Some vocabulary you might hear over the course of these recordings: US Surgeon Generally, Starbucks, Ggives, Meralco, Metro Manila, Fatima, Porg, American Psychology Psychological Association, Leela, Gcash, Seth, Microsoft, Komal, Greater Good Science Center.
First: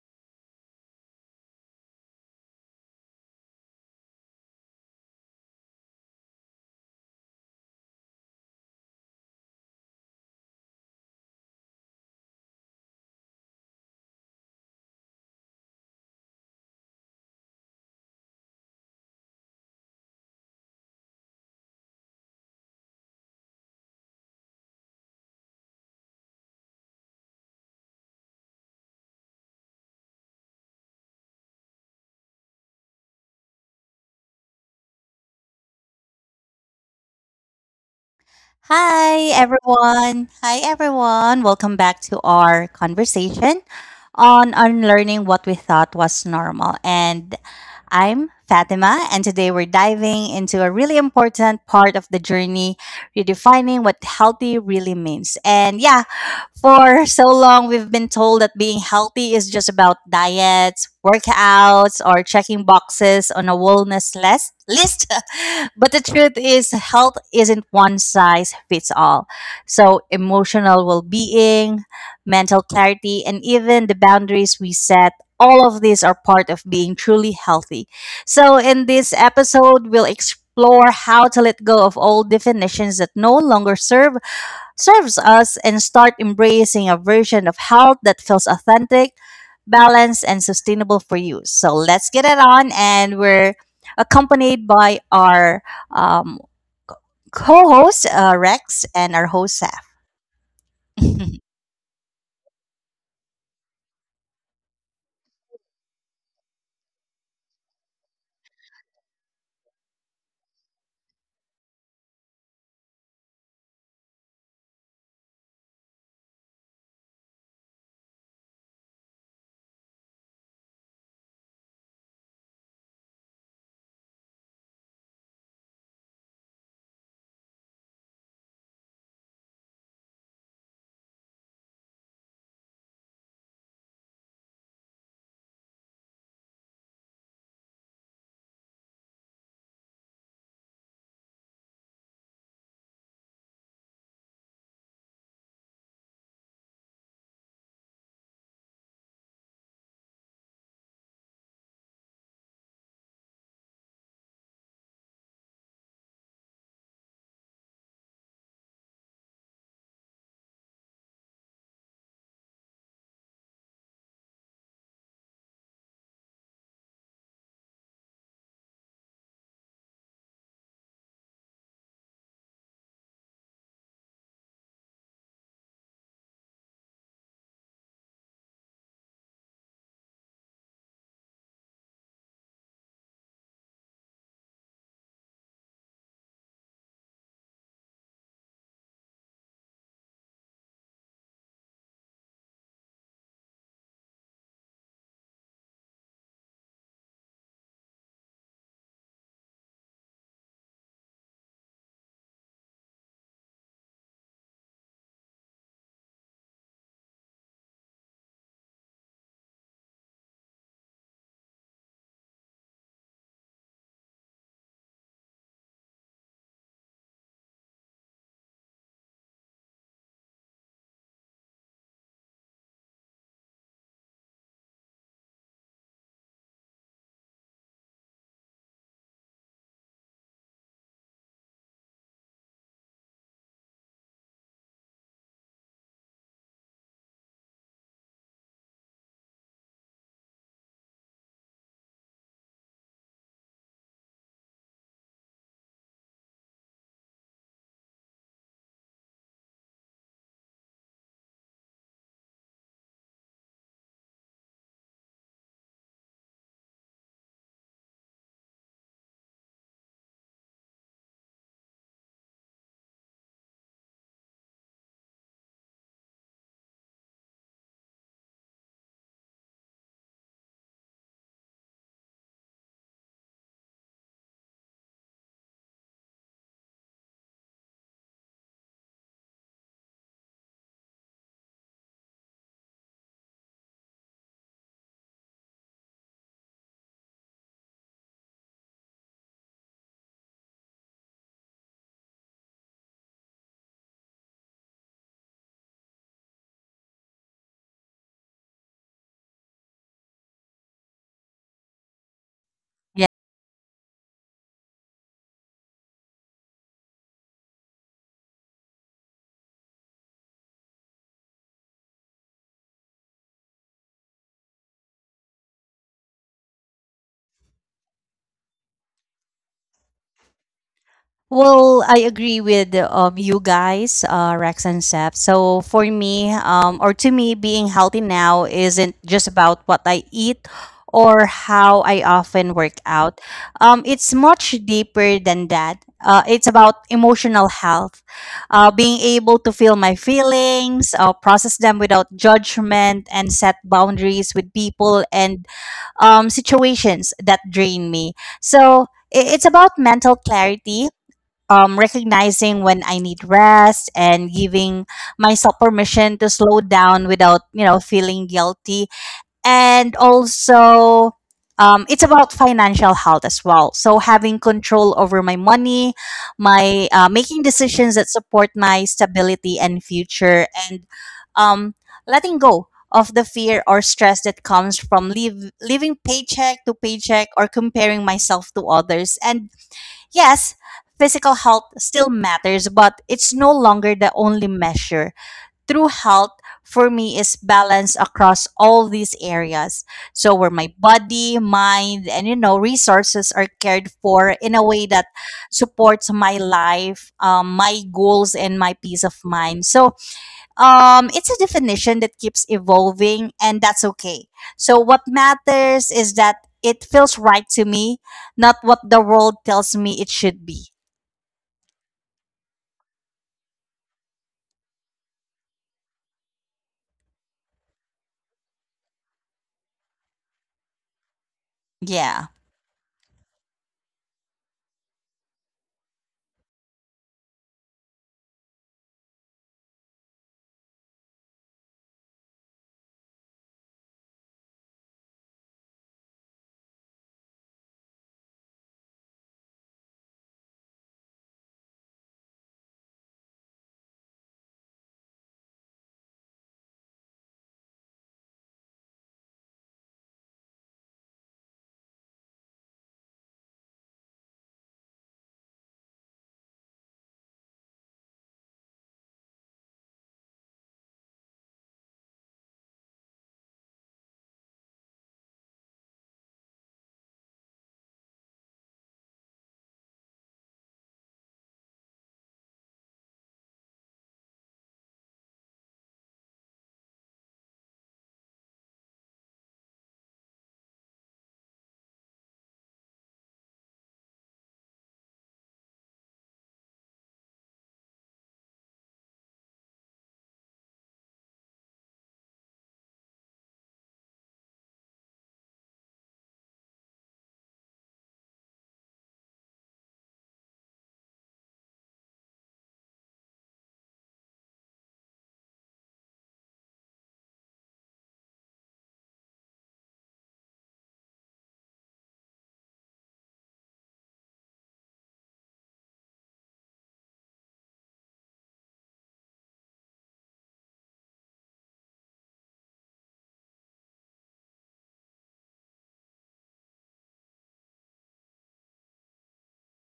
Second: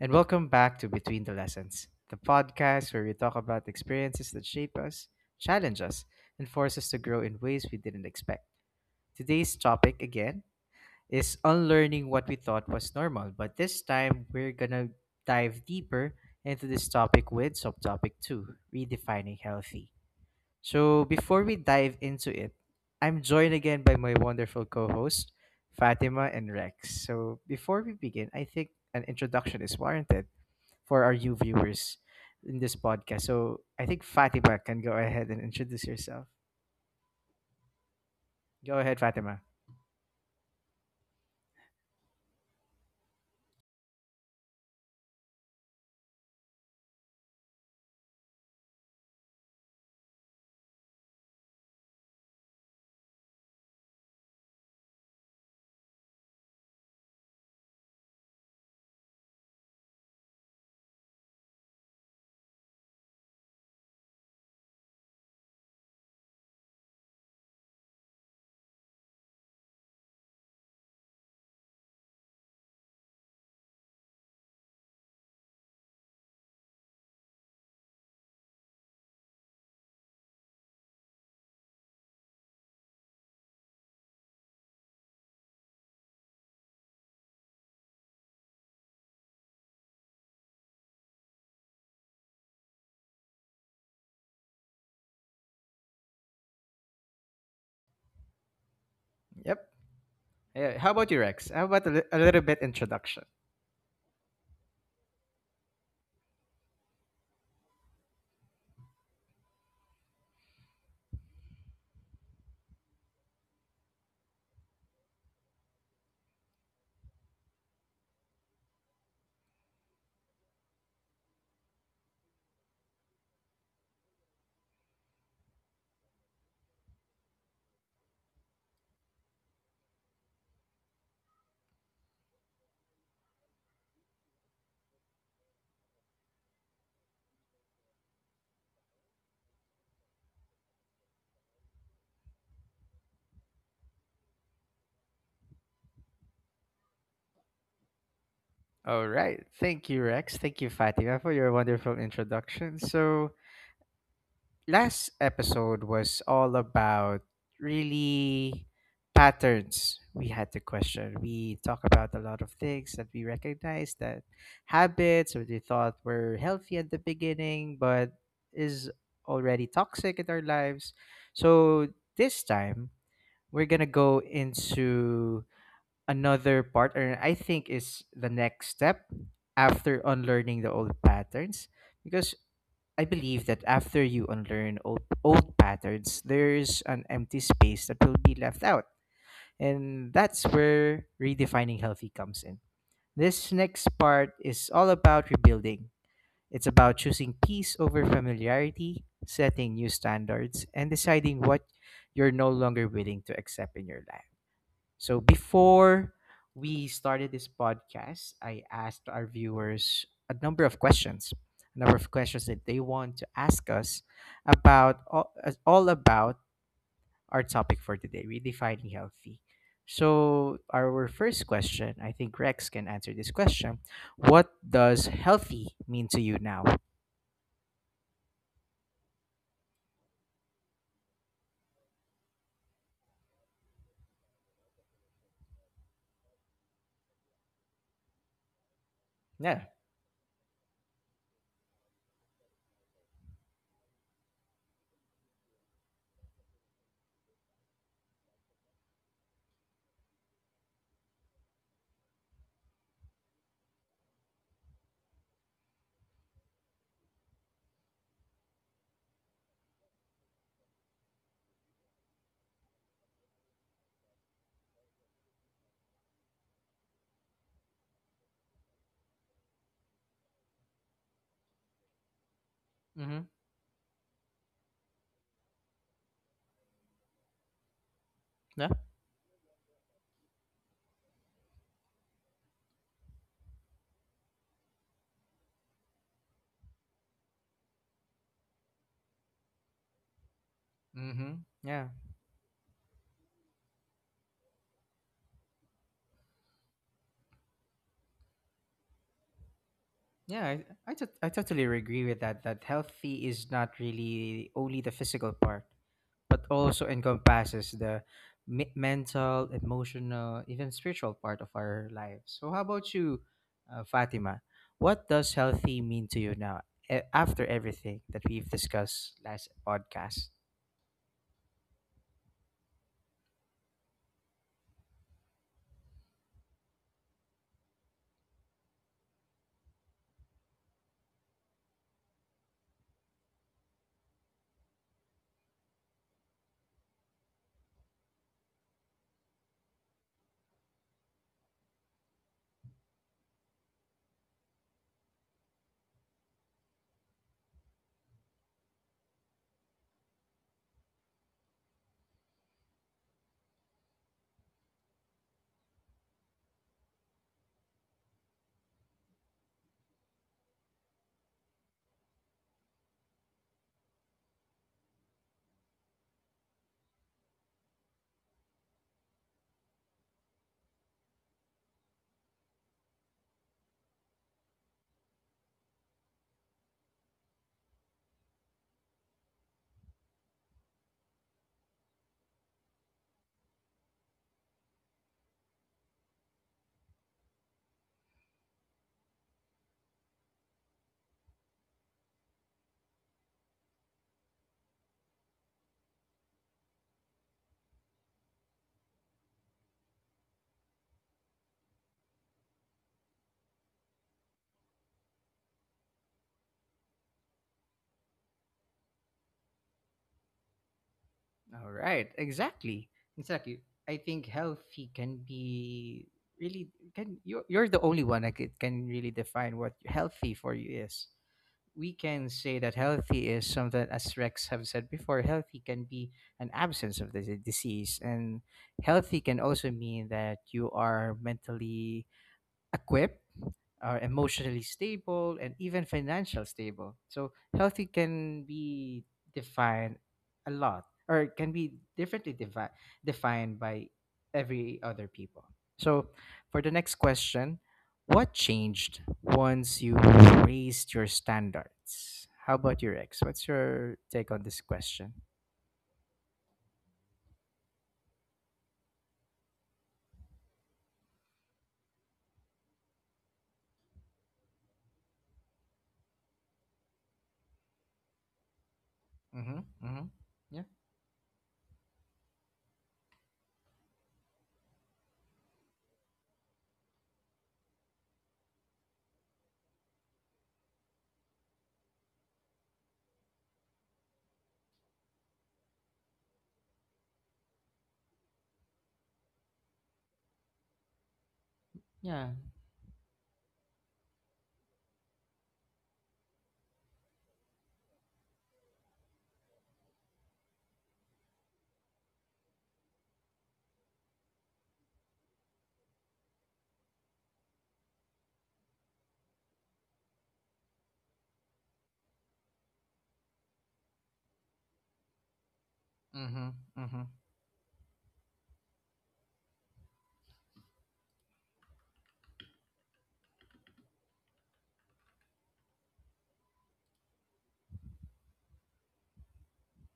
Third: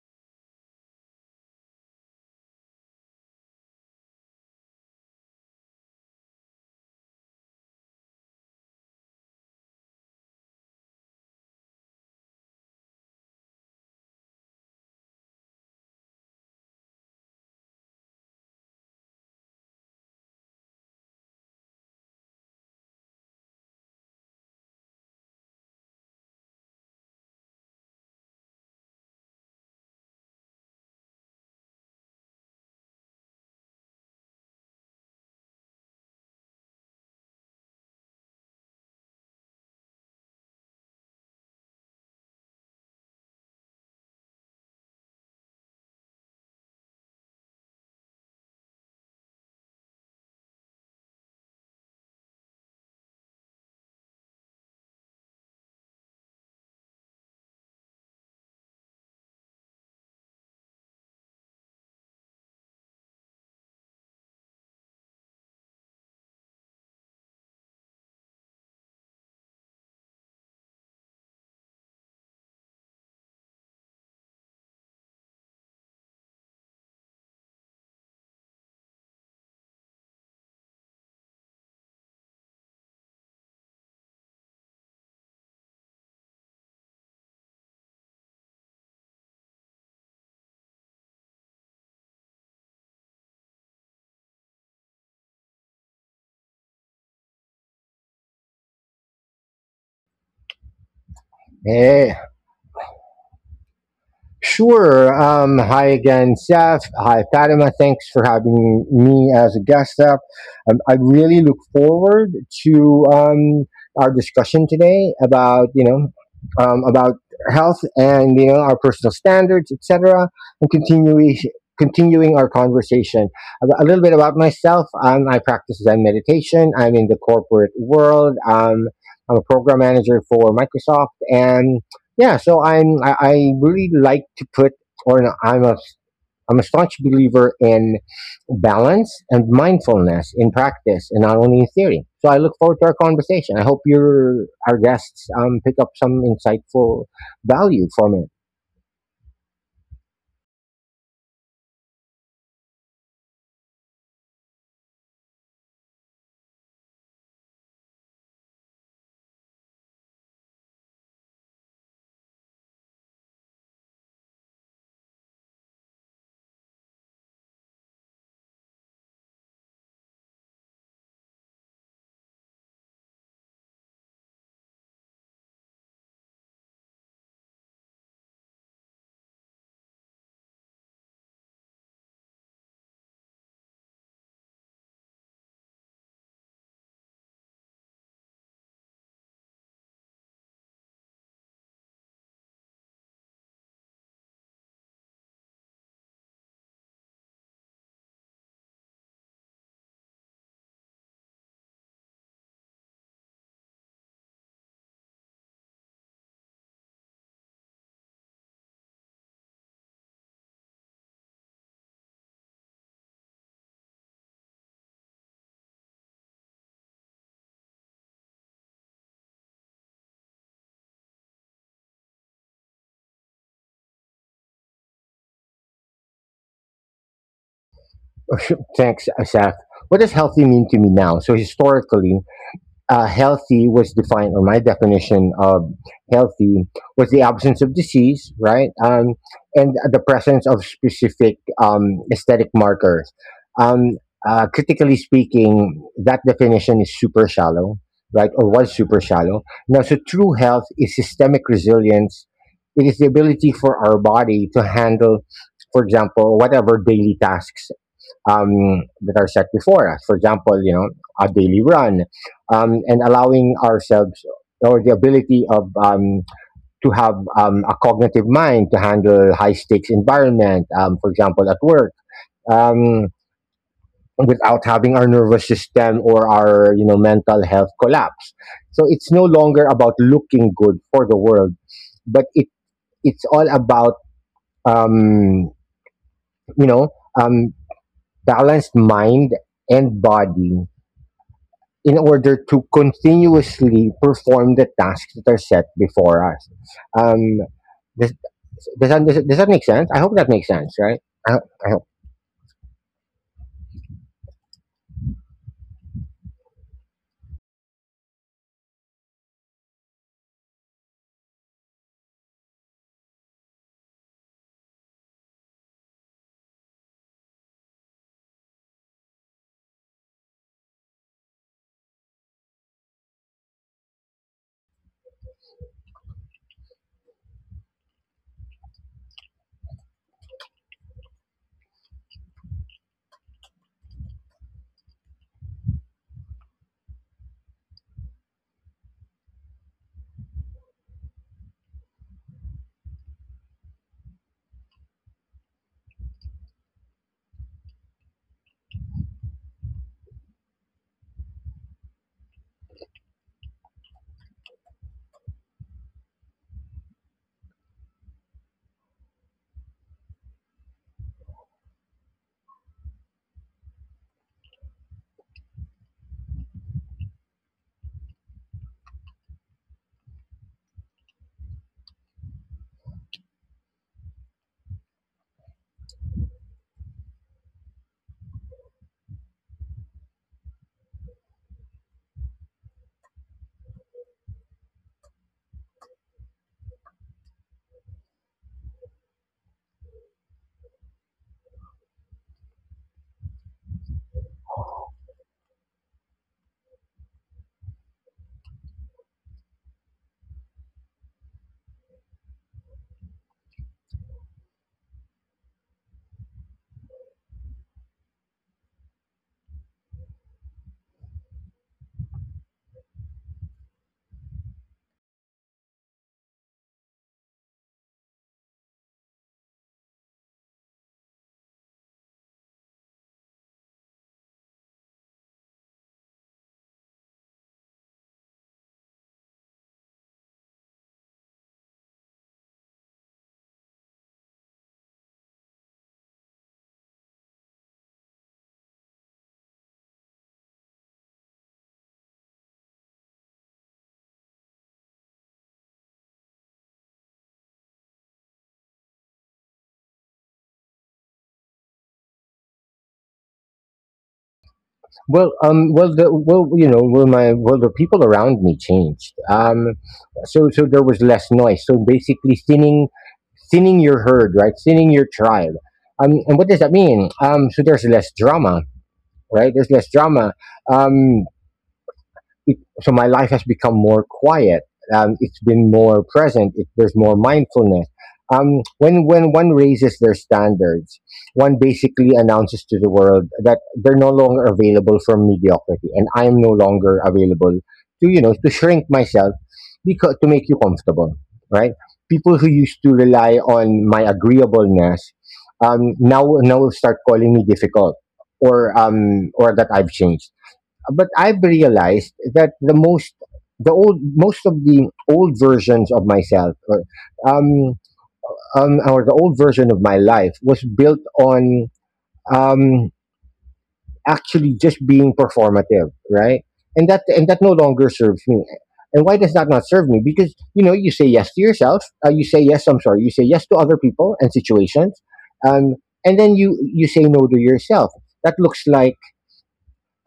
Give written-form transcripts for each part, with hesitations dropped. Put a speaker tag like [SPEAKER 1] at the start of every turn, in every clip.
[SPEAKER 1] and welcome back to Between the Lessons, the podcast where we talk about experiences that shape us, challenge us, and force us to grow in ways we didn't expect. Today's topic, again, is unlearning what we thought was normal, but this time we're gonna dive deeper into this topic with subtopic 2, redefining healthy. So before we dive into it, I'm joined again by my wonderful co-host, Fatima and Rex. So before we begin, I think an introduction is warranted for our you viewers in this podcast. So I think Fatima can go ahead and introduce yourself. Go ahead,
[SPEAKER 2] Hi,
[SPEAKER 1] Fatima.
[SPEAKER 2] everyone. Hi, everyone. Welcome back to our conversation on unlearning what we thought was normal. And I'm Fatima, and today we're diving into a really important part of the journey, redefining what healthy really means. And yeah, for so long, we've been told that being healthy is just about diets, workouts, or checking boxes on a wellness list. But the truth is, health isn't one size fits all. So, emotional well being, mental clarity, and even the boundaries we set, all of these are part of being truly healthy. So, in this episode, we'll explore how to let go of old definitions that no longer serve serves us and start embracing a version of health that feels authentic, balanced, and sustainable for you. So let's get it on. And we're accompanied by our um, co host, Rex, and our host,
[SPEAKER 1] Yep. Yeah. How about you,
[SPEAKER 2] Saf.
[SPEAKER 1] Rex? How about
[SPEAKER 3] Hey,
[SPEAKER 1] a little bit introduction?
[SPEAKER 3] sure. Hi again, Seth. Hi, Fatima. Thanks for having me as a guest up. I really look forward to our discussion today about health and you know our personal standards, etc. And continuing our conversation a little bit about myself. I practice Zen meditation. I'm in the corporate world. I'm a program manager for Microsoft. And yeah so i'm I, I really like to put or no, I'm a staunch believer in balance and mindfulness in practice and not only in theory. So I look forward to our conversation. I hope your our guests pick up some insightful value from
[SPEAKER 1] All right. Thank you, Rex. Thank you, Fatima, for your wonderful introduction. So, last episode was all about really patterns we had to question. We talk about a lot of things that we recognize, that habits or they thought were healthy at the beginning but is already toxic in our lives. So this time we're gonna go into another part, and I think is the next step after unlearning the old patterns, because I believe that after you unlearn old patterns, there's an empty space that will be left out. And that's where redefining healthy comes in. This next part is all about rebuilding. It's about choosing peace over familiarity, setting new standards, and deciding what you're no longer willing to accept in your life. So before we started this podcast, I asked our viewers a number of questions, a number of questions that they want to ask us about all about our topic for today, redefining healthy. So our first question, I think Rex can answer this question. What does healthy mean to you now?
[SPEAKER 3] it. Thanks, Seth. What does healthy mean to me now? So historically, healthy was defined, or my definition of healthy was the absence of disease, right? And
[SPEAKER 1] Yeah.
[SPEAKER 3] the presence of specific aesthetic markers. Um, Critically speaking, that definition is super shallow, right? Or was super shallow. Now, so true health is systemic resilience. It is the ability for our body to handle, for example, whatever daily tasks that are set before us. For example, you know, a daily run, and allowing ourselves or the ability of to have a cognitive mind to handle high stakes environment. For example, at work. Um,
[SPEAKER 1] Mm-hmm.
[SPEAKER 3] Without having our nervous system or our you know mental health collapse. So
[SPEAKER 1] Yeah.
[SPEAKER 3] it's no longer about looking good for the world, but it's all about, um you know um balanced mind and body
[SPEAKER 1] Mm-hmm.
[SPEAKER 3] in
[SPEAKER 1] Yeah.
[SPEAKER 3] order to continuously perform the tasks that are set before us. Um, does, does that make sense? I hope that makes
[SPEAKER 1] Yeah,
[SPEAKER 3] sense,
[SPEAKER 1] I,
[SPEAKER 3] right?
[SPEAKER 1] I, tot- I
[SPEAKER 3] I
[SPEAKER 1] totally
[SPEAKER 3] hope.
[SPEAKER 1] agree with that. That healthy is not really only the physical part, but also encompasses the mental, emotional, even spiritual part of our lives. So, how about you, Fatima? What does healthy mean to you now after everything that we've discussed last podcast?
[SPEAKER 2] Well, I agree with you guys, Rex and Seth. So for me, or to me, being healthy now isn't just about what I eat or how I often work out. It's much deeper than that. It's about emotional health, being able to feel my feelings, process them without judgment, and set boundaries with people and situations that drain me. So it's about mental clarity, recognizing when I need rest and giving myself permission to slow down without, you know, feeling guilty. And also, it's about financial health as well. So having control over my money, my making decisions that support my stability and future, and um, letting go of the fear or stress that comes from living paycheck to paycheck or comparing myself to others. And yes, physical health still matters, but it's no longer the only measure. True health for me is balance across all these areas, so where my body, mind, and, you know, resources are cared for in a way that supports my life, my goals, and my peace of mind. So it's a definition that keeps evolving, and that's okay. So, what matters is that it feels right to me, not what the world tells me it should be.
[SPEAKER 1] All right, exactly. Exactly. I think healthy can be really, can you you're the only one that could can really define what healthy for you is. We can
[SPEAKER 2] Yeah.
[SPEAKER 1] say that healthy is something, as Rex have said before, healthy can be an absence of the disease, and healthy can also mean that you are mentally equipped, are emotionally stable, and even financial stable. So healthy can be defined a lot, or can be defined by every other people. So for the next question, what changed once you raised your standards? How about your ex? What's your take on this question?
[SPEAKER 3] Well, well, the, well, you know, well, my, well, the people around me changed. So there was less noise. So basically, thinning your herd, right? Thinning your tribe. And what does that mean? So there's less drama, right? There's
[SPEAKER 1] Mhm.
[SPEAKER 3] less
[SPEAKER 1] Mhm.
[SPEAKER 3] drama.
[SPEAKER 1] Yeah.
[SPEAKER 3] Um, it, so my life has become more quiet. It's been more present. It, there's more mindfulness. When one raises their standards, one basically announces to the world that they're no longer available for mediocrity, and I am no longer available to you know to shrink myself because to make you comfortable, right? People
[SPEAKER 1] Yeah.
[SPEAKER 3] who used to rely on my agreeableness now start calling me difficult or that I've changed. But I've realized that the most the old most of the old versions of myself, um, or the old version of my life, was built on um actually just being performative, right?
[SPEAKER 1] Mhm.
[SPEAKER 3] and that
[SPEAKER 1] Mhm.
[SPEAKER 3] and that no longer serves me. And why does that not serve me? Because you know you say yes to yourself, you say yes to other people and situations, um and then you say no to yourself. That looks like,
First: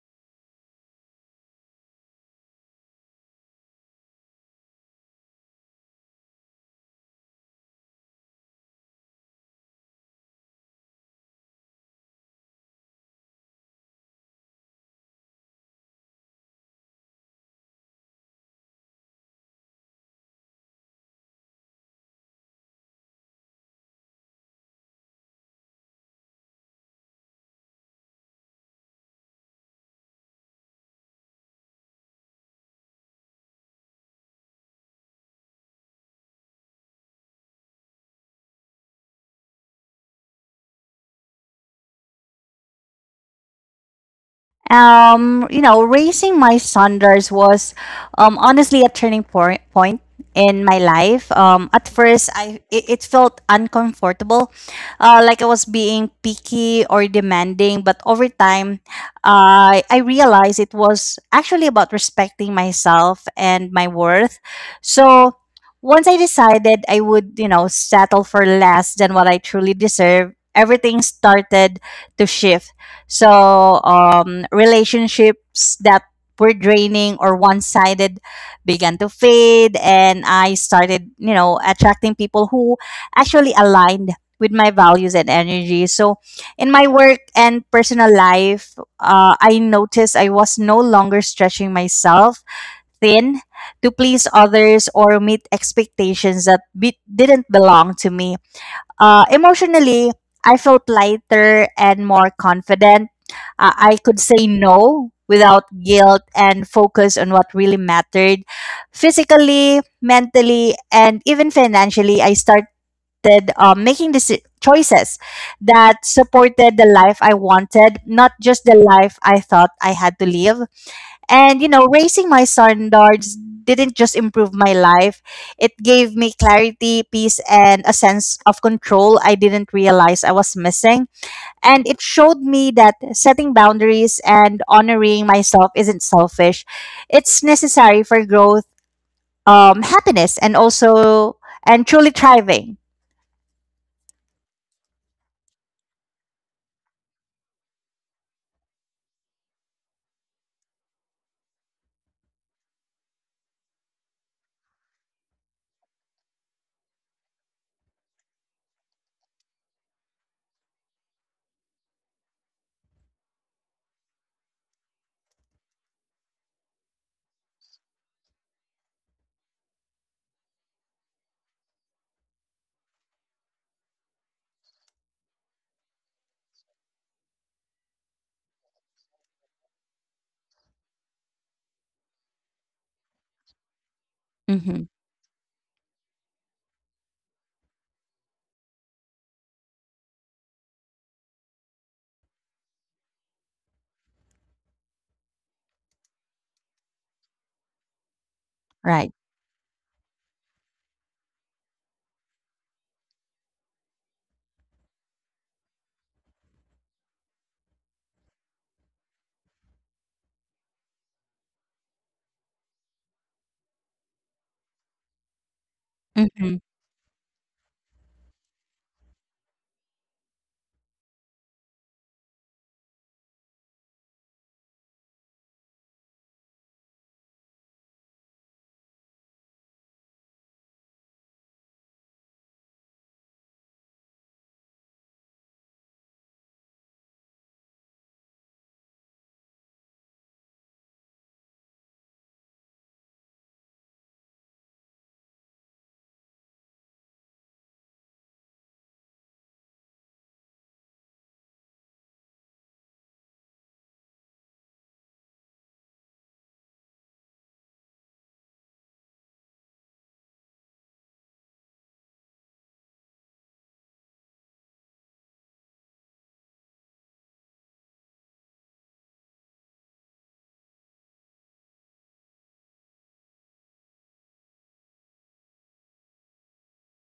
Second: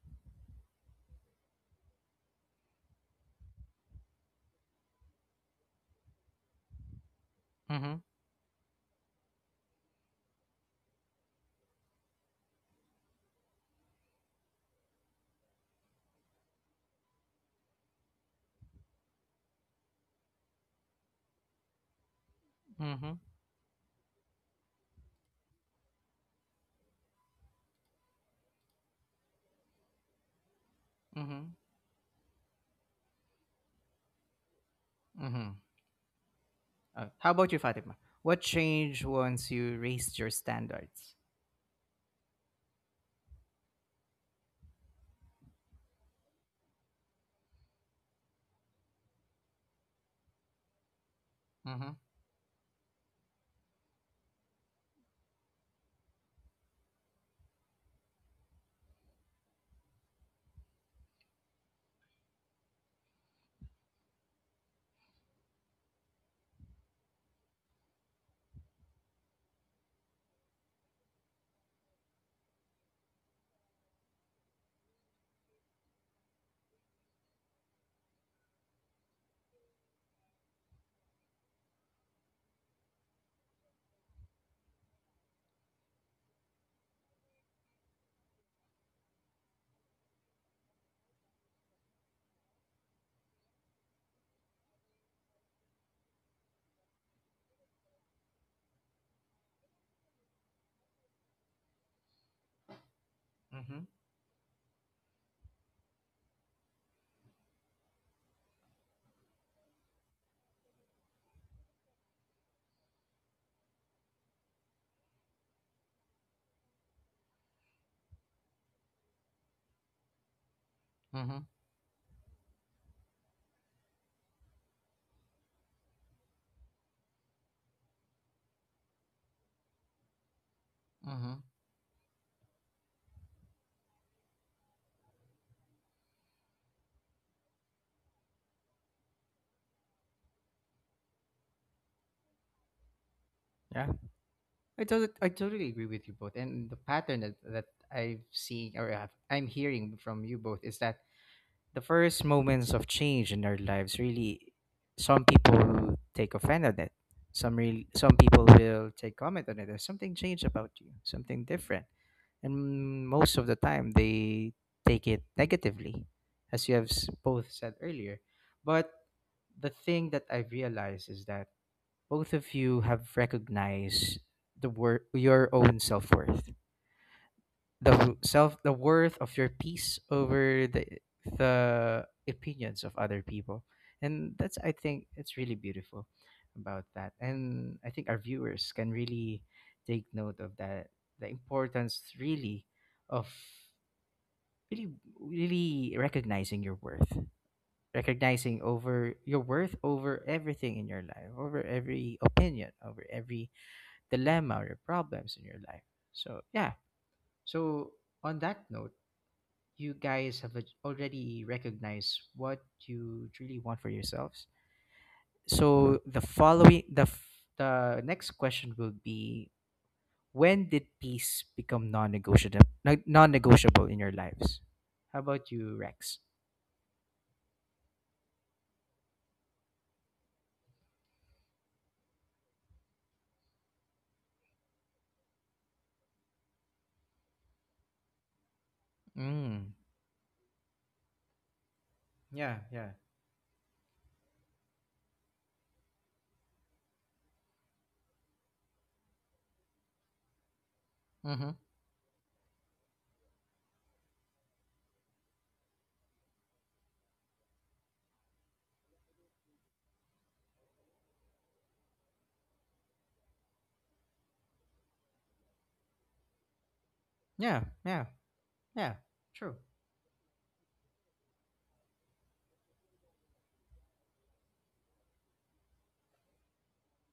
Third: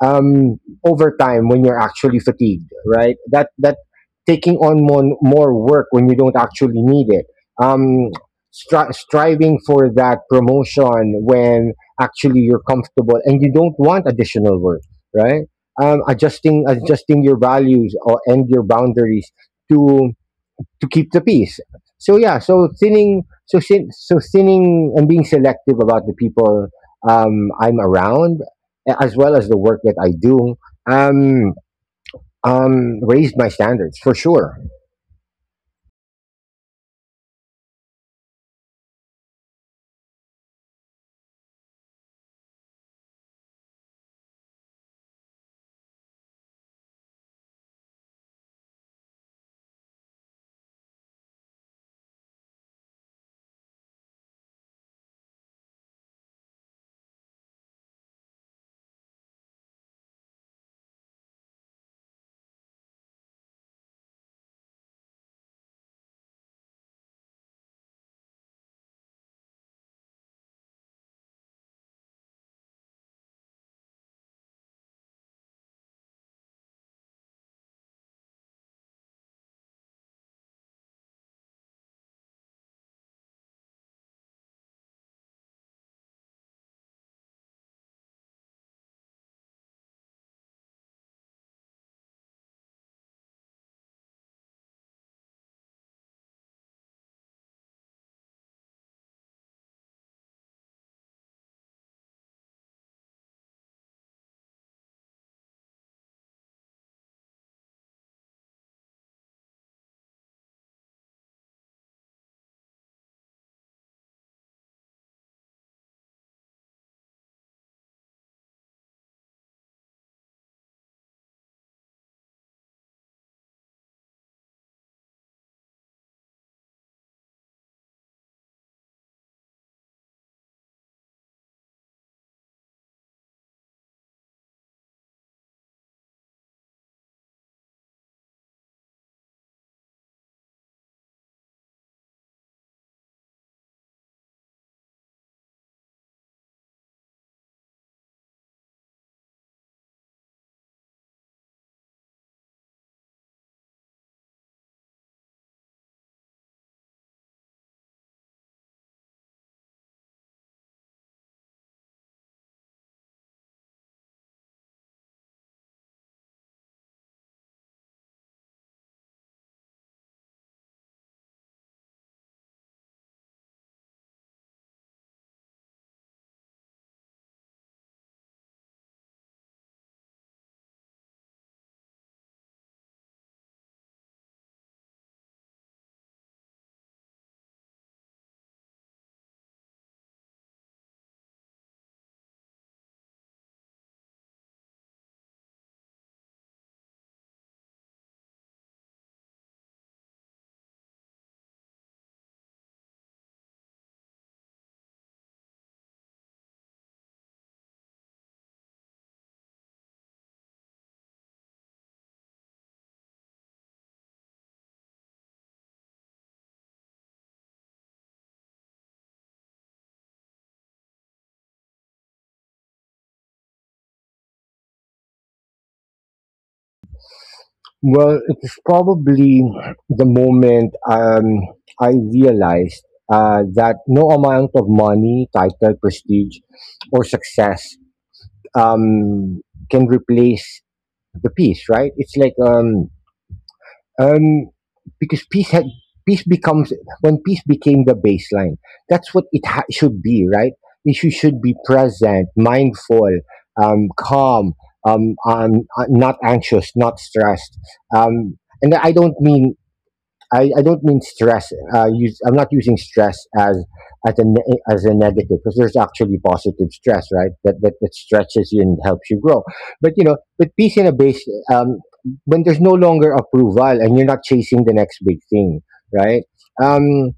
[SPEAKER 3] um, over time when you're actually fatigued, right? That that Taking on more work when you don't actually need it,
[SPEAKER 1] Mhm.
[SPEAKER 3] um, striving for that promotion when actually you're comfortable and you don't want additional work, right? Adjusting your values and your boundaries to keep the peace. So yeah, so
[SPEAKER 1] Mhm.
[SPEAKER 3] thinning and being selective about the people I'm around, as well as the work that I do, um,
[SPEAKER 1] Mhm.
[SPEAKER 3] raised my standards for sure.
[SPEAKER 1] Mhm. How about you, Fatima? What changed once you raised your standards?
[SPEAKER 2] You know, raising my standards was, honestly, a turning point in my life. At
[SPEAKER 1] Mm-hmm.
[SPEAKER 2] first, it felt uncomfortable, like I was being picky or demanding. But over time, I realized it was actually about respecting myself and my worth. So once I decided I would, you know, settle for less than what I truly deserve, everything started to shift. So, relationships that were draining or one sided began to fade. And I started, you know, attracting people who actually aligned with my values and energy. So, in my work and personal life, I noticed I was no longer stretching myself thin to please others or meet expectations that didn't belong to me. Emotionally, I felt lighter and more confident.
[SPEAKER 1] Mm-hmm.
[SPEAKER 2] I could say no without guilt and focus on what really mattered. Physically, mentally, and even financially, I started, making choices that supported the life I wanted, not just the life I thought I had to live.
[SPEAKER 1] Mm-hmm.
[SPEAKER 2] And, you know, raising my standards didn't just improve my life, it gave me clarity, peace, and a sense of control I didn't realize I was missing.
[SPEAKER 1] Mm-hmm.
[SPEAKER 2] And it showed me that setting boundaries and honoring myself isn't selfish, it's necessary for growth, happiness, and also and truly thriving.
[SPEAKER 1] Yeah, I totally agree with you both. And the pattern that, that I've seen, or I've, I'm hearing from you both, is that the first moments of change in our lives, really, some people take offense on it, some people will take comment on it, there's something changed about you, something different, and most of the time they take it negatively, as you have both said earlier. But the thing that I've realized is that both of you have recognized the your own self-worth, the w- self the worth of your peace over the opinions of other people, and that's, I
[SPEAKER 2] Mm-hmm.
[SPEAKER 1] think it's really beautiful about that. And I think our viewers can really take note of that, the importance, really, of really really recognizing your worth, recognizing
[SPEAKER 2] Right.
[SPEAKER 1] over your worth over everything in your life, over every opinion, over every dilemma or problems in your life. So yeah, so on that note, you guys have already recognized what you truly want for yourselves. So the
[SPEAKER 2] Mm-hmm.
[SPEAKER 1] following the f- the next question will be, when did peace become non-negotiable in your lives? How about you, Rex?
[SPEAKER 3] Well, it was probably the moment I realized that no amount of money, title, prestige, or success um,
[SPEAKER 1] Mm.
[SPEAKER 3] can replace the peace. Right? It's like,
[SPEAKER 1] Yeah, yeah.
[SPEAKER 3] um, because peace had peace becomes when peace became the baseline. That's what it should be, right? Issues should be
[SPEAKER 1] Mm-hmm.
[SPEAKER 3] present, mindful, calm, not anxious, not stressed. And I don't mean, I don't mean stress. I'm not using stress as a as a negative, because there's actually positive stress, right? That,
[SPEAKER 1] Yeah,
[SPEAKER 3] that that
[SPEAKER 1] yeah,
[SPEAKER 3] stretches you and
[SPEAKER 1] yeah.
[SPEAKER 3] helps you grow.
[SPEAKER 1] True.
[SPEAKER 3] But you know, but peace in a base, um, when there's no longer approval and you're not chasing the next big thing, right? Um,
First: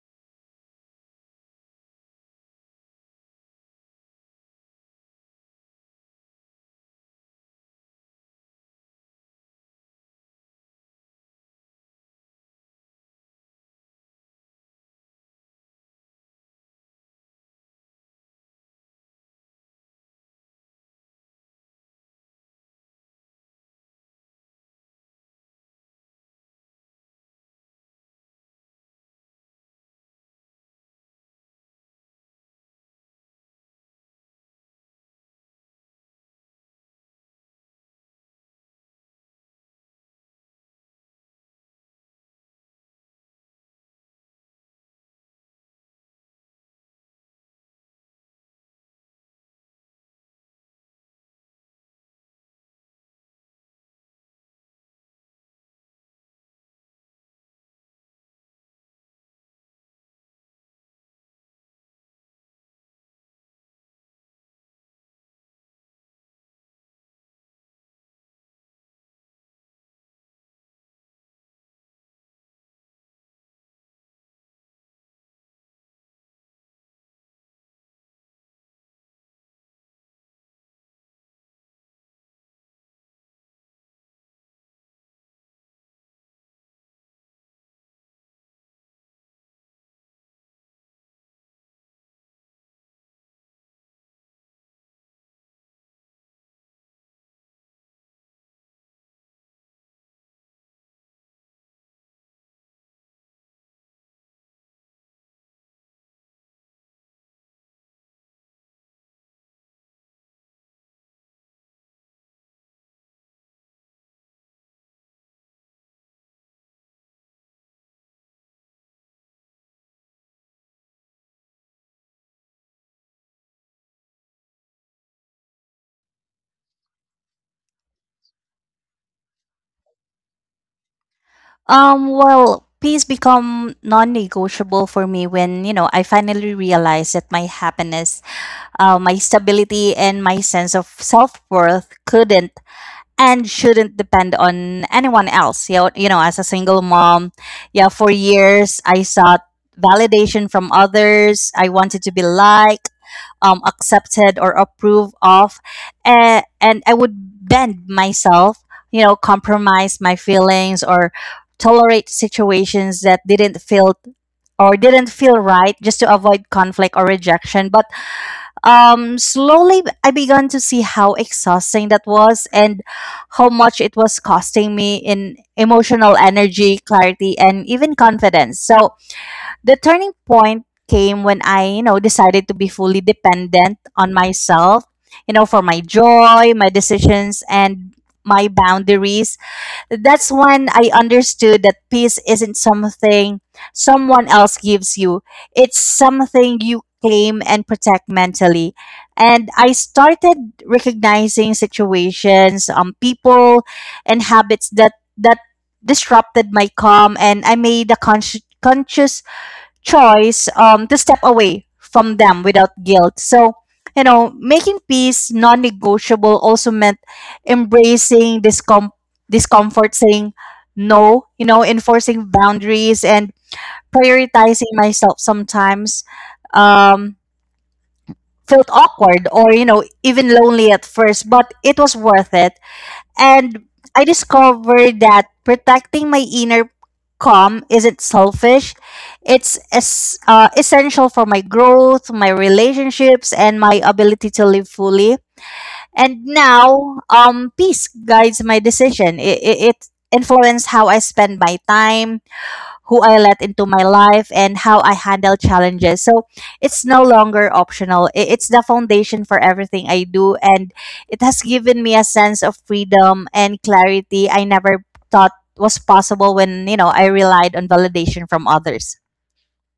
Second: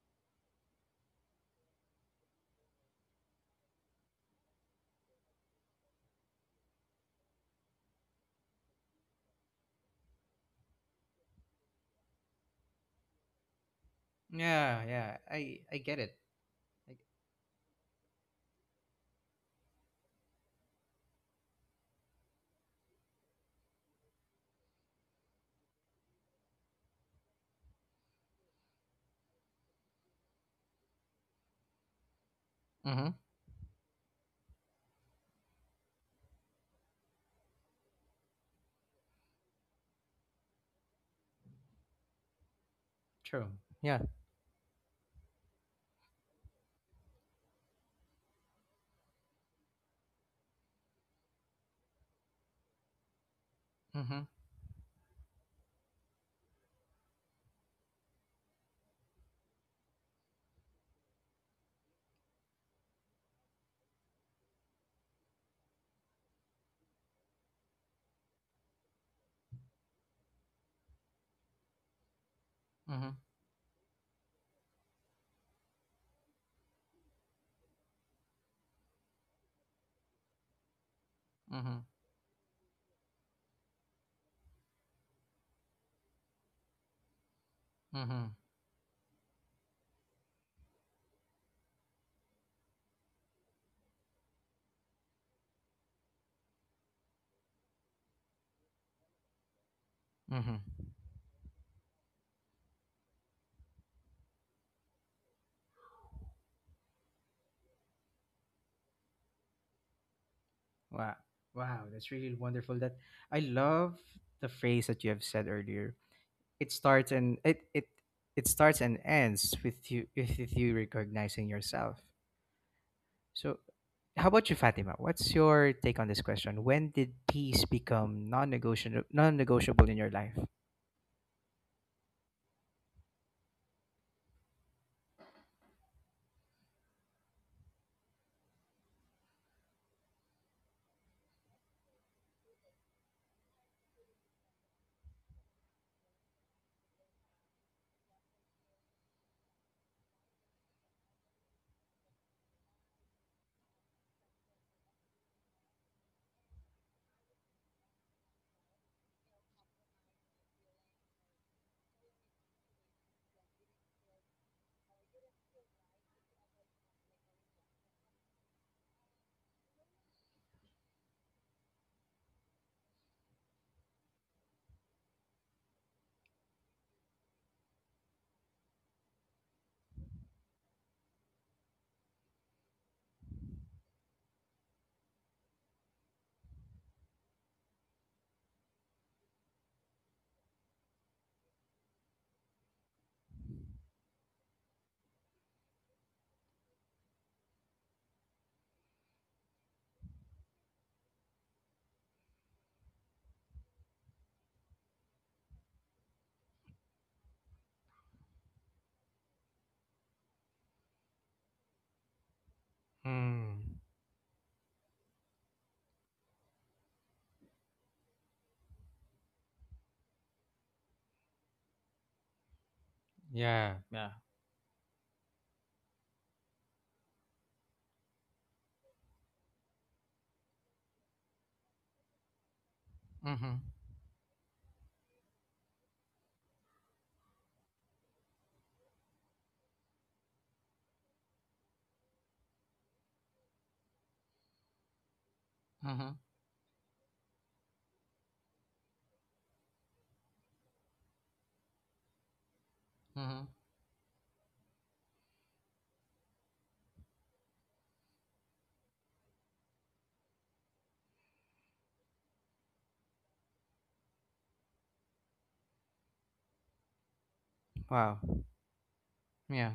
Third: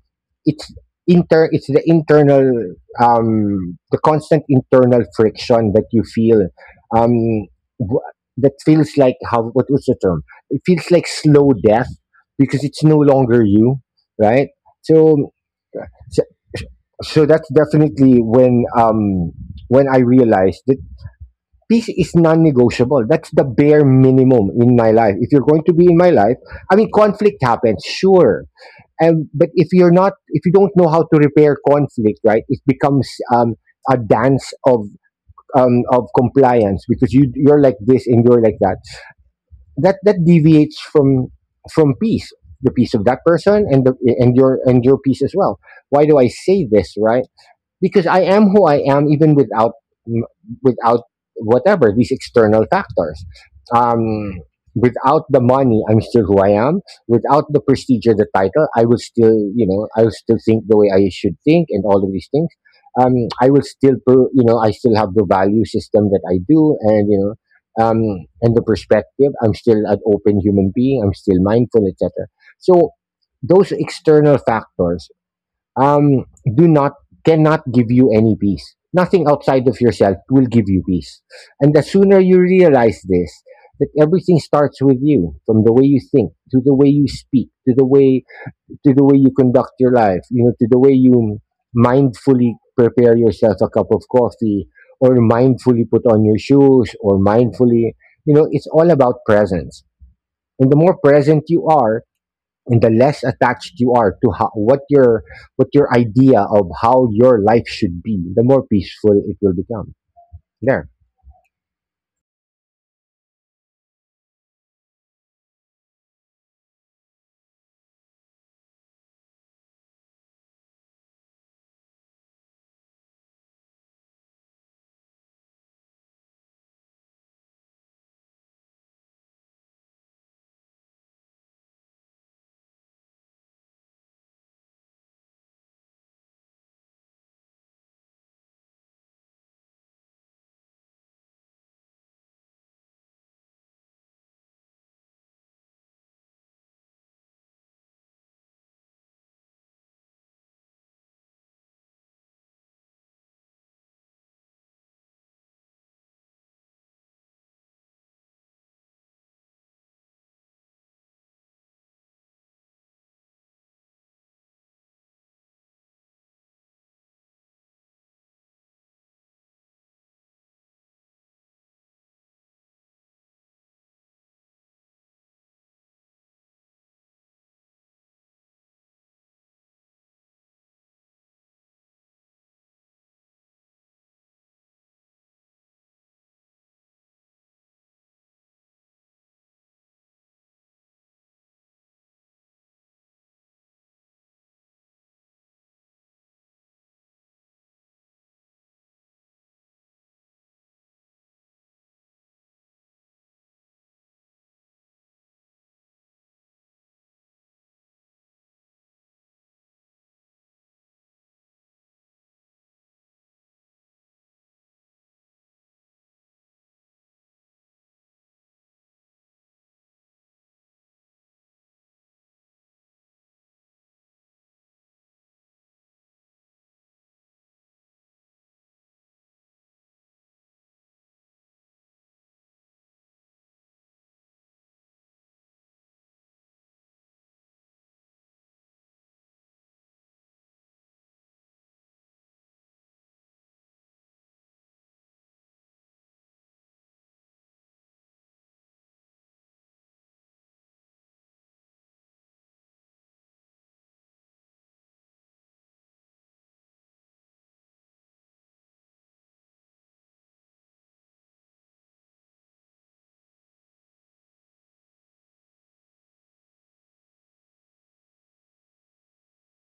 [SPEAKER 3] it's it's the internal the constant internal friction that you feel, um, w- that feels like, how, what was the term? It feels like slow death because it's no longer you, right?
[SPEAKER 1] Yeah, yeah.
[SPEAKER 3] So,
[SPEAKER 1] I get it.
[SPEAKER 3] so,
[SPEAKER 1] Like,
[SPEAKER 3] so that's definitely when I realized that peace is non-negotiable. That's the bare minimum in my life. If you're going to be in my life, I mean, conflict happens, sure, and but if you're not, if you don't know how to repair conflict, right, it
[SPEAKER 1] mm-hmm.
[SPEAKER 3] becomes a dance of compliance, because you you're like this and you're like that, that deviates from peace, the peace of that
[SPEAKER 1] True.
[SPEAKER 3] person and the,
[SPEAKER 1] Yeah.
[SPEAKER 3] and your, and your peace as well. Why do I say this, right? Because I am who I am even without, without whatever these external factors.
[SPEAKER 1] Mm-hmm.
[SPEAKER 3] Um, without the money, I'm still who I am. Without the prestige or the title, I will still you know I will still think the way I should think and all of these things. Um, I will still you know I still have the value system that I do and you know. Um, and the perspective, I'm still an open human being. I'm still mindful, etc. So
[SPEAKER 1] Mm-hmm.
[SPEAKER 3] those external factors um do not cannot give you any peace. Nothing outside of yourself will give you peace.
[SPEAKER 1] Mm-hmm.
[SPEAKER 3] And the sooner you realize this, that everything starts with you, from the way you think, to the way you speak,
[SPEAKER 1] Mm-hmm.
[SPEAKER 3] to the way you conduct your life, you know, to the way you mindfully prepare yourself a cup of coffee, or mindfully put on your shoes, or mindfully, you know, it's all about presence.
[SPEAKER 1] Mm-hmm.
[SPEAKER 3] And the more present you are, and the less attached you are to how, what your, what your idea of how your life should be, the more peaceful it will become. There.
[SPEAKER 1] Wow. Wow, that's really wonderful. That I love the phrase that you have said earlier. It starts and it it it starts and ends with you, with you recognizing yourself. So how about you, Fatima? What's your take on this question? When did peace become non-negotiable in your life?
[SPEAKER 2] Well, peace become non-negotiable for me when, you know, I finally realized that my happiness, my stability and my sense of self worth couldn't and shouldn't depend on anyone else. You know, as a single mom, yeah, for years I sought validation from others. I wanted to be liked, accepted, or approved of, and I would bend myself, you know, compromise my feelings or tolerate situations that didn't feel or didn't feel right just to avoid conflict or rejection. But slowly, I began to see how exhausting that was and how much it was costing me in emotional energy, clarity, and even confidence. So, the turning point came when I, you know, decided to be fully dependent on myself, you know, for my joy, my decisions, and my boundaries. That's when I understood that peace isn't something someone else gives you, it's something you claim and protect mentally. And I started recognizing situations, people, and habits that disrupted my calm, and I made a conscious choice, to step away from them without guilt. So,
[SPEAKER 1] Mm,
[SPEAKER 2] you know, making peace non negotiable also meant embracing discomfort, saying no, you know, enforcing boundaries and
[SPEAKER 1] yeah, yeah.
[SPEAKER 2] prioritizing myself sometimes. Um, Felt awkward or, you know, even lonely at first, but it was worth it.
[SPEAKER 1] Mm-hmm.
[SPEAKER 2] And I discovered that protecting my inner calm isn't selfish. It's essential for my growth, my relationships, and my ability to live fully.
[SPEAKER 1] Mm-hmm.
[SPEAKER 2] And now, peace guides my decision. It influenced how I spend my time, who I let
[SPEAKER 1] Mm-hmm.
[SPEAKER 2] into my life, and how I handle challenges. So it's no longer optional. It's the foundation for everything I do, and it has given me a sense of freedom and clarity I never thought was possible when, you know, I relied on
[SPEAKER 1] Wow.
[SPEAKER 2] validation from others.
[SPEAKER 1] Yeah.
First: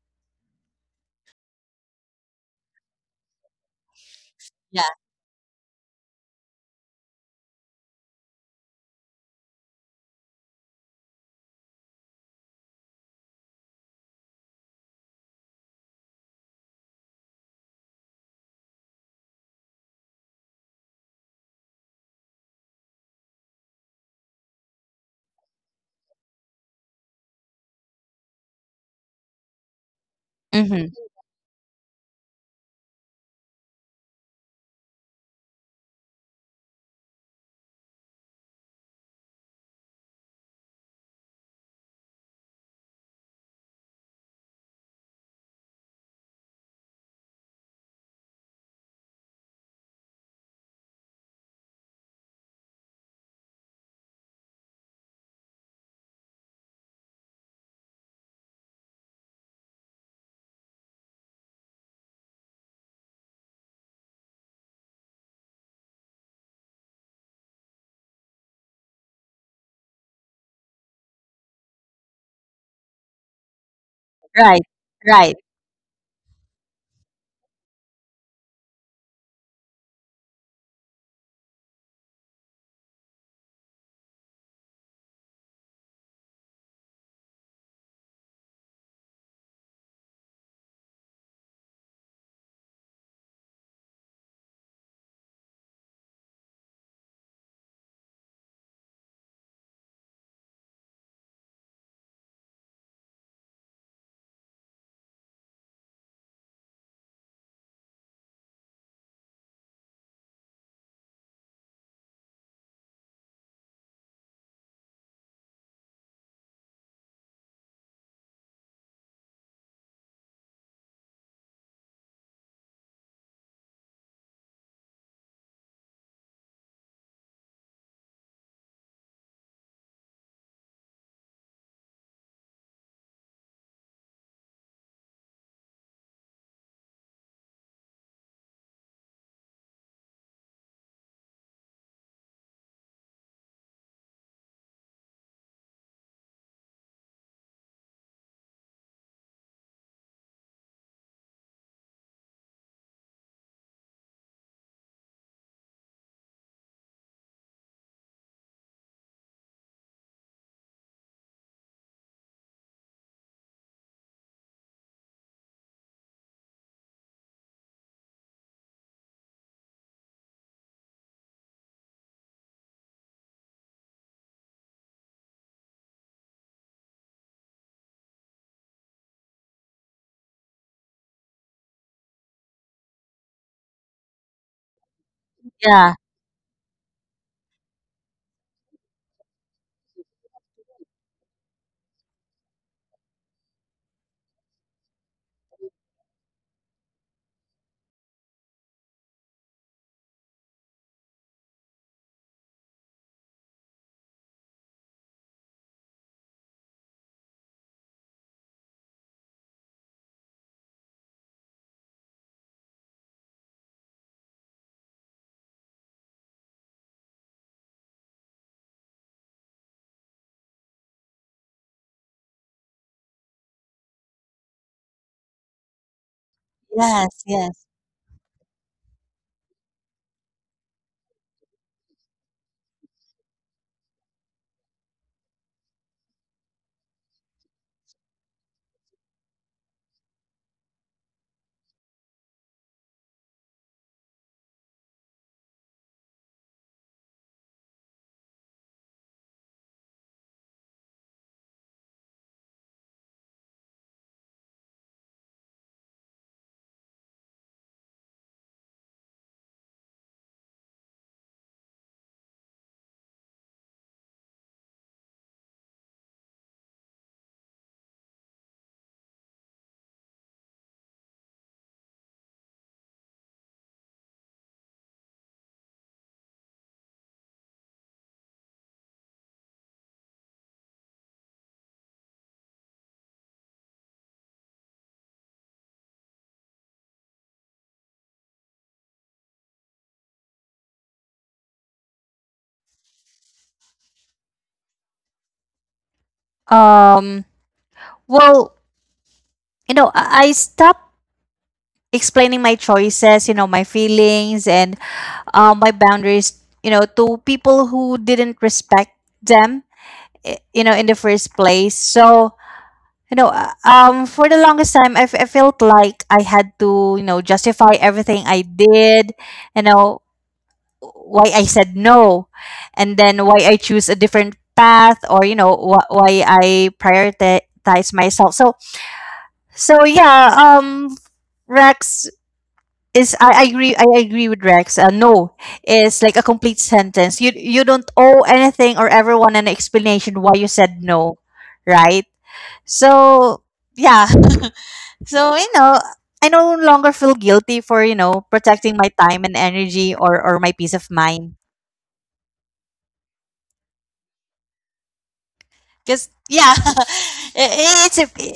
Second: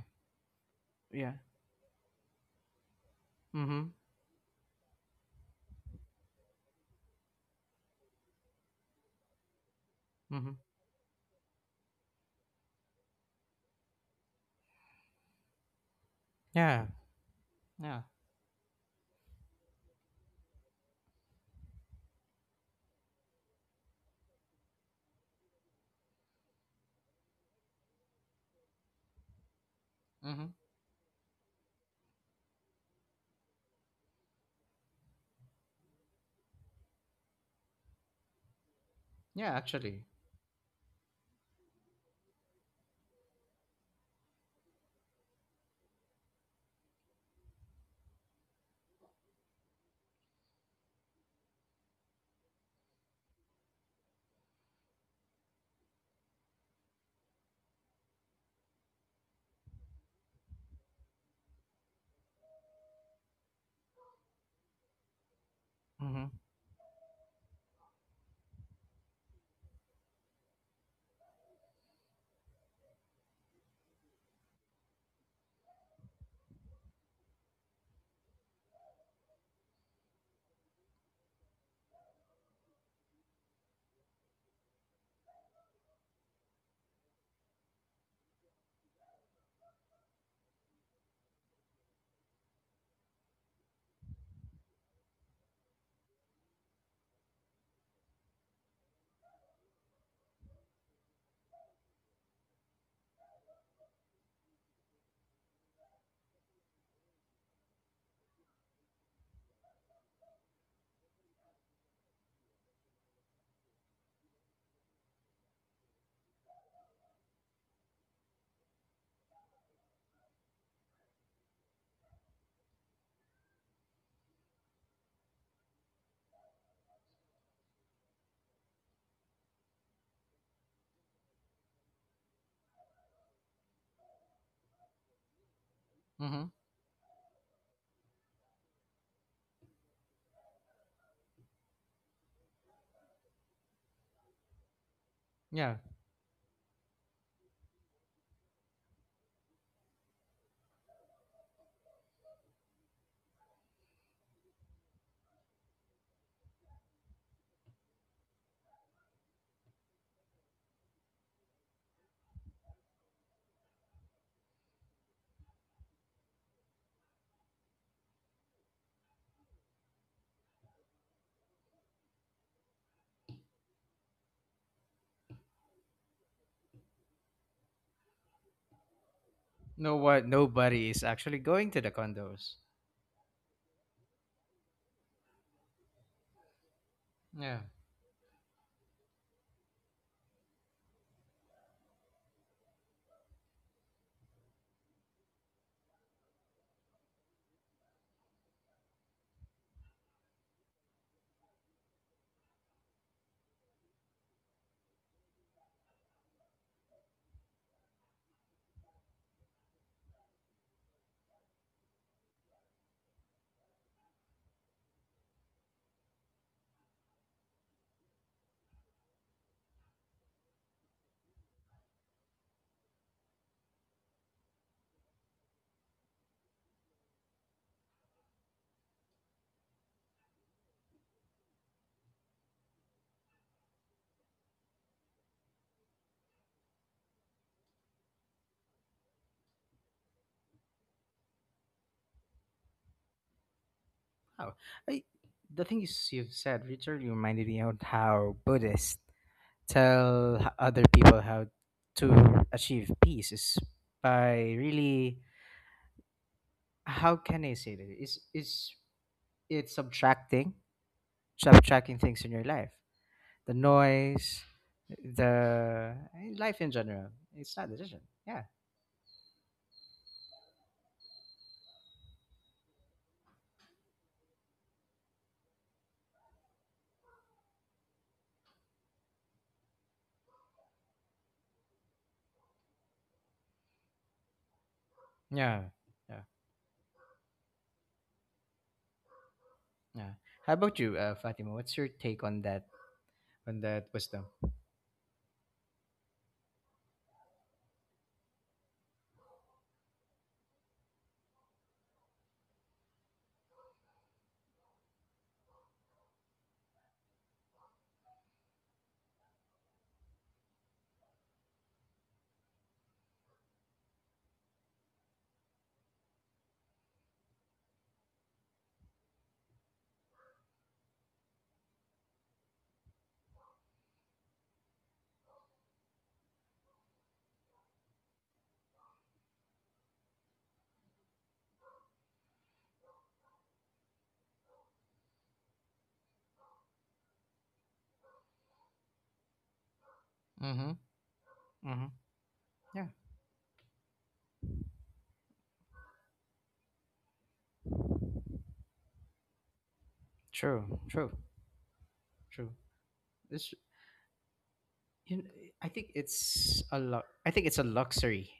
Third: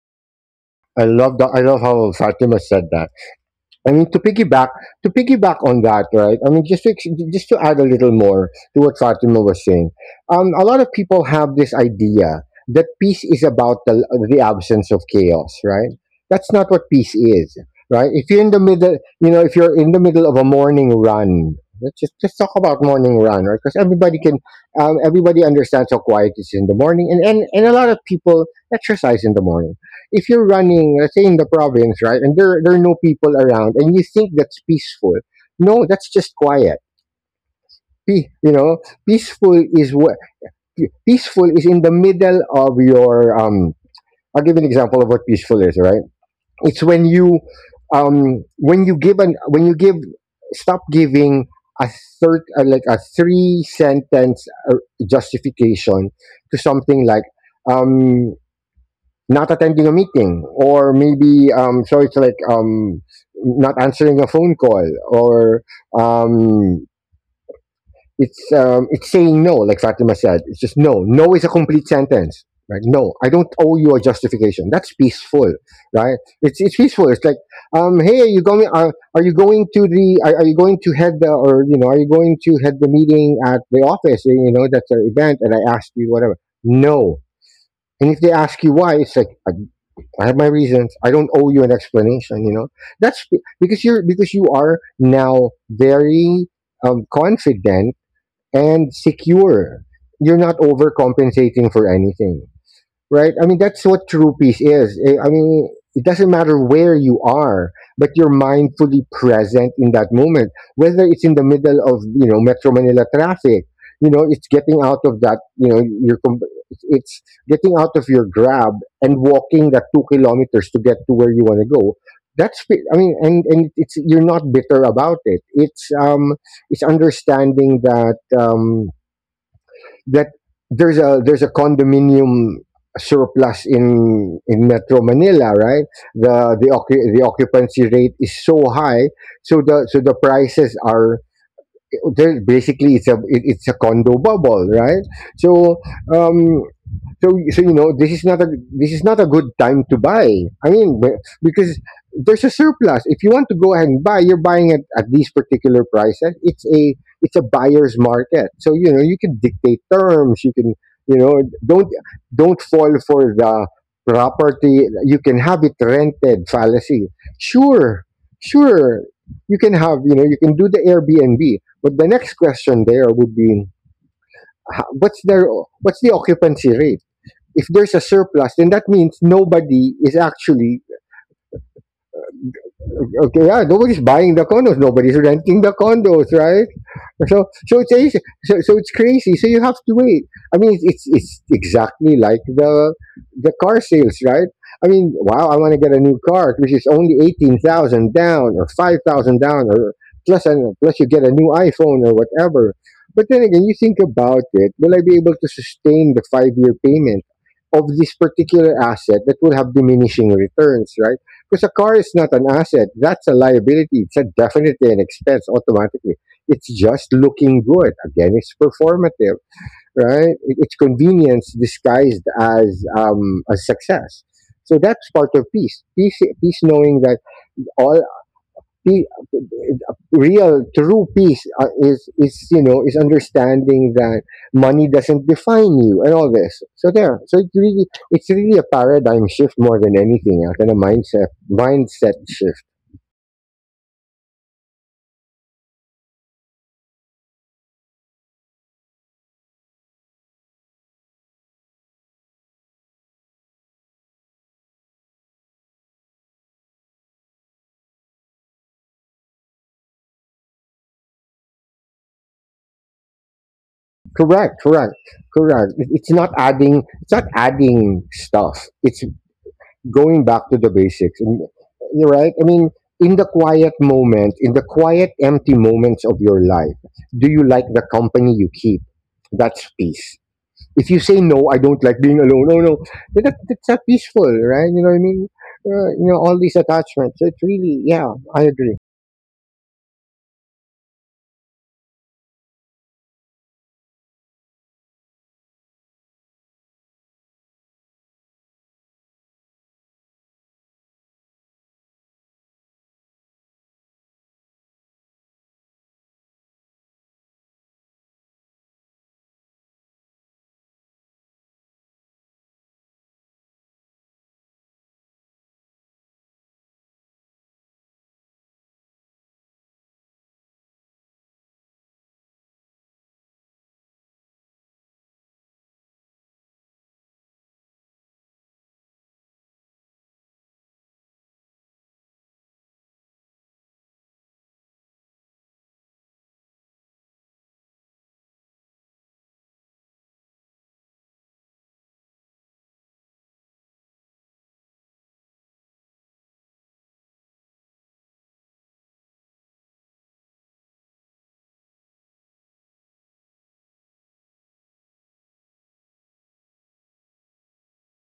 [SPEAKER 3] I
[SPEAKER 1] Yeah.
[SPEAKER 3] love the, I love how Fatima said that.
[SPEAKER 1] Mm-hmm.
[SPEAKER 3] I mean, to piggyback,
[SPEAKER 2] Yeah.
[SPEAKER 3] on that, right? I mean, just to, just to add a little more to what Fatima was saying,
[SPEAKER 1] Mm-hmm.
[SPEAKER 3] a lot of people have this idea that peace is about the absence of chaos, right? That's not
[SPEAKER 1] Yeah.
[SPEAKER 3] what peace is,
[SPEAKER 1] Yeah.
[SPEAKER 3] right? If you're in the middle, you know, if you're in the middle of a morning run, let's just talk about morning run, right? Because everybody can, everybody understands how quiet it is in the morning, and, and a lot of people exercise in the morning. If
[SPEAKER 1] Mm-hmm.
[SPEAKER 3] you're
[SPEAKER 2] Mm-hmm.
[SPEAKER 3] running, let's say in the province, right, and there are no people around, and you think that's peaceful, no, that's just quiet. You know, peaceful
[SPEAKER 1] Yeah,
[SPEAKER 3] is
[SPEAKER 1] actually.
[SPEAKER 3] what, peaceful is in the middle of your. I'll give an example of what peaceful is. Right, it's when you give an when you give, stop giving a third, like a three sentence uh, justification to something like. Um, not attending a meeting or maybe so it's like, not answering a phone call or,
[SPEAKER 1] Mm-hmm.
[SPEAKER 3] um it's saying no. Like Fatima said, it's just no. No is a complete sentence, right? No, I don't owe you a
[SPEAKER 2] Right.
[SPEAKER 3] justification. That's
[SPEAKER 2] Right.
[SPEAKER 3] peaceful, right? It's peaceful. It's like, um, hey, are you going, are you going to the are you going to head the, or you know, are you going to head the meeting at the office, you know, that's an event and I asked you whatever. No. And if they ask you why, it's like, I have my reasons. I don't owe you an explanation. You know, that's because you're, because you are now very confident and secure. You're not overcompensating for anything, right? I mean, that's what true peace is. I mean, it doesn't matter where you are, but you're mindfully present in that moment, whether it's in the middle of you know Metro Manila traffic. You know, it's getting out of that. You know, it's getting out of your grab and walking that 2 kilometers to get to where you want to go. That's I mean, and it's, you're not bitter about it. It's, it's understanding that, that there's a condominium surplus in Metro Manila, right?
[SPEAKER 1] Mm-hmm.
[SPEAKER 3] The occupancy rate is so high, so the, so the prices are there. Basically, it's a, it's a condo bubble, right? So
[SPEAKER 1] Yeah.
[SPEAKER 3] um, so you know, this is not a, this is not a good time to buy. I mean, because there's a surplus. If you want to go ahead and buy, you're buying at these particular prices. It's a, it's a buyer's market. So, you can dictate terms. You can don't don't fall for the property. You can have it rented fallacy. Sure, sure. You can have you can do the Airbnb. But the next question there would be, what's their what's the occupancy rate? If there's a surplus, then that means
[SPEAKER 1] No
[SPEAKER 3] nobody is
[SPEAKER 1] what
[SPEAKER 3] actually
[SPEAKER 1] nobody is actually going to the condos.
[SPEAKER 3] okay. Yeah, nobody's buying the condos, nobody's renting the
[SPEAKER 2] Yeah.
[SPEAKER 3] condos, right? So
[SPEAKER 1] Yeah.
[SPEAKER 3] so it's easy. So it's crazy. So you have to wait. I mean, it's exactly like the car sales, right? I mean, wow, I want to get a new car, which is only 18,000 down or 5,000 down, or plus you get a new iPhone or whatever. But then again, you think about it. Will I be able to sustain the 5 year payment of this particular asset that will have diminishing returns, right? Because a car is not an asset; that's a liability. It's a definitely an expense automatically it's just looking good. Again, it's performative, right? It's convenience disguised as a success. So that's part of peace. Peace, knowing that
[SPEAKER 2] Yes. Yes.
[SPEAKER 3] all pe- real, true peace is is understanding that money doesn't define you and all this. So there. So it's really a paradigm shift more than anything else and a mindset shift.
[SPEAKER 1] Oh. I, the things you've said literally reminded me of how Buddhists other people how to achieve peace is by really, how can I say that? It's subtracting things in your life. The noise,
[SPEAKER 3] Correct, correct.
[SPEAKER 1] the
[SPEAKER 3] It's not
[SPEAKER 1] life in
[SPEAKER 3] adding.
[SPEAKER 1] general.
[SPEAKER 3] It's not
[SPEAKER 1] It's not decision.
[SPEAKER 3] adding
[SPEAKER 1] Yeah.
[SPEAKER 3] stuff. It's going back to the basics. And you're right. I mean, in the quiet moment, in the quiet, empty moments of your life, do you like the company you keep? That's peace. If you say no, I don't like being alone. Oh no, then that's not peaceful, right? You know what I mean?
[SPEAKER 1] Yeah. Yeah.
[SPEAKER 3] All these attachments. It's really, yeah, I agree.
[SPEAKER 1] Yeah. How about you, Fatima? What's your take on that and that wisdom.
[SPEAKER 2] Um. Well, you know, I stopped explaining my choices, you know, my feelings, and my boundaries, you know, to people who didn't respect them, you know, in the first place. So, you know, for the longest time, I felt like I had to, you know, justify everything I did, you know, why I said no, and then why I choose a different path, or you know, why I prioritize myself. So, so yeah, Rex, is I agree with Rex. No is like a complete sentence. You don't owe anything or everyone an explanation why you
[SPEAKER 1] Mm-hmm.
[SPEAKER 2] said no,
[SPEAKER 1] Mm-hmm.
[SPEAKER 2] right?
[SPEAKER 1] Yeah.
[SPEAKER 2] So yeah, so you know, I no longer feel guilty for, you know, protecting my time and energy or my peace
[SPEAKER 1] True.
[SPEAKER 2] of
[SPEAKER 1] True.
[SPEAKER 2] mind.
[SPEAKER 1] True. It's, you know,
[SPEAKER 2] Cause yeah,
[SPEAKER 1] I think it's a
[SPEAKER 2] it, it's
[SPEAKER 1] luxury
[SPEAKER 2] a,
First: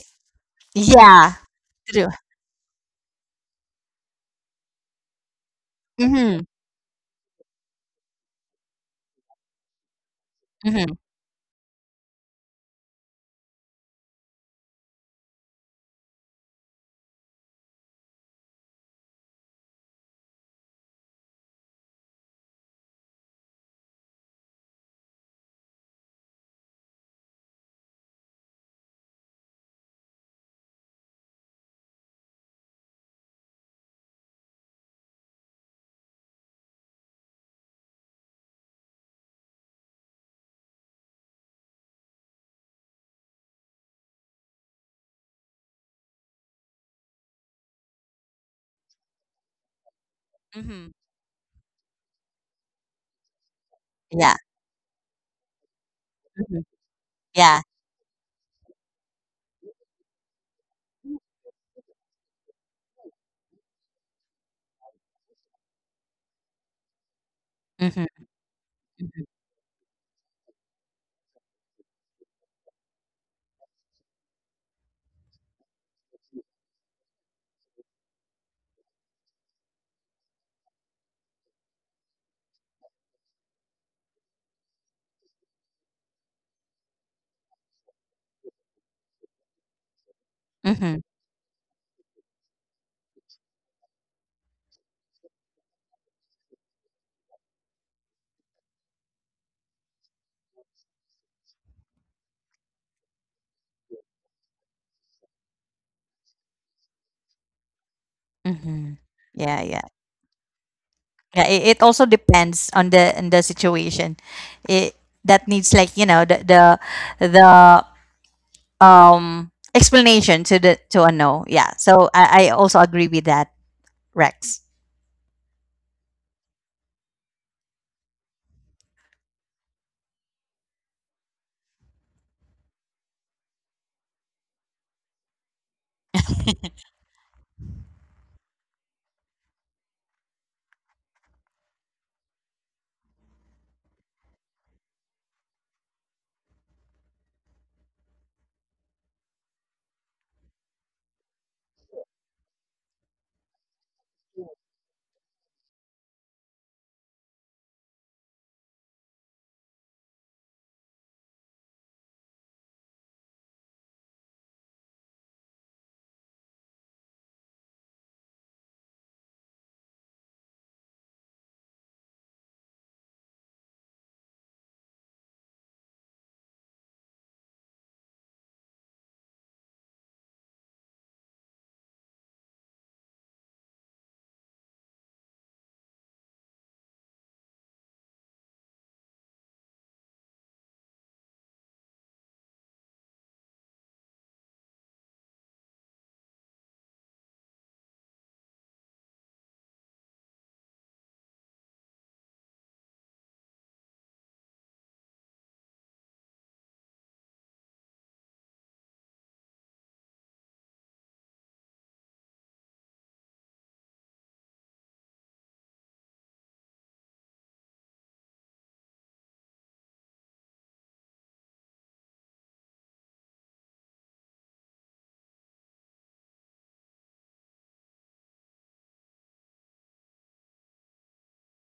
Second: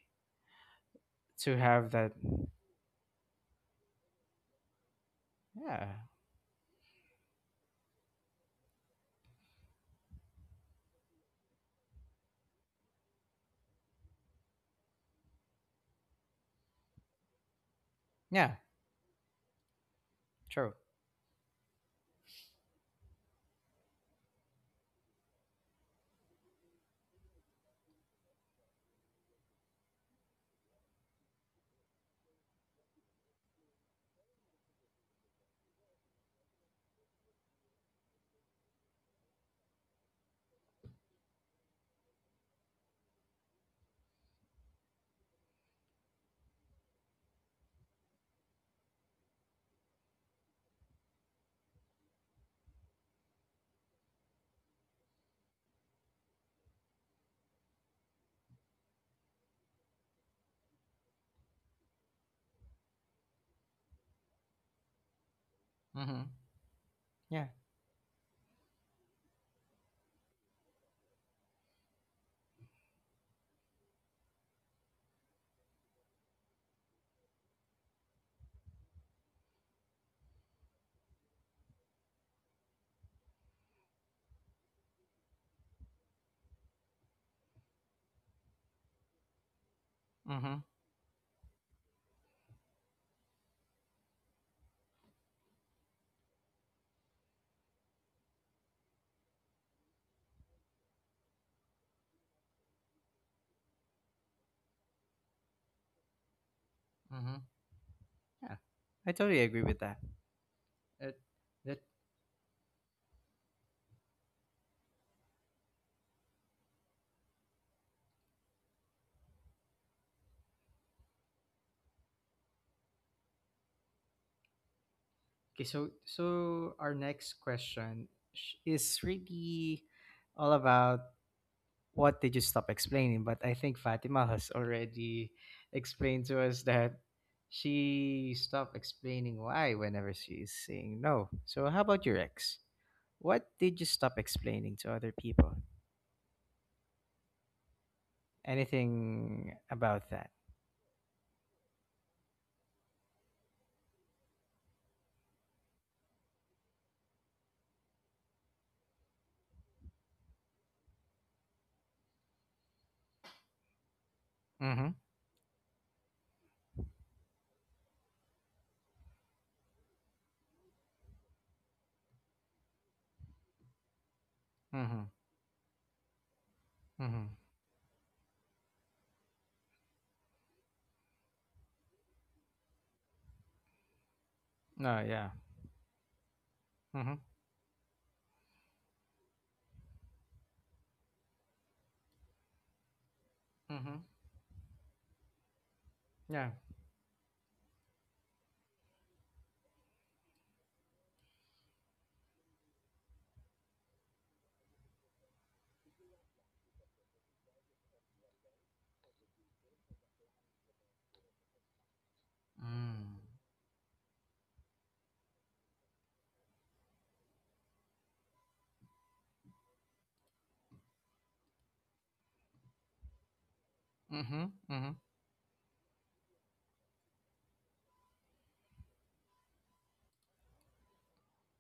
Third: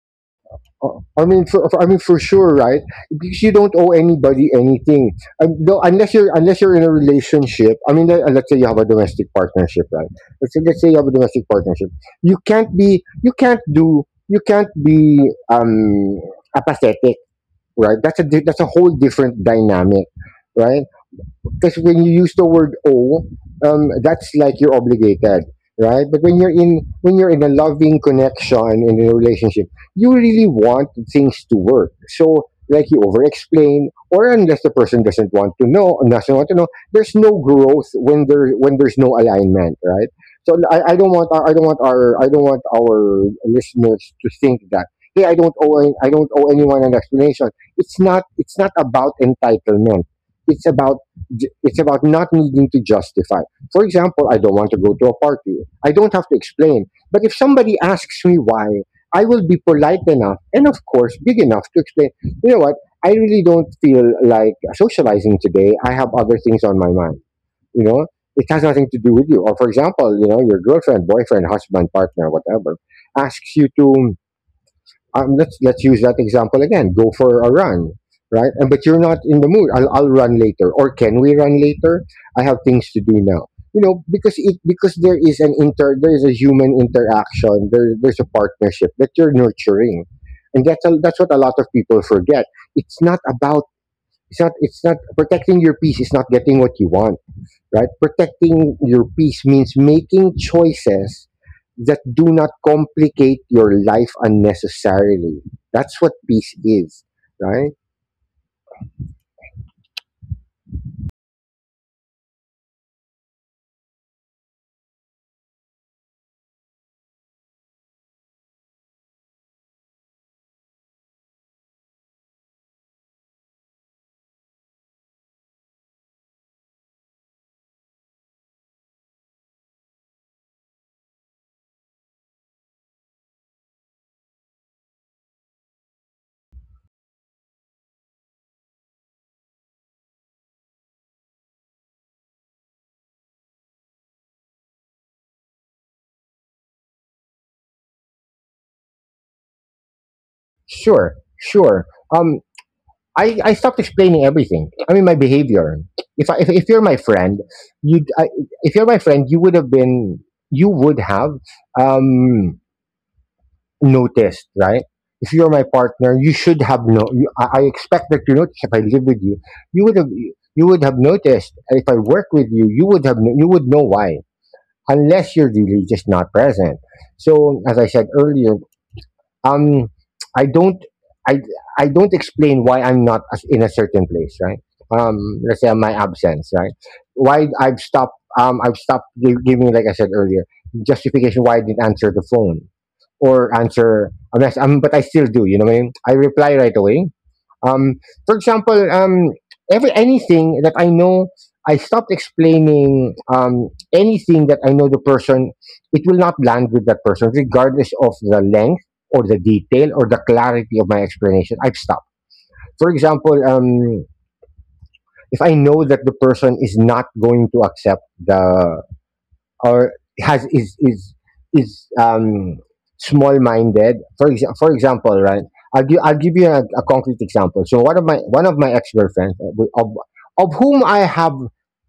[SPEAKER 3] I
[SPEAKER 2] yeah,
[SPEAKER 3] mean,
[SPEAKER 1] to
[SPEAKER 3] I
[SPEAKER 1] have
[SPEAKER 3] mean,
[SPEAKER 2] true.
[SPEAKER 1] that.
[SPEAKER 3] for sure, right? Because you don't owe anybody anything, no,
[SPEAKER 1] Yeah.
[SPEAKER 2] Mm-hmm,
[SPEAKER 3] unless you're in a relationship. I mean, let's say you have a domestic partnership, right? Let's say
[SPEAKER 2] mm-hmm,
[SPEAKER 3] you have a domestic partnership. You can't be, you can't do, you can't be um apathetic, right?
[SPEAKER 1] Yeah.
[SPEAKER 3] That's a whole different dynamic,
[SPEAKER 1] True.
[SPEAKER 3] right? Because when you use the word owe, that's like you're obligated, right? But when you're in a loving connection in a relationship, you really want things to work. So like you over-explain, or unless the person doesn't want to know, there's no growth when there's no alignment, right? So I don't want our listeners to think that hey I don't owe anyone an explanation. It's not about entitlement, it's about
[SPEAKER 2] mm-hmm.
[SPEAKER 3] not needing to justify. For example, I don't
[SPEAKER 2] Yeah,
[SPEAKER 3] want to go to a party. I don't have to explain.
[SPEAKER 2] mm-hmm,
[SPEAKER 3] But if somebody
[SPEAKER 2] yeah.
[SPEAKER 3] asks me why, I will be polite enough and, of course, big enough to explain, you know what, I really don't feel like socializing today. I have other
[SPEAKER 1] Mm-hmm.
[SPEAKER 3] things on my mind.
[SPEAKER 1] Yeah.
[SPEAKER 3] You know,
[SPEAKER 2] Mm-hmm,
[SPEAKER 3] it has nothing to do with you.
[SPEAKER 2] mm-hmm,
[SPEAKER 3] Or, for example, you know, your girlfriend, boyfriend, husband, partner, whatever, asks you to let's use that example again. Go for a run, right? And but you're not in the mood. I'll run later, or can we run later? I have things to do now. You know, because it because there is an inter there is a human interaction. There's a partnership that you're nurturing, and
[SPEAKER 1] Mm-hmm.
[SPEAKER 3] that's
[SPEAKER 2] mm-hmm,
[SPEAKER 3] what a lot of people forget. It's not about it's not protecting your peace. It's not getting what you want, right? Protecting your peace means making choices that do not complicate your life unnecessarily. That's what peace is,
[SPEAKER 1] Mm-hmm.
[SPEAKER 3] right?
[SPEAKER 1] Yeah.
[SPEAKER 2] mm-hmm.
[SPEAKER 1] I totally agree
[SPEAKER 2] Yeah,
[SPEAKER 1] with
[SPEAKER 2] yeah.
[SPEAKER 1] that. Uh,
[SPEAKER 2] Yeah, it,
[SPEAKER 1] that
[SPEAKER 2] it also depends on the situation. It that needs, like, you know, the, explanation to the to a no. Yeah, so I also agree with that, Rex.
[SPEAKER 1] okay. So so our next question is really all about, what did you stop explaining? But I think Fatima has already explained to us that she stopped explaining why whenever she is saying no. So how about your ex? What did you stop explaining to other people? Anything about that?
[SPEAKER 3] Sure, sure. Um, I stopped explaining everything. I mean, my behavior. If you're my friend, you I, if you're my friend, you would have um, noticed, right?
[SPEAKER 1] Mm-hmm.
[SPEAKER 3] If you're my partner, you should have no. I expect that you notice if I live with you, you would have you would have noticed. If I work with you, you would have you would know why, unless
[SPEAKER 1] Mm-hmm.
[SPEAKER 3] you're really just not present. So,
[SPEAKER 1] Mm-hmm.
[SPEAKER 3] as I said earlier, um i don't i I don't explain why I'm not as- in a certain place, right? Um,
[SPEAKER 1] No, yeah.
[SPEAKER 3] let's say my absence, right?
[SPEAKER 1] Mm-hmm.
[SPEAKER 3] Why I've stopped giving, like I said earlier, justification why I didn't answer the phone or answer
[SPEAKER 1] Mm-hmm.
[SPEAKER 3] a mess, um, but I still do, you know what I mean, I reply right
[SPEAKER 1] Yeah.
[SPEAKER 3] away. um, for example, every anything that i know, i stop explaining, anything that i know the person, it will not land with that person, regardless of the length or the detail or the clarity of my explanation. I've stopped. For example,
[SPEAKER 1] Mm.
[SPEAKER 3] if i know that the person is not going to accept the or has is small minded, for for
[SPEAKER 1] Mm-hmm.
[SPEAKER 3] example,
[SPEAKER 1] Mm-hmm.
[SPEAKER 3] right? I'll give you a concrete example. So one of my ex-girlfriends, of whom I have,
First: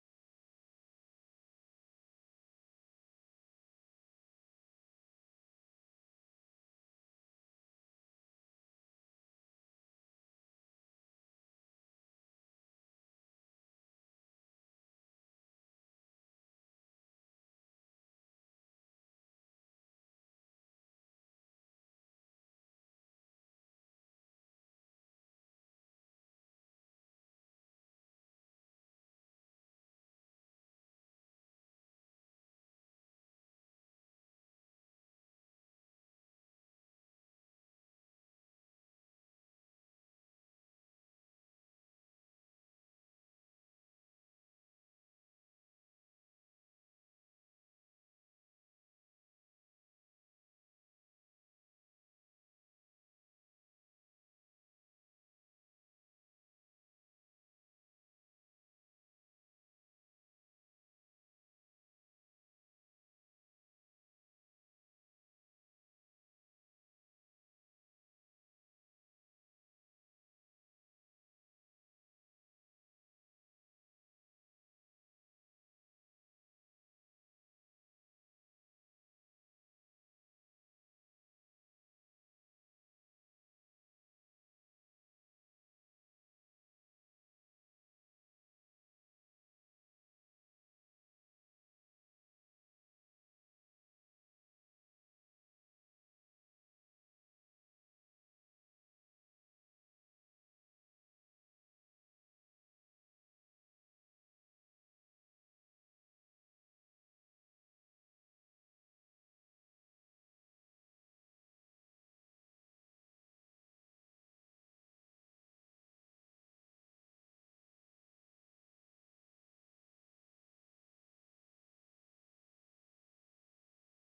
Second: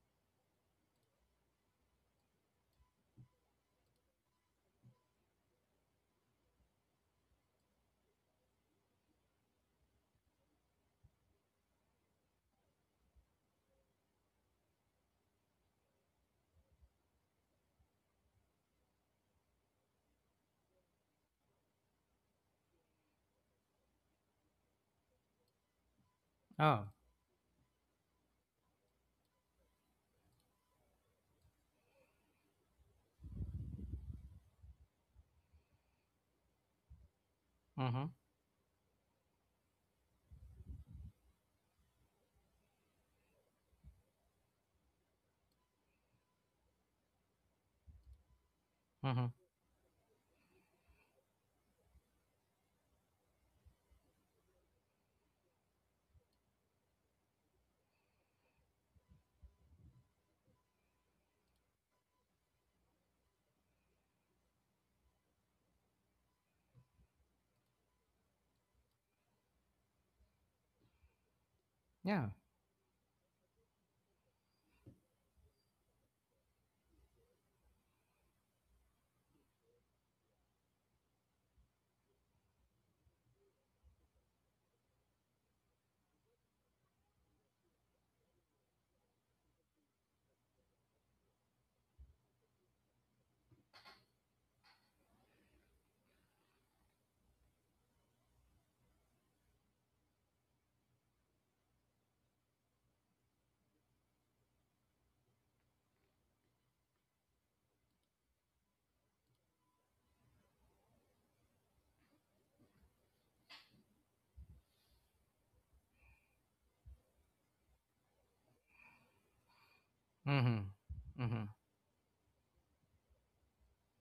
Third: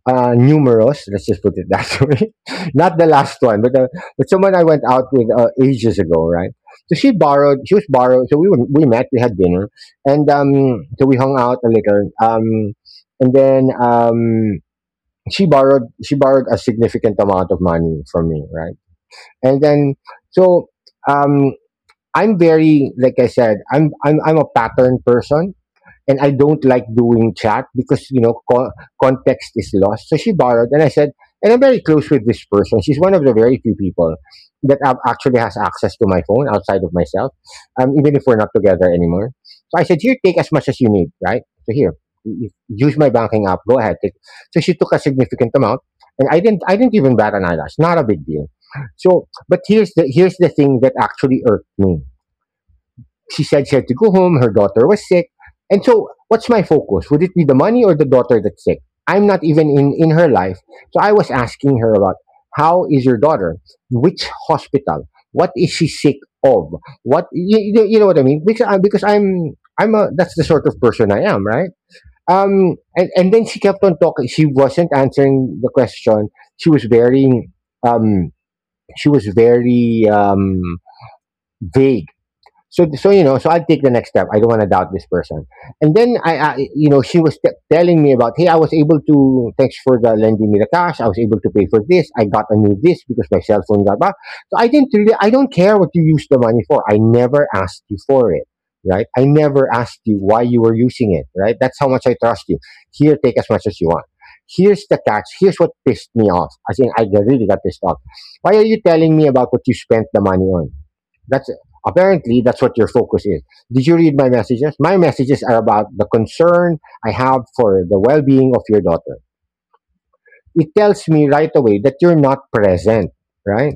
[SPEAKER 3] numerous, let's just put it that way, not the last one but someone I went out with, ages ago, right? So she was borrowed so we met, we had dinner and so we hung out a little, and then she borrowed a significant amount of money from me, right? And then, so, um, I'm very, like I said, I'm a pattern person and I don't
[SPEAKER 1] Oh.
[SPEAKER 3] like doing chat because you know context is lost. So she borrowed, and I said, and I'm very close with this person. She's one of the very few people that actually has access to my phone outside of myself,
[SPEAKER 1] Mm-hmm.
[SPEAKER 3] even if we're not together anymore. So I said, here, take as much as you need, right? So here, use my banking app. Go ahead. Take. So she took a significant amount, and I didn't. I didn't even bat an eyelash. Not a big deal.
[SPEAKER 1] Mm-hmm.
[SPEAKER 3] So, but here's the thing that actually irked me. She said she had to go home. Her daughter was sick. And so, what's my focus? Would it be the money or the daughter that's sick? I'm not even in her life. So, I was asking her about how is your daughter? Which hospital? What is she sick of? What you know what I mean? Because because I'm a that's the sort of person I am, right?
[SPEAKER 1] Yeah.
[SPEAKER 3] And then she kept on talking. She wasn't answering the question. She was very um she was very um vague. So, so you know, so I take the next step. I don't want to doubt this person. And then I, you know, she was telling me about, hey, I was able to, thanks for the lending me the cash, I was able to pay for this, I got a new this because my cell phone got back. So I didn't really, I don't care what you use the money for. I never asked you for it, right? I never asked you why you were using it, right? That's how much I trust you. Here, take as much as you want. Here's the catch, here's what pissed me off. I think I really got pissed off. Why are you telling me about what you spent the money on? That's apparently that's what your focus is. Did you read my messages? My messages are about the concern I have for the well-being of your daughter.
[SPEAKER 1] Mm-hmm.
[SPEAKER 3] It tells
[SPEAKER 1] Mm-hmm.
[SPEAKER 3] me right away that you're not present, right?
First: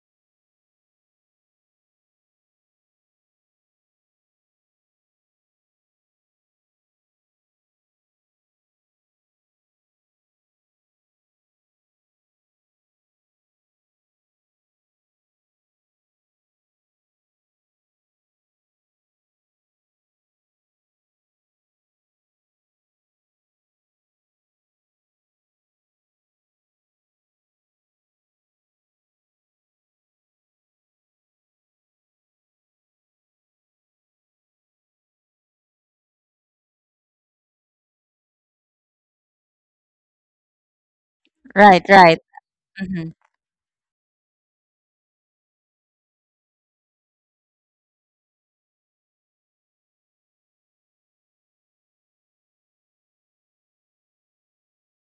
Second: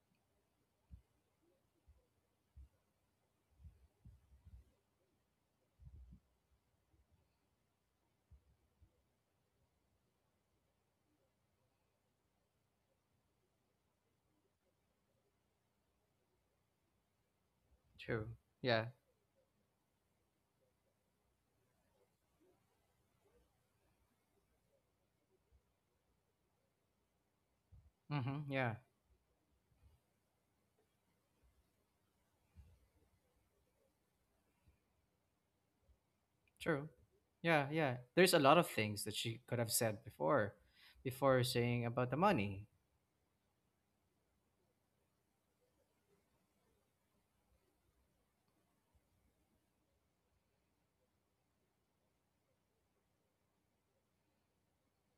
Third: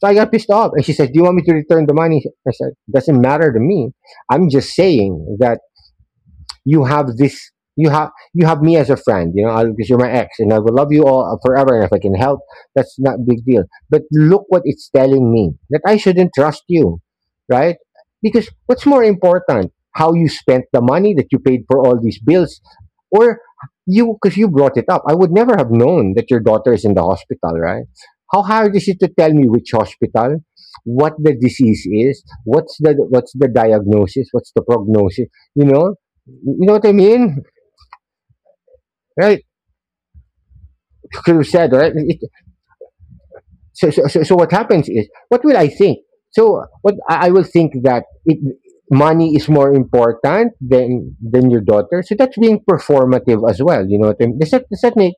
[SPEAKER 3] So I got pissed off, and she says, "Do you want me to return the money?" I said, "Doesn't matter to me. I'm just saying that." You have this you have me as a friend, you know, I- because you're my ex and I will love you all forever and if I can help, that's not a big deal. But look what it's telling me, that I shouldn't trust you, right?
[SPEAKER 1] True.
[SPEAKER 3] Because what's
[SPEAKER 1] Yeah.
[SPEAKER 3] more important, how you spent the money that you paid for all these bills, or you because you brought it up, I would never have known that your daughter is in the hospital, right? How
[SPEAKER 1] Mm-hmm.
[SPEAKER 3] hard is
[SPEAKER 1] Yeah.
[SPEAKER 3] it to tell me which hospital, what the disease is, what's the diagnosis, what's the prognosis? You know, you know what I
[SPEAKER 1] True.
[SPEAKER 3] mean?
[SPEAKER 1] Yeah, yeah. There's a lot of things that
[SPEAKER 3] Right?
[SPEAKER 1] she could have said before,
[SPEAKER 3] Could
[SPEAKER 1] before
[SPEAKER 3] have said,
[SPEAKER 2] Right,
[SPEAKER 1] saying
[SPEAKER 3] right?
[SPEAKER 1] about the
[SPEAKER 2] right,
[SPEAKER 3] It,
[SPEAKER 1] money.
[SPEAKER 2] mm-hmm.
[SPEAKER 3] so, so, so, so what happens is, what will I think? So what I will think that, money is more important than your daughter. So that's being performative as well, you know what I mean? Does that make—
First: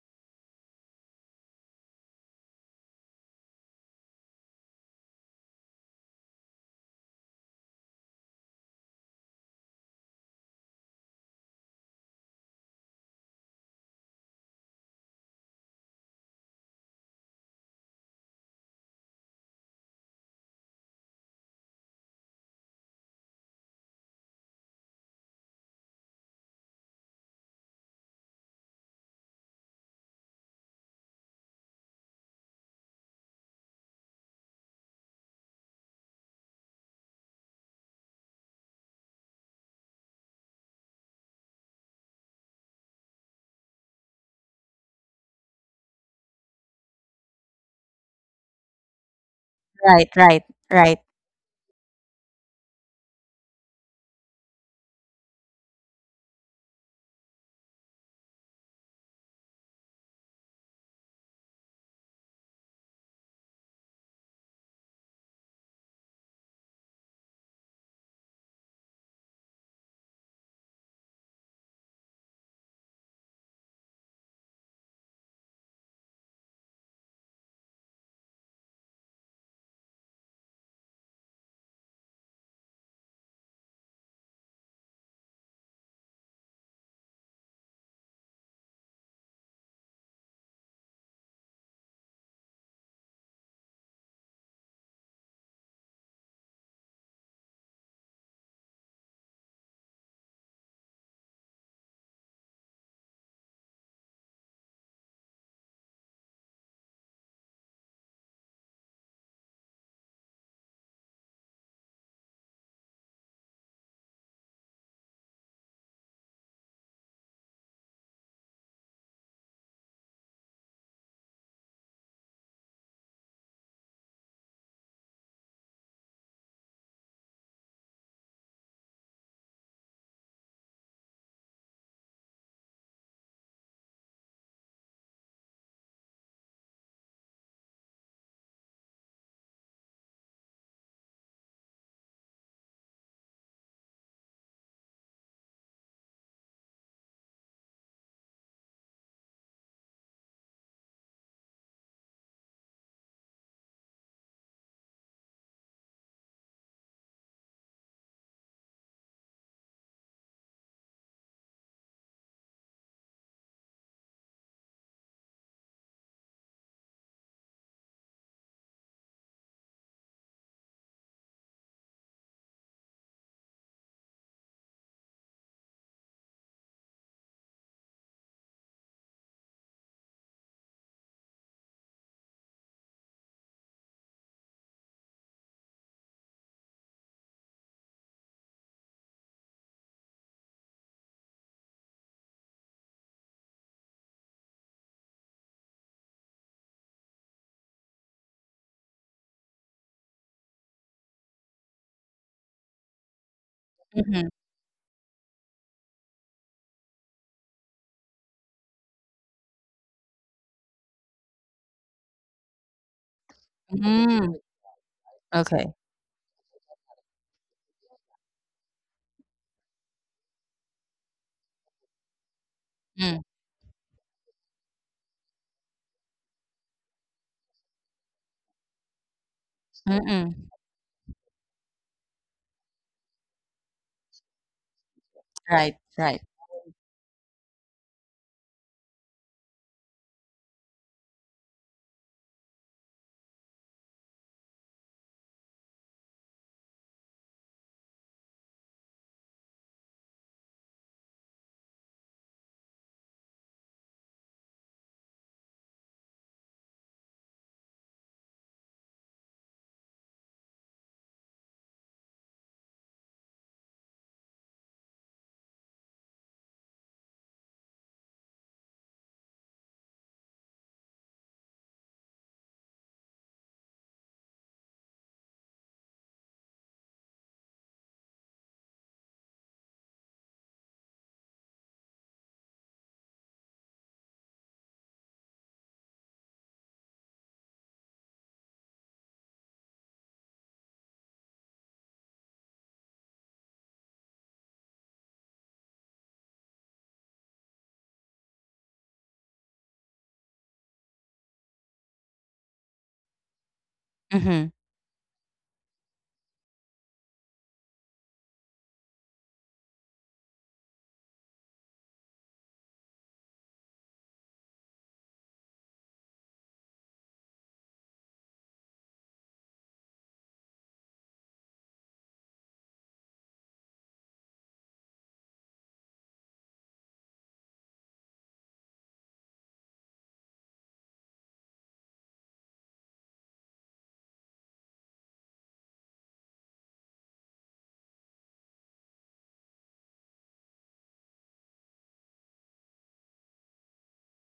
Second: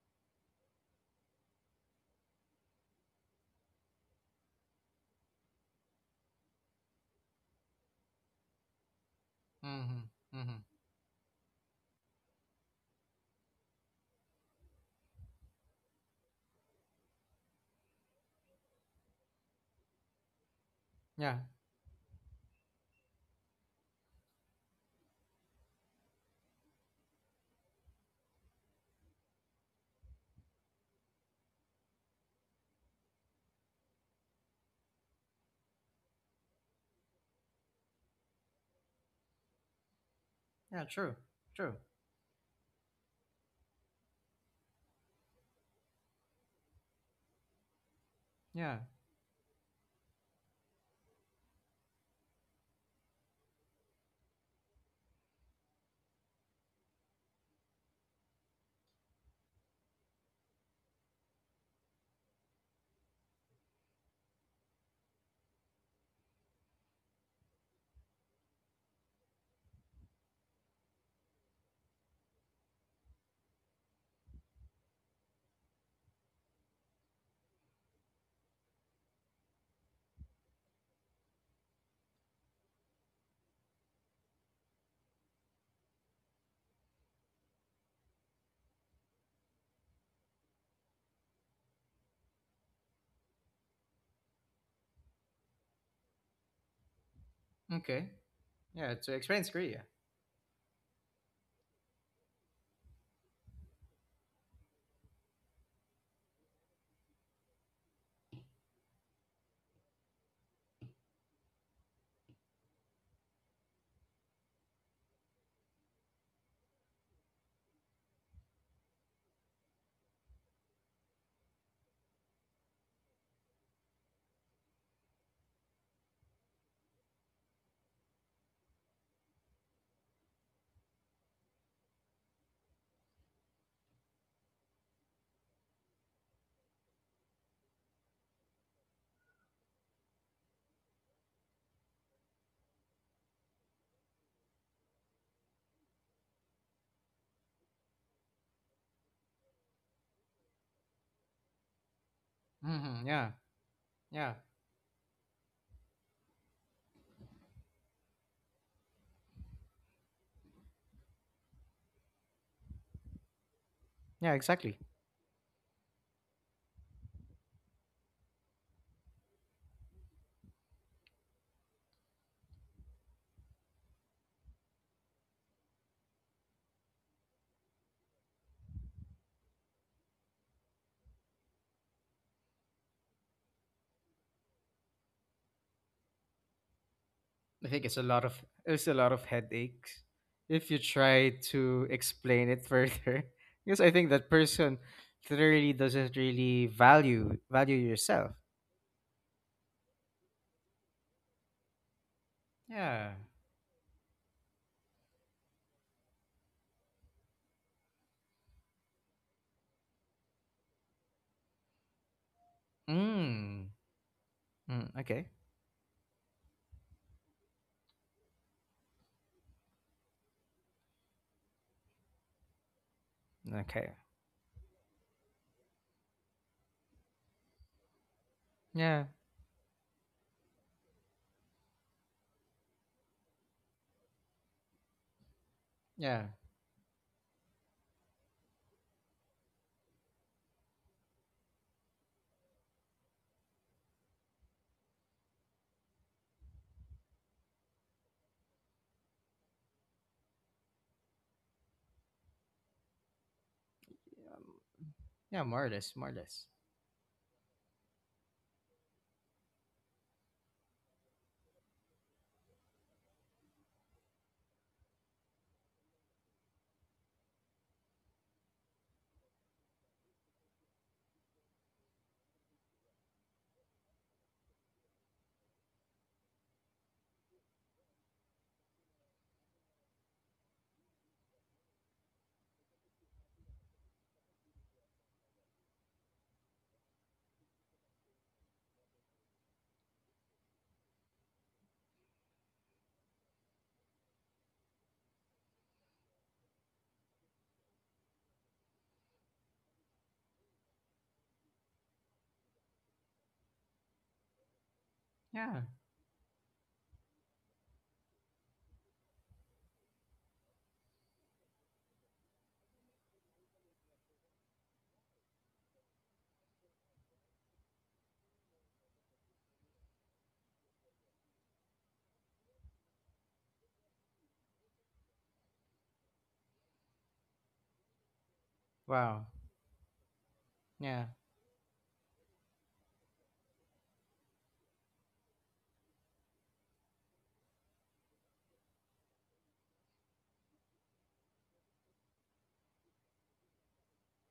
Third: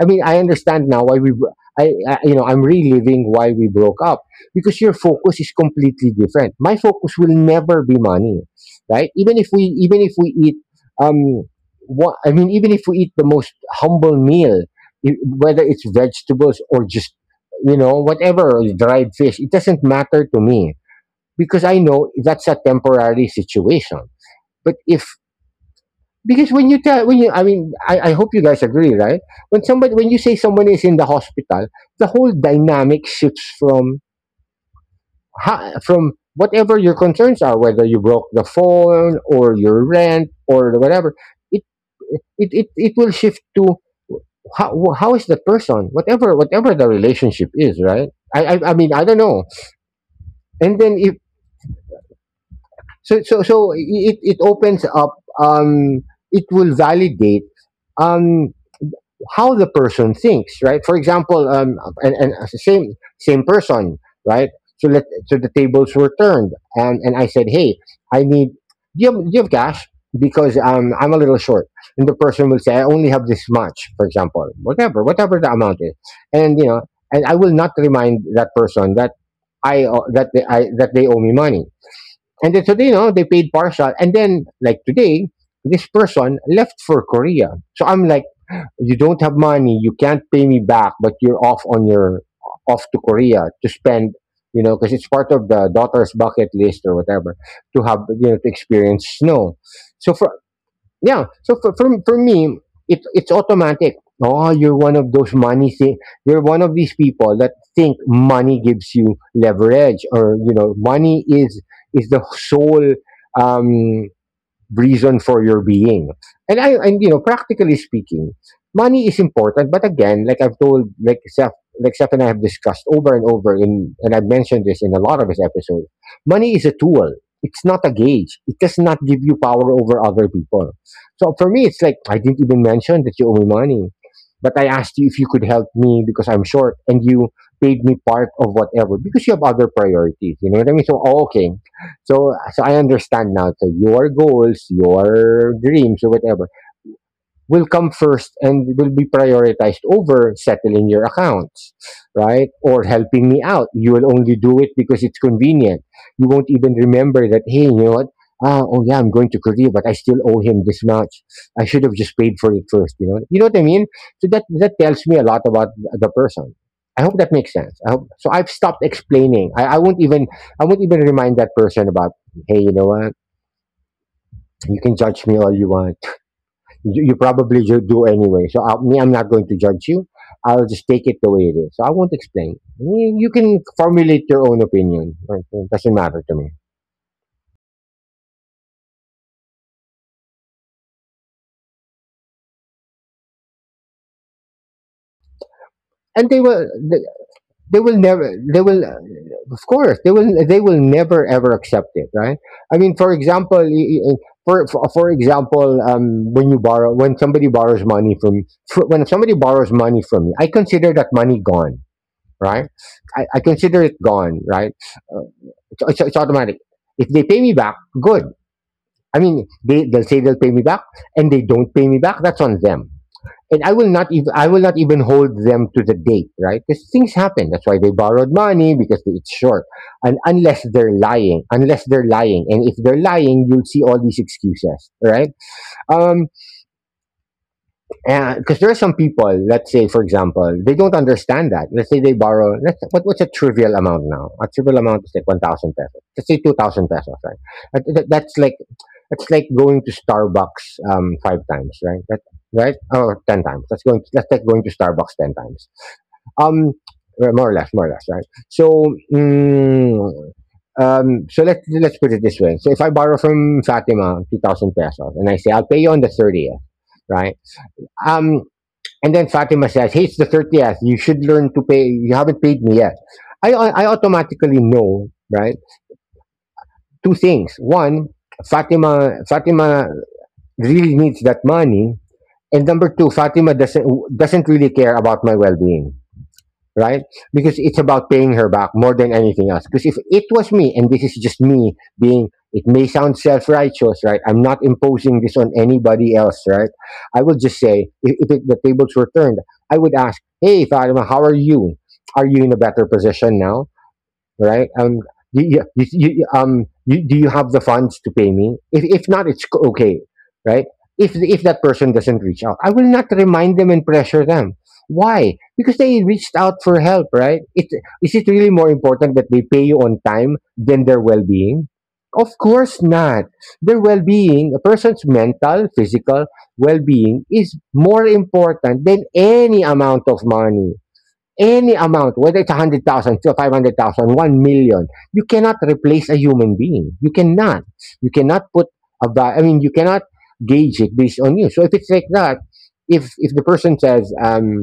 [SPEAKER 3] I mean, I understand now why we I I'm reliving why we broke up, because your focus is completely different. My focus will never be money, right? Even if we
[SPEAKER 1] Mm-hmm.
[SPEAKER 3] eat,
[SPEAKER 1] Mm-hmm.
[SPEAKER 3] um what I mean, even if we eat the most humble meal, whether it's vegetables or just, whatever, dried fish, it doesn't matter to me,
[SPEAKER 1] Yeah.
[SPEAKER 3] because I know that's a temporary situation. But if, because when you tell, when you I mean, I hope you guys agree, right? When you say someone is in the hospital, the whole dynamic shifts from whatever your concerns are, whether you broke the phone or your rent or
[SPEAKER 1] Yeah.
[SPEAKER 3] whatever.
[SPEAKER 1] True.
[SPEAKER 3] It
[SPEAKER 1] True.
[SPEAKER 3] it will shift to, how is the person, whatever the relationship is, right? I
[SPEAKER 1] Yeah.
[SPEAKER 3] mean, I don't know.
[SPEAKER 2] Right, right,
[SPEAKER 3] And then
[SPEAKER 2] right.
[SPEAKER 3] if it opens up, it will validate, um how the person thinks, right? For example, and as the same person, right? So the tables were turned, and I said, "Hey, I need do you have cash? Because I'm a little short." And the person will say, "I only have this much," for example, whatever the amount is. And you know And I will not remind that person that, I that they owe me money. And then, so they paid partial. And then, like today, this person left for Korea. So I'm like, "You don't have money, you can't pay me back, but you're off on your— off to Korea to spend," because it's part of the daughter's bucket list or whatever, to have,
[SPEAKER 1] Okay.
[SPEAKER 3] to experience
[SPEAKER 1] Yeah. To
[SPEAKER 3] snow.
[SPEAKER 1] experience Korea.
[SPEAKER 3] So for Yeah, so for me, it's automatic. "Oh, you're one of those money you're one of these people that think money gives you leverage, or, money is the sole, um reason for your being." And practically speaking, money is important, but again, like I've told, like Seth and I have discussed over and over, in and I've mentioned this in a lot of his episodes, money is a tool. It's not a gauge. It does not give you power over other people. So for me, it's like, I didn't even mention that you owe me money. But I asked you if you could help me because I'm short, and you paid me part of whatever, because you have other priorities. You know what I mean? Oh, okay. So I understand now. So your goals, your dreams, or whatever, will come first and will be prioritized over settling your accounts, right? Or
[SPEAKER 1] Mm-hmm.
[SPEAKER 3] helping
[SPEAKER 1] Yeah.
[SPEAKER 3] me out. You will
[SPEAKER 1] Yeah.
[SPEAKER 3] only do it because it's convenient. You won't even remember that, "Hey, you know what? Ah, oh yeah, I'm going to Korea, but I still owe him this much. I should have just paid for it first." You know what I mean? So that
[SPEAKER 1] Yeah.
[SPEAKER 3] that
[SPEAKER 1] Exactly.
[SPEAKER 3] tells me a lot about the person. I hope that makes sense. So I've stopped explaining. I won't even remind that person about, "Hey, you know what? You can judge me all you want. You probably should, do anyway. So, I'm not going to judge you. I'll just take it the way it is. So I won't explain. You can formulate your own opinion, right? It doesn't matter to me."
[SPEAKER 1] I think it's a lot of It's a lot of headaches if you try to explain it further, because I think that person really doesn't
[SPEAKER 3] And
[SPEAKER 1] really
[SPEAKER 3] they
[SPEAKER 1] value
[SPEAKER 3] will never,
[SPEAKER 1] yourself.
[SPEAKER 3] of course, they will never ever accept it, right? I mean, for
[SPEAKER 1] Yeah.
[SPEAKER 3] example, y-
[SPEAKER 2] Mm-hmm.
[SPEAKER 3] for example, when somebody borrows money from me, I consider that money gone, right? I consider
[SPEAKER 1] Mm.
[SPEAKER 3] it
[SPEAKER 2] Mm.
[SPEAKER 3] gone, right?
[SPEAKER 1] Mm, okay.
[SPEAKER 2] Okay.
[SPEAKER 3] So it's automatic. If they pay me back, good. I mean, they'll say they'll pay me back, and they don't pay me back. That's on them.
[SPEAKER 2] Mm.
[SPEAKER 3] And I will not
[SPEAKER 1] Okay.
[SPEAKER 3] even I will not even hold them to the date, right? Because things happen. That's why they borrowed money, because
[SPEAKER 1] Yeah.
[SPEAKER 3] it's short. And
[SPEAKER 2] Mm-mm.
[SPEAKER 3] unless they're lying, and if they're lying, you'll see all these excuses, right?
[SPEAKER 2] Right,
[SPEAKER 3] Um,
[SPEAKER 2] right.
[SPEAKER 1] Yeah.
[SPEAKER 3] because there are some people, let's say, for example, they don't understand that. Let's say they borrow— what's a trivial amount now? A trivial amount is like 1,000 pesos. Let's say 2,000 pesos, right? That's like, going to Starbucks, five times, right? Right? Or 10 times. That's like going
[SPEAKER 1] Um,
[SPEAKER 3] to Starbucks 10
[SPEAKER 1] yeah.
[SPEAKER 3] times.
[SPEAKER 1] More or less. More or less.
[SPEAKER 3] Um, well, more or less, right? So, mm, so let's put it this way. So if I borrow from Fatima 2,000 pesos and I say, "I'll pay you on the 30th," right? um and then Fatima says, "Hey, it's the 30th. You should learn to pay. You haven't paid me yet." I automatically know, right, two things. One, Fatima really needs that money, and number two, Fatima doesn't really care about my well being right? Because it's about paying her back more than anything else. Because if it was me, and this is just me being— it may sound self righteous, right? I'm not imposing this on anybody else, right? I will just say, if it, the tables were turned, I would ask, "Hey, Fatima, how are you? Are you in a better position now, right?
[SPEAKER 2] Mm-hmm.
[SPEAKER 3] You, you,
[SPEAKER 1] Yeah.
[SPEAKER 3] you, do you have the funds to pay me? If not, okay, right?" If that person doesn't reach out, I will not remind them and pressure them. Why? Because they reached out for help, right? Is it really more important that they pay you on time than their well being? Of course not. Their well being, a person's mental, physical well being, is more important than
[SPEAKER 1] Wow.
[SPEAKER 3] any amount of money.
[SPEAKER 1] Yeah.
[SPEAKER 3] Whether it's 100,000, to thousand, 1 million, you cannot replace a human being. You cannot. You cannot put I mean, you cannot gauge it based on you. So if it's like that, if the person says,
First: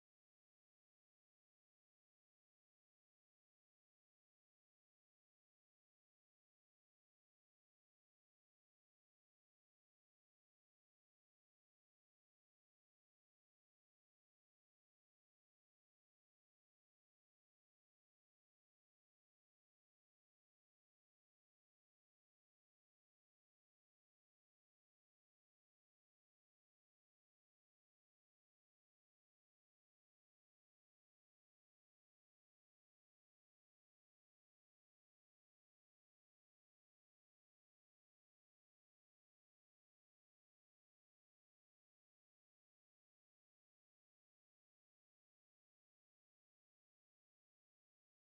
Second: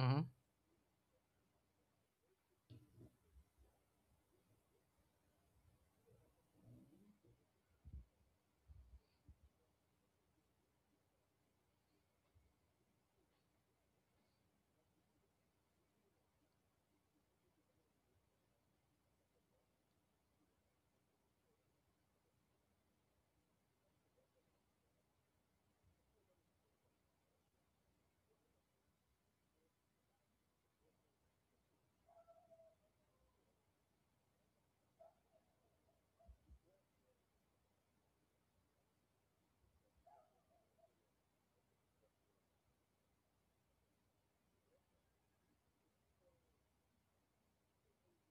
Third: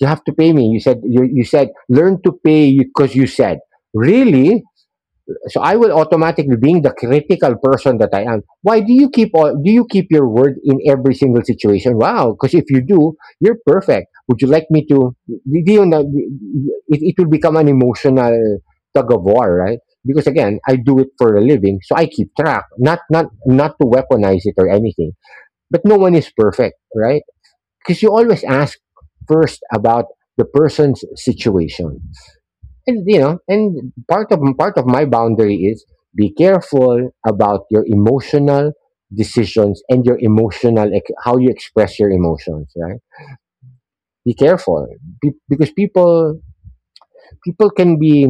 [SPEAKER 3] "You have to pay me, you said, you said, 'Learn to pay,' because you said, 'Really.'" So I will automatically, being the critical person that I am— "Why do you do you keep your word in every single situation? Wow, because if you do, you're perfect. Would you like me to? Do you know?" It will become an emotional tug of war, right? Because again, I do it for a living, so I keep track, not to weaponize it or anything. But no one is perfect, right? Because you always ask first about the person's situation. And you know And part of my boundary is, be careful about your emotional decisions and your emotional how you express your emotions, right? Be careful, because people can be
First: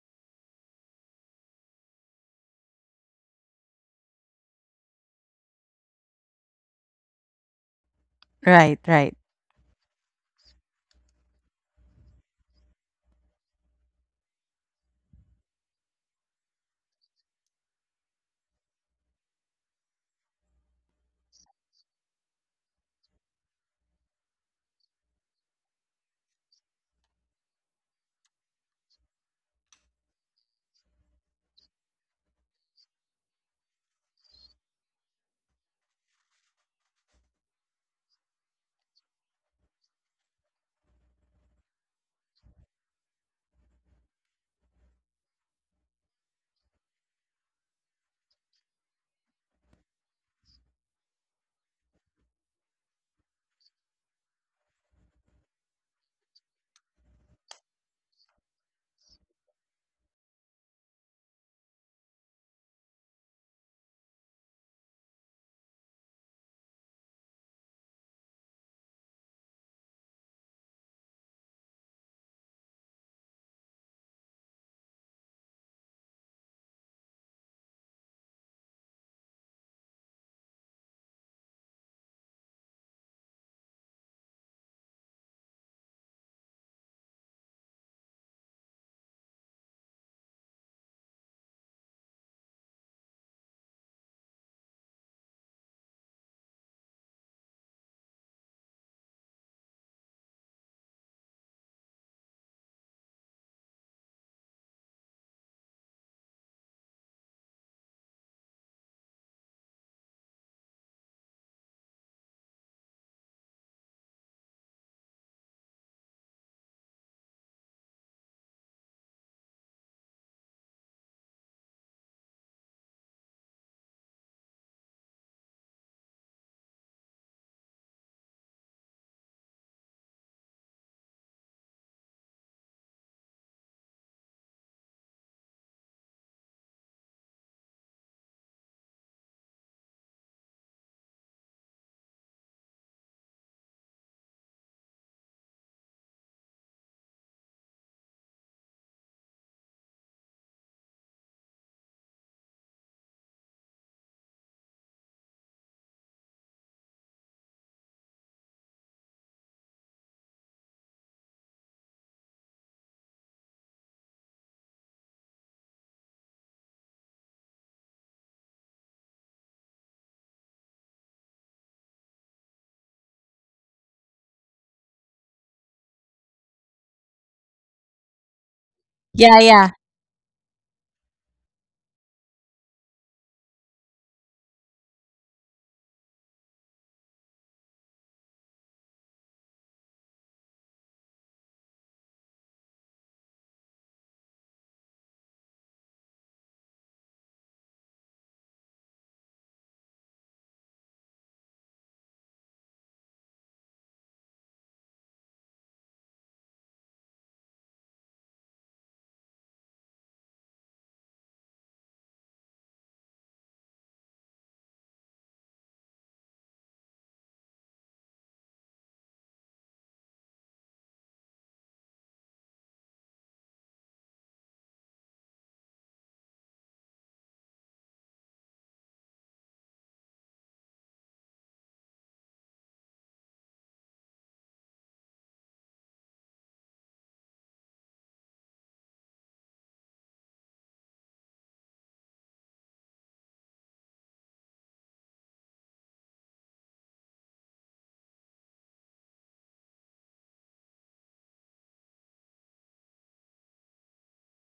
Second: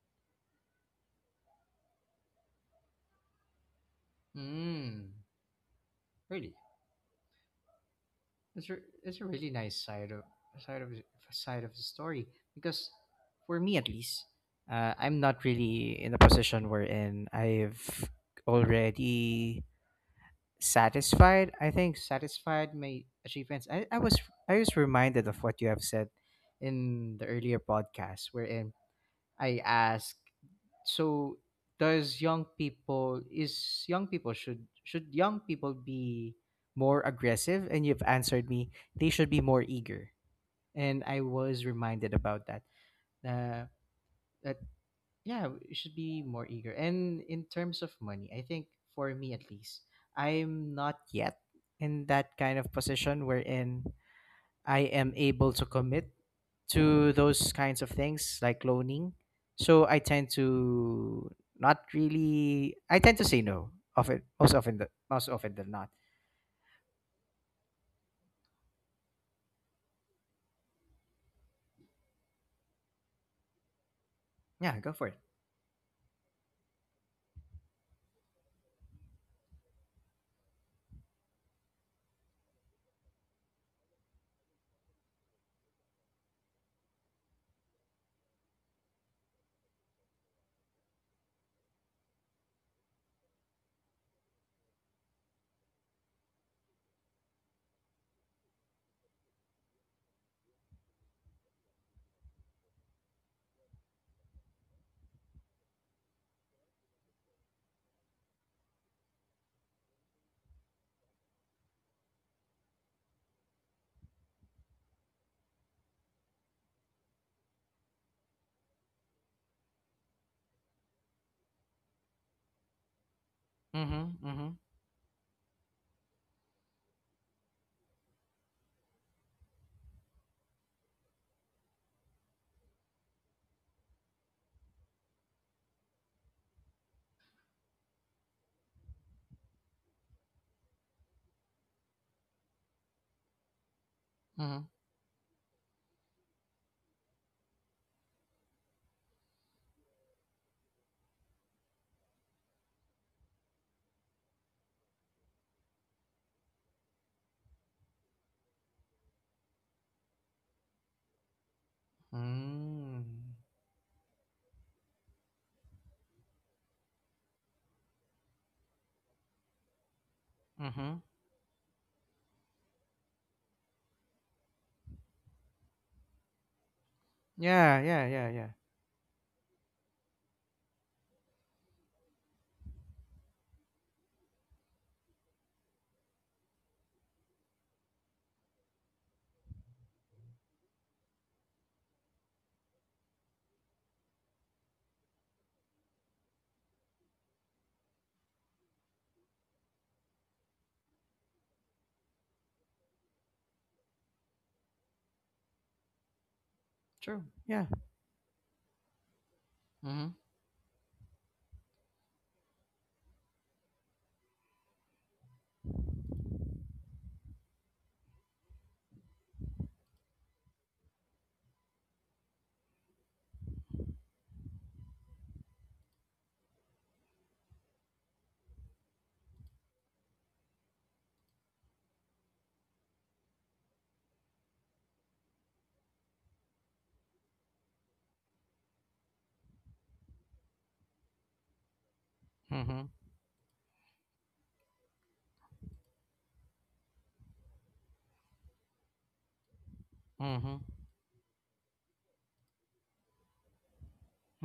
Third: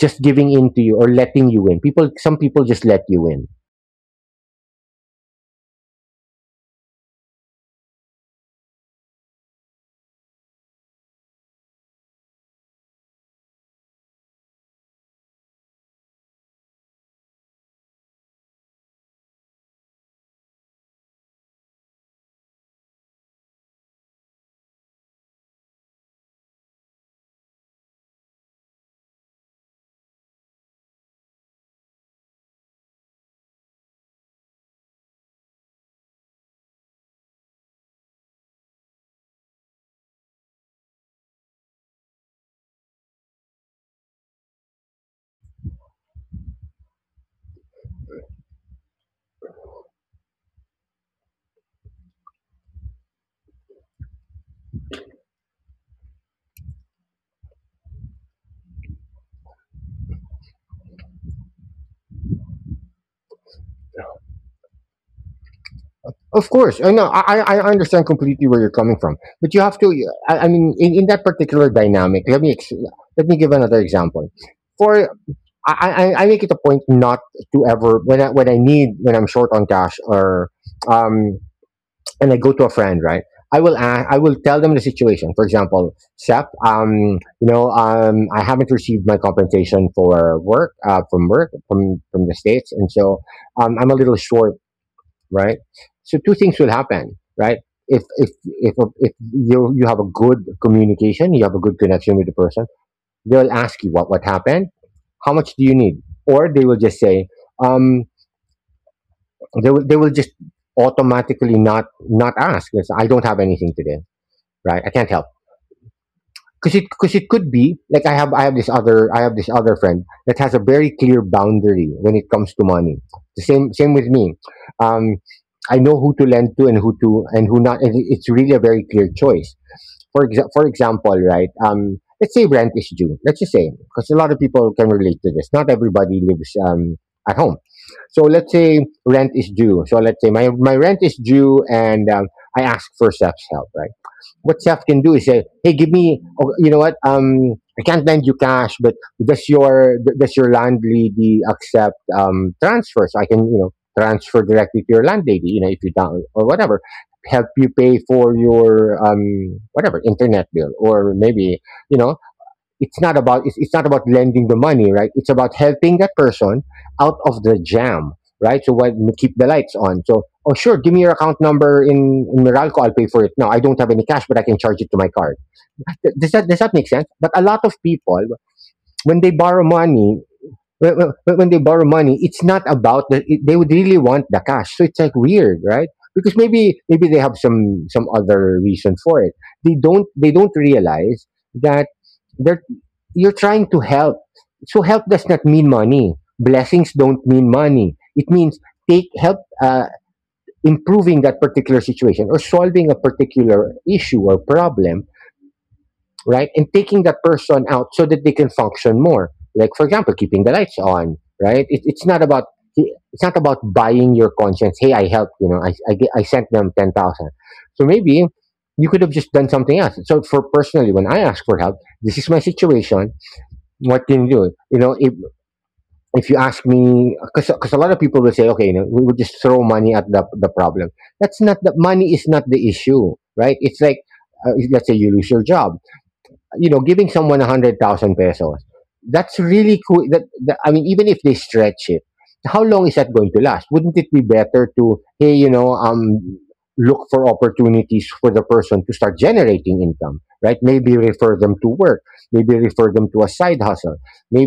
[SPEAKER 3] just giving in to you, or letting you in. People Some people just let you in.
[SPEAKER 1] Mm. Really. It's a,
[SPEAKER 2] Right, right.
[SPEAKER 1] it's a really nice side of side of the story because, for me at least, I'm not really in a position wherein I've already satisfied. I think satisfied my achievements. I was, I was reminded of what you have said in the earlier podcast wherein I ask, so does young people is young people should young people be more aggressive? And you've answered me, they should be more eager. And I was reminded about that. Uh, that yeah, we should be more eager. And in terms of money, I think for me at least, I'm not yet in that kind of position wherein I am able to commit to those kinds of things like loaning. So I tend to not really. I tend to say no of it most often. The, most often than not.
[SPEAKER 3] Of course, I know. I understand completely where you're coming from, but you have to— I mean, in that particular dynamic, let me give another example.
[SPEAKER 1] Yeah, go for
[SPEAKER 3] For
[SPEAKER 1] it.
[SPEAKER 3] I, I make it a point not to ever, when I'm short on cash, or um and I go to a friend, right? I will tell them the situation, for example, "Sep, I haven't received my compensation for work, from work, from the States, and so, I'm a little short," right? So two things will happen, right. if if if if you have a good communication, you have a good connection with the person, they'll ask you, what happened, how much do you need? Or they will just say, um, they will just automatically not ask, "I don't have anything today, right, I can't help." Because it could be like, I have this other friend that has a very clear boundary when it comes to money. The same with
[SPEAKER 1] Mm-hmm.
[SPEAKER 3] me.
[SPEAKER 1] Mm-hmm.
[SPEAKER 3] um, I know who to lend to, and who to and who not, and it's really a very clear choice. For example, right? Let's say rent is due. Let's just say, because a lot of people can relate to this. Not everybody lives, at home, so let's say rent is due. So let's say my rent is due, and, I ask for Seth's help, right? What
[SPEAKER 1] Mm-hmm.
[SPEAKER 3] Seth can do is say, "Hey, give me, oh, you know what? I can't lend you cash, but does your landlady accept transfer? So I can, you know." Transfer directly to your landlady, you know, if you don't or whatever help you pay for your whatever internet bill or maybe you know it's
[SPEAKER 1] Mm-hmm.
[SPEAKER 3] not about it's not about lending the money, right, it's about helping that person out of the jam, right? So what, keep the lights on. So, oh, sure, give
[SPEAKER 1] Mm-hmm.
[SPEAKER 3] me your account number in Meralco, I'll pay for it. No, I don't have any cash, but I can charge it to my card. Does that make sense? But a lot of
[SPEAKER 1] Yeah. Yeah.
[SPEAKER 3] people
[SPEAKER 1] Yeah. Yeah.
[SPEAKER 3] when they
[SPEAKER 2] Yeah,
[SPEAKER 3] borrow
[SPEAKER 2] yeah,
[SPEAKER 3] money, when, when they borrow money, it's not about that. It, they would really want the cash, so it's like weird, right? Because maybe they have some other reason for it. They don't realize that they're, you're trying to help. So help does not mean money. Blessings don't mean money. It means take help, improving that particular situation or solving a particular issue or problem, right? And taking that
[SPEAKER 1] True.
[SPEAKER 3] person
[SPEAKER 1] Yeah.
[SPEAKER 3] out so that they can function more. Like, for
[SPEAKER 1] Mm-hmm.
[SPEAKER 3] example, keeping the lights on, right? It's not about, it's not about buying your conscience. Hey, I helped. You know, I sent them 10,000. So maybe you could have just done something else. So for personally, when I ask for help, this is my situation. What can you do? You know, if you ask me, because a lot of people will say, okay, you know, we will just throw money at the problem. That's not, the money is not the issue, right? It's like, let's say you lose your job, you know, giving someone a hundred thousand pesos, that's really cool. That I mean, even if they stretch it, how
[SPEAKER 1] Mm-hmm.
[SPEAKER 3] long is that going to last? Wouldn't it be better to, hey, you know, look for opportunities for the person to start generating income,
[SPEAKER 1] Mm-hmm.
[SPEAKER 3] right? Maybe refer them to work, maybe refer them to a side hustle,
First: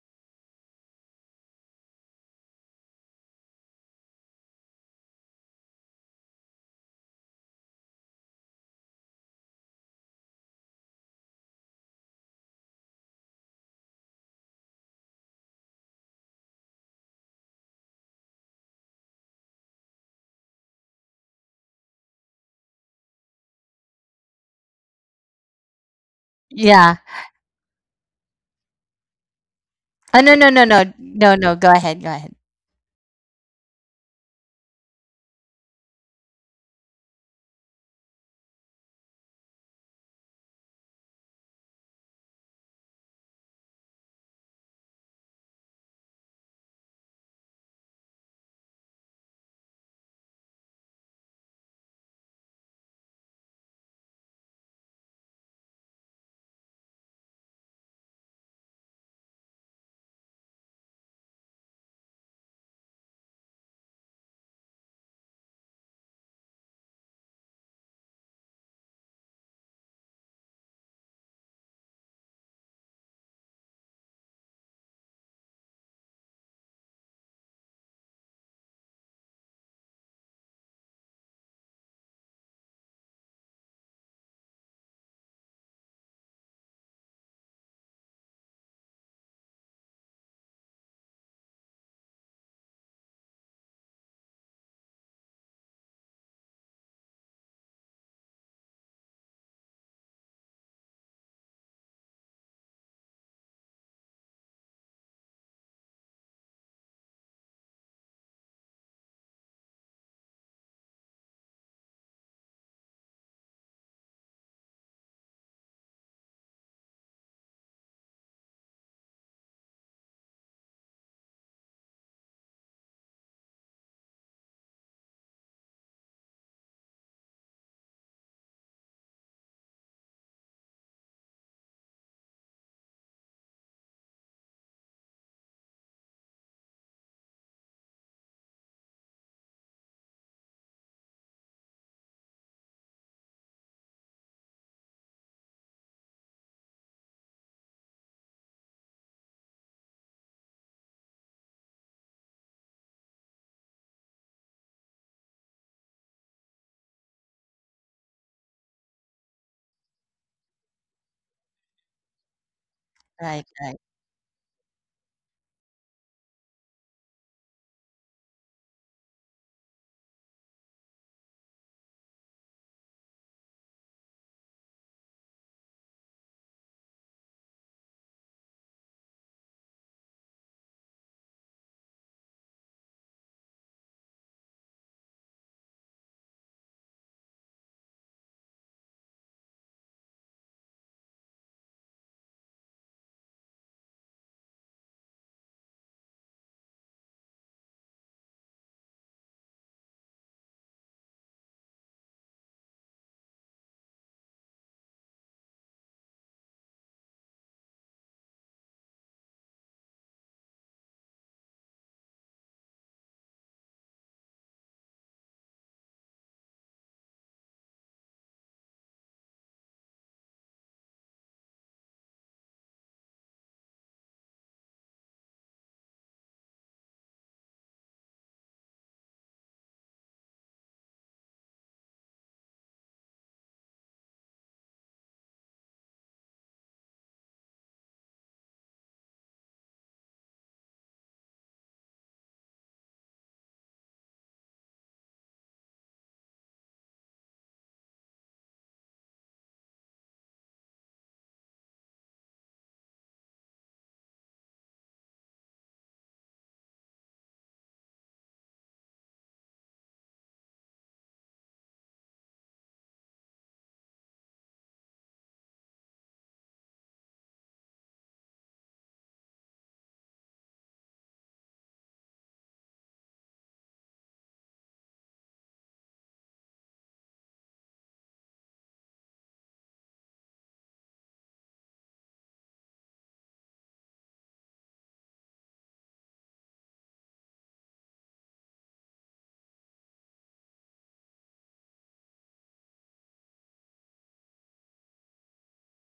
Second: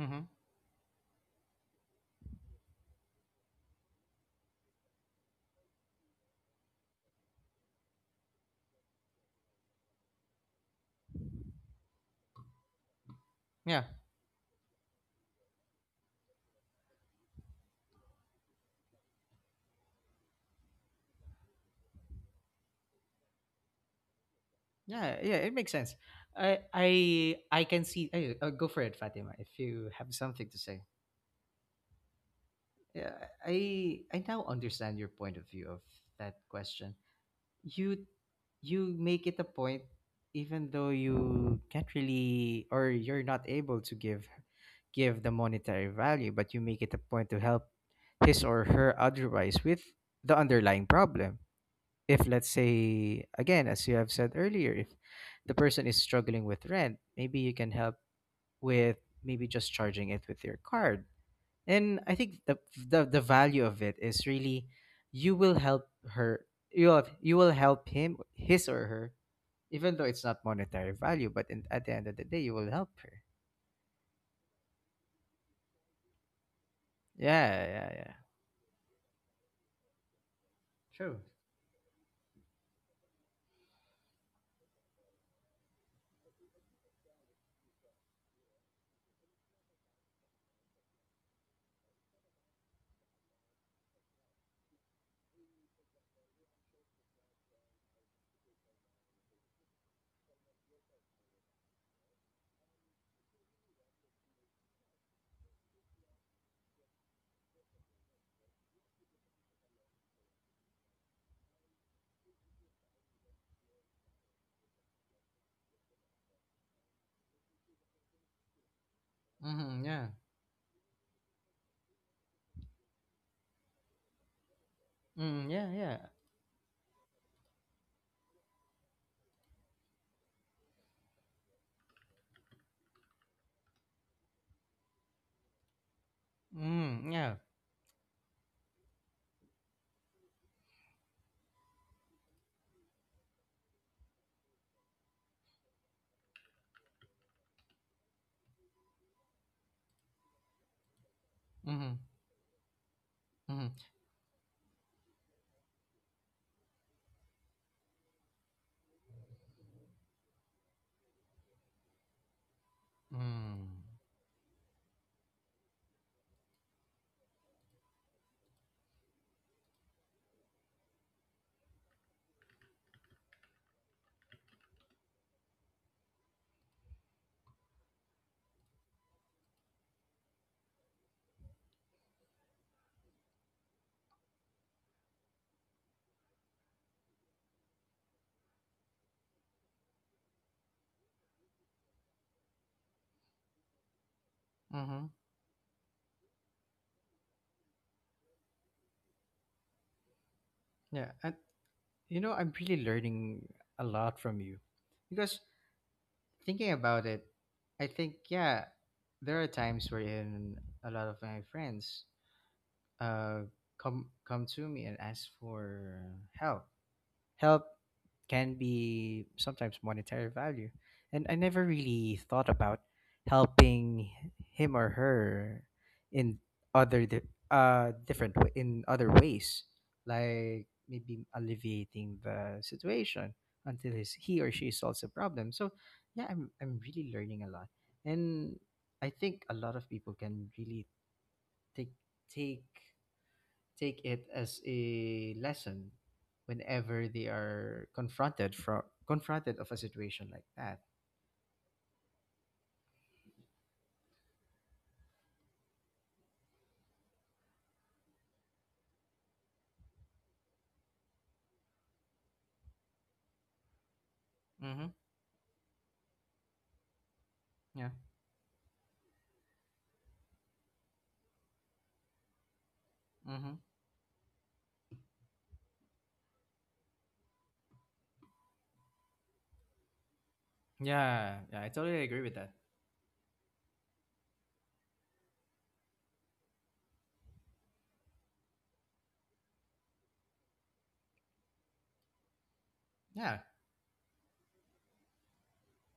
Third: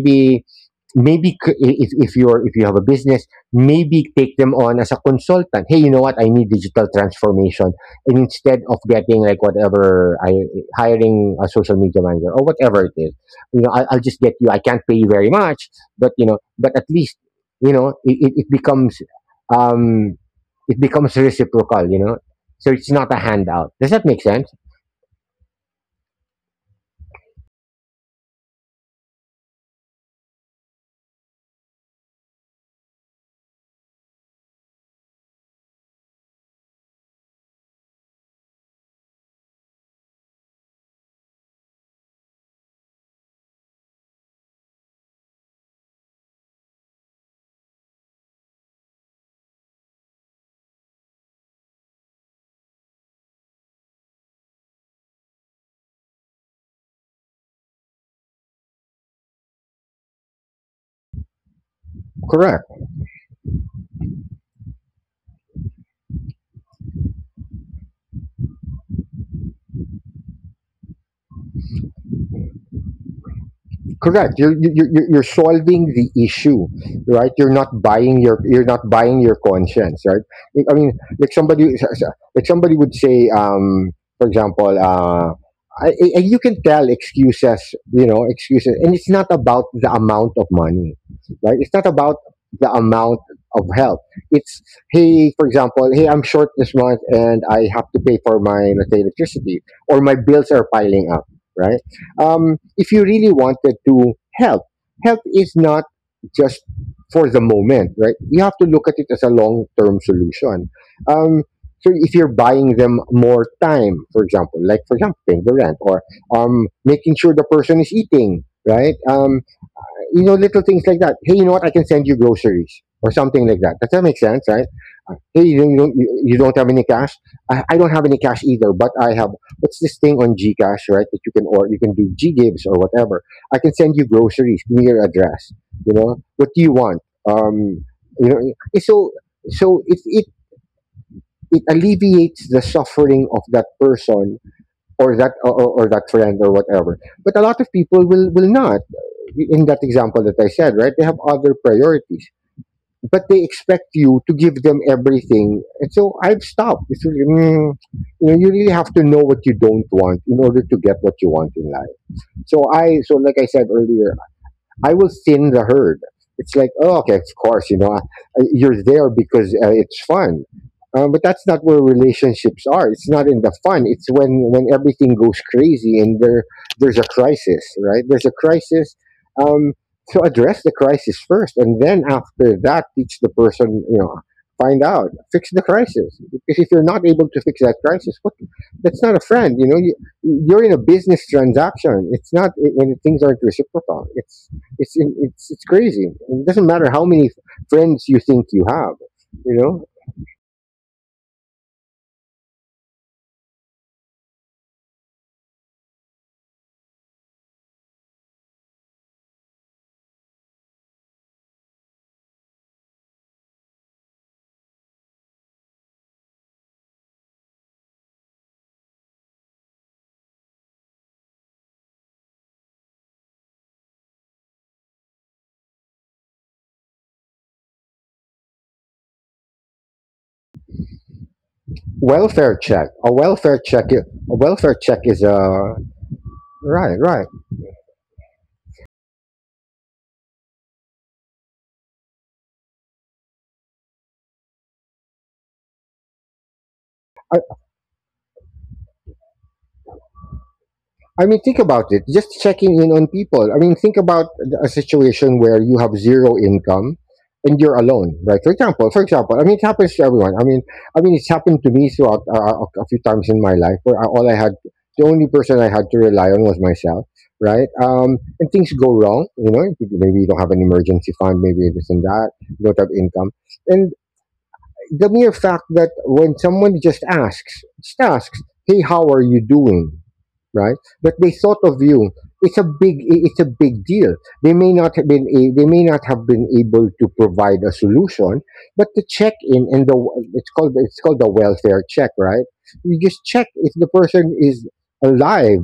[SPEAKER 1] Mm-hmm.
[SPEAKER 3] if you're, if you have a business, maybe take them on as a consultant. Hey, you know what, I need digital transformation, and instead of getting, like, whatever, I hiring a social media manager or whatever it is, you know,
[SPEAKER 1] Yeah.
[SPEAKER 3] I'll just get you, I can't pay you very much, but you know, but at least, you know, it becomes, um it becomes reciprocal, you know. So it's not a handout. Does that make sense?
[SPEAKER 1] Yeah. Yeah. It makes sense. I
[SPEAKER 2] yeah.
[SPEAKER 1] I I can see. Go for it, Fatima. If you have
[SPEAKER 2] Oh no,
[SPEAKER 1] something
[SPEAKER 2] no,
[SPEAKER 1] to
[SPEAKER 2] no, no,
[SPEAKER 1] say.
[SPEAKER 2] no, no. Go ahead, go ahead.
[SPEAKER 1] Yeah, I now understand your point of view of that question. You you make it a point, even though you can't really or you're not able to give give the monetary value, but you make it a point to help his or her otherwise with the underlying problem. If let's say again, as you have said earlier, if the person is struggling with rent, maybe you can help with maybe just charging it with your card. And I think the
[SPEAKER 3] Correct,
[SPEAKER 1] the value of it is really you will help her, you will, you will help him, his or her, even though it's not monetary value, but in, at the end of the day, you will help her.
[SPEAKER 3] correct. You're solving the issue, right? You're
[SPEAKER 1] Yeah,
[SPEAKER 3] not
[SPEAKER 1] yeah, yeah.
[SPEAKER 3] buying your, you're not buying your conscience, right? Like, I mean,
[SPEAKER 1] True.
[SPEAKER 3] like somebody, like somebody would say, for example, I, you can tell excuses, you know, excuses. And it's not about the amount of money, right? It's not about the amount of help. It's, hey, for example, hey, I'm short this month and I have to pay for my, let's say, electricity, or my bills are piling up, right? If you really wanted to help, help is not just for the moment, right? You have to look at it as a long term solution. Um, so if you're buying them more time, for example, like for example, paying the rent, or making sure the person is eating, right?
[SPEAKER 1] Mm-hmm, yeah.
[SPEAKER 3] You know, little things like that. Hey, you know what? I can send you groceries or something like that. Does that make sense, right?
[SPEAKER 1] Mm, yeah,
[SPEAKER 3] Hey, you
[SPEAKER 1] yeah.
[SPEAKER 3] don't, you don't, you you don't have any cash? I don't have any cash either, but I have, what's this thing on Gcash, right? That you can, or you can do Ggives or whatever. I can send you groceries. Give me your address. You know, what do you
[SPEAKER 1] Mm,
[SPEAKER 3] want?
[SPEAKER 1] yeah.
[SPEAKER 3] Um, you know, it's so, so it alleviates the suffering of that person, or that, or that friend or whatever. But a lot of people will not, in that example that I said, right? They have
[SPEAKER 1] Mm-hmm,
[SPEAKER 3] other priorities, but
[SPEAKER 1] mm-hmm,
[SPEAKER 3] they expect you to give them everything. And so I've stopped. It's really, you know, you really have to know what you don't want in order to get what you want in life. So I,
[SPEAKER 2] Right,
[SPEAKER 3] so like I
[SPEAKER 1] mm,
[SPEAKER 3] said earlier, I will thin the herd. It's like, oh, okay, of course, you know, you're there because it's fun. But that's not where relationships are. It's not in the fun. It's when everything goes crazy, and there, there's a crisis, right? There's a crisis. Um, so address the crisis first, and then after that, teach the person, you know, find out, fix the crisis. Because if you're not able to fix that crisis, what? That's not a friend, you know. You, you're in a business transaction. It's not, when things aren't reciprocal, It's
[SPEAKER 1] mm-hmm.
[SPEAKER 3] it's it's it's crazy. It doesn't matter how many friends you think you have. You know,
[SPEAKER 1] Yeah. And you know, I'm really learning a lot from you because, thinking about it, I think yeah, there are times wherein a lot of my friends, uh, come come to me and ask for help. Help can be sometimes monetary value, and I never really thought about helping him or her in other di- different wa- in other ways, like maybe alleviating the
[SPEAKER 3] welfare check.
[SPEAKER 1] situation
[SPEAKER 3] A welfare
[SPEAKER 1] until
[SPEAKER 3] check.
[SPEAKER 1] his he or
[SPEAKER 3] A
[SPEAKER 1] she
[SPEAKER 3] welfare
[SPEAKER 1] solves the
[SPEAKER 3] check is
[SPEAKER 1] problem. So
[SPEAKER 3] a,
[SPEAKER 1] yeah, I'm really
[SPEAKER 3] right,
[SPEAKER 1] learning
[SPEAKER 3] right.
[SPEAKER 1] a lot, and I think a lot of people can really take take take it as a lesson whenever they
[SPEAKER 3] I,
[SPEAKER 1] are confronted of a situation like that.
[SPEAKER 3] I mean, think about it. Just checking in on people. I mean, a situation where you have zero income and you're alone, right? For example, I mean, it happens to everyone. It's happened to me throughout, a few times in my life where I, all I had,
[SPEAKER 1] Mm-hmm.
[SPEAKER 3] the only person I had to rely on was myself, right?
[SPEAKER 1] Yeah.
[SPEAKER 3] And things go wrong, you know. Maybe you don't have an emergency fund, maybe this and that. You don't have income,
[SPEAKER 1] Mm-hmm.
[SPEAKER 3] and the mere fact that when someone just asks, "Hey, how are you doing?" Right?
[SPEAKER 1] Yeah.
[SPEAKER 3] That they
[SPEAKER 1] Yeah. I
[SPEAKER 3] thought
[SPEAKER 1] totally
[SPEAKER 3] of
[SPEAKER 1] agree with
[SPEAKER 3] you.
[SPEAKER 1] that.
[SPEAKER 3] It's a big. It's a big deal. They may not have been. A, they may not have been able to provide a solution, but the check-in and the, it's called the welfare check, right? You
[SPEAKER 1] Yeah.
[SPEAKER 3] just check if the person is alive.